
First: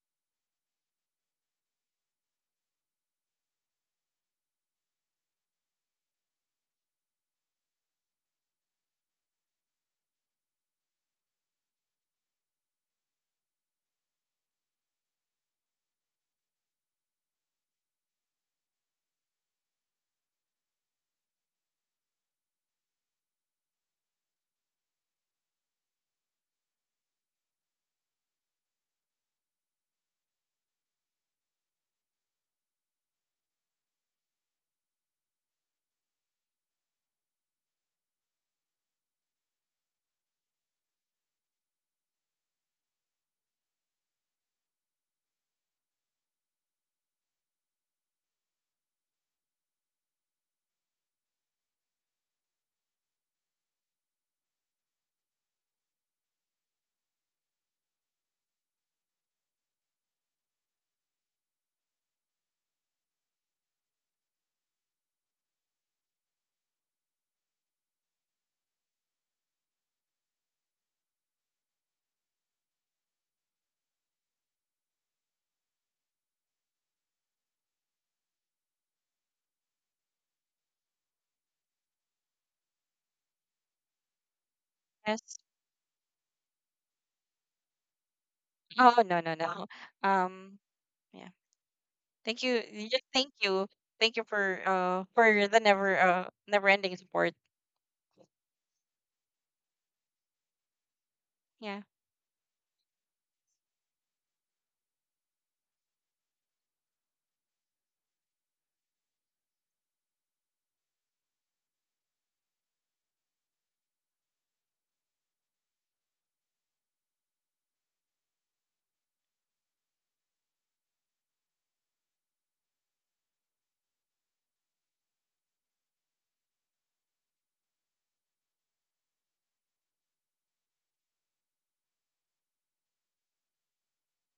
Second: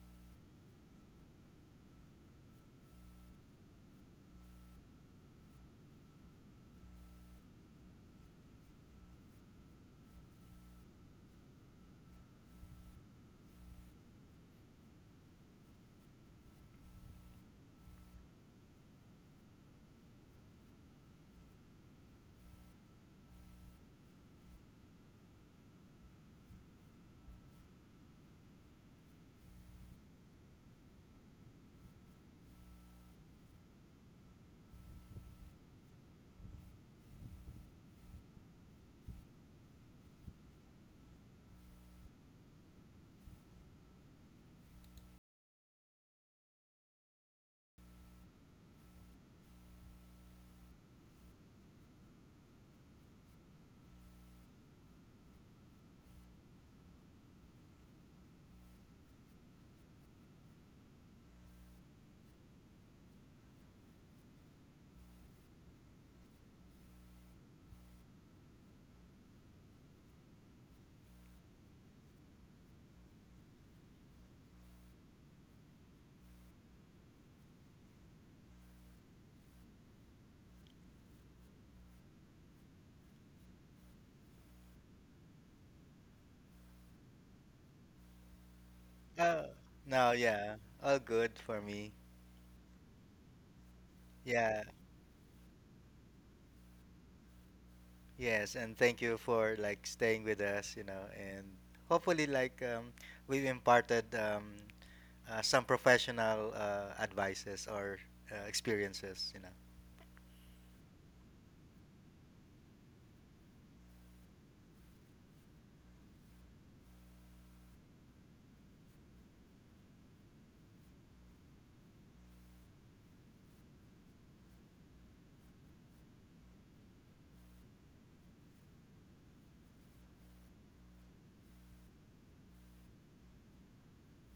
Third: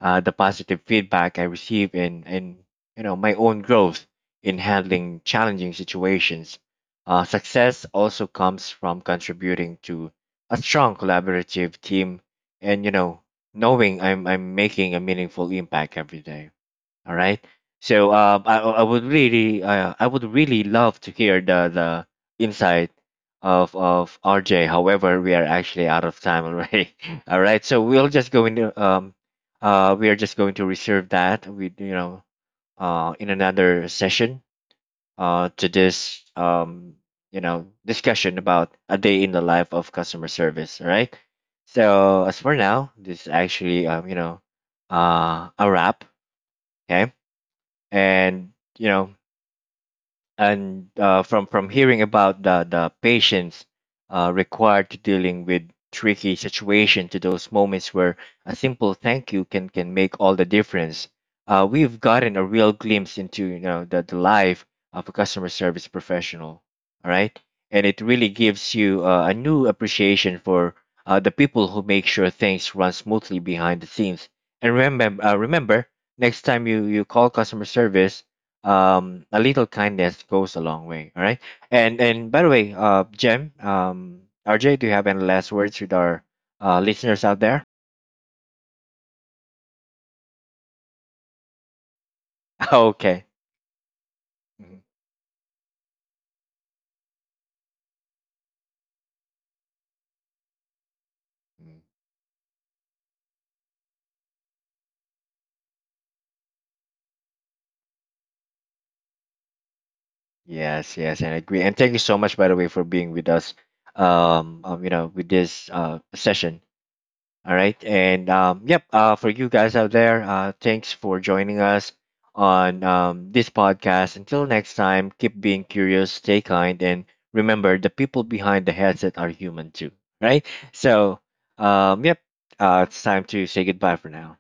[SPEAKER 1] the positive feedback I receive, and you know my own growth in handling challenging situations. Success also comes from contributing to a strong collaborative team and you know knowing I'm making a meaningful impact every day. All right. So I would really love to hear the insight of RJ. However, we are actually out of time already. All right. So we'll just go into we are just going to reserve that with you know in another session to this you know discussion about a day in the life of customer service. All right. So as for now, this is actually a wrap. Okay, and you know and from hearing about the patience required to dealing with tricky situation to those moments where a simple thank you can make all the difference. We've gotten a real glimpse into you know the life of a customer service professional. All right, and it really gives you a new appreciation for the people who make sure things run smoothly behind the scenes. And remember, next time you call customer service, a little kindness goes a long way. All right, and by the way, jem, rj, do you have any
[SPEAKER 2] Yes.
[SPEAKER 1] last words with our listeners out there?
[SPEAKER 2] Oh, no, no,
[SPEAKER 3] Uh,
[SPEAKER 2] no.
[SPEAKER 3] no, yeah,
[SPEAKER 2] Um,
[SPEAKER 3] all
[SPEAKER 2] yeah.
[SPEAKER 3] good for me.
[SPEAKER 2] Thank you. Just
[SPEAKER 1] Okay.
[SPEAKER 2] thank you. Thank you
[SPEAKER 3] Yeah,
[SPEAKER 1] Mhm,
[SPEAKER 2] for the never ending support.
[SPEAKER 3] yes, and thank you for like staying with us, you know, and
[SPEAKER 1] mhm.
[SPEAKER 2] Yeah.
[SPEAKER 3] hopefully like we've imparted some professional advices or experiences, you know.
[SPEAKER 1] Yes, yes, and I agree, and thank you so much by the way for being with us, you know with this session. All right. And yep, for you guys out there, thanks for joining us on this podcast. Until next time, keep being curious, stay kind, and remember the people behind the headset are human too. Right? So, yep, it's time to say goodbye for now.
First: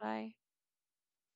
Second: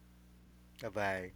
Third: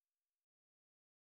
[SPEAKER 2] Bye.
[SPEAKER 3] Bye bye.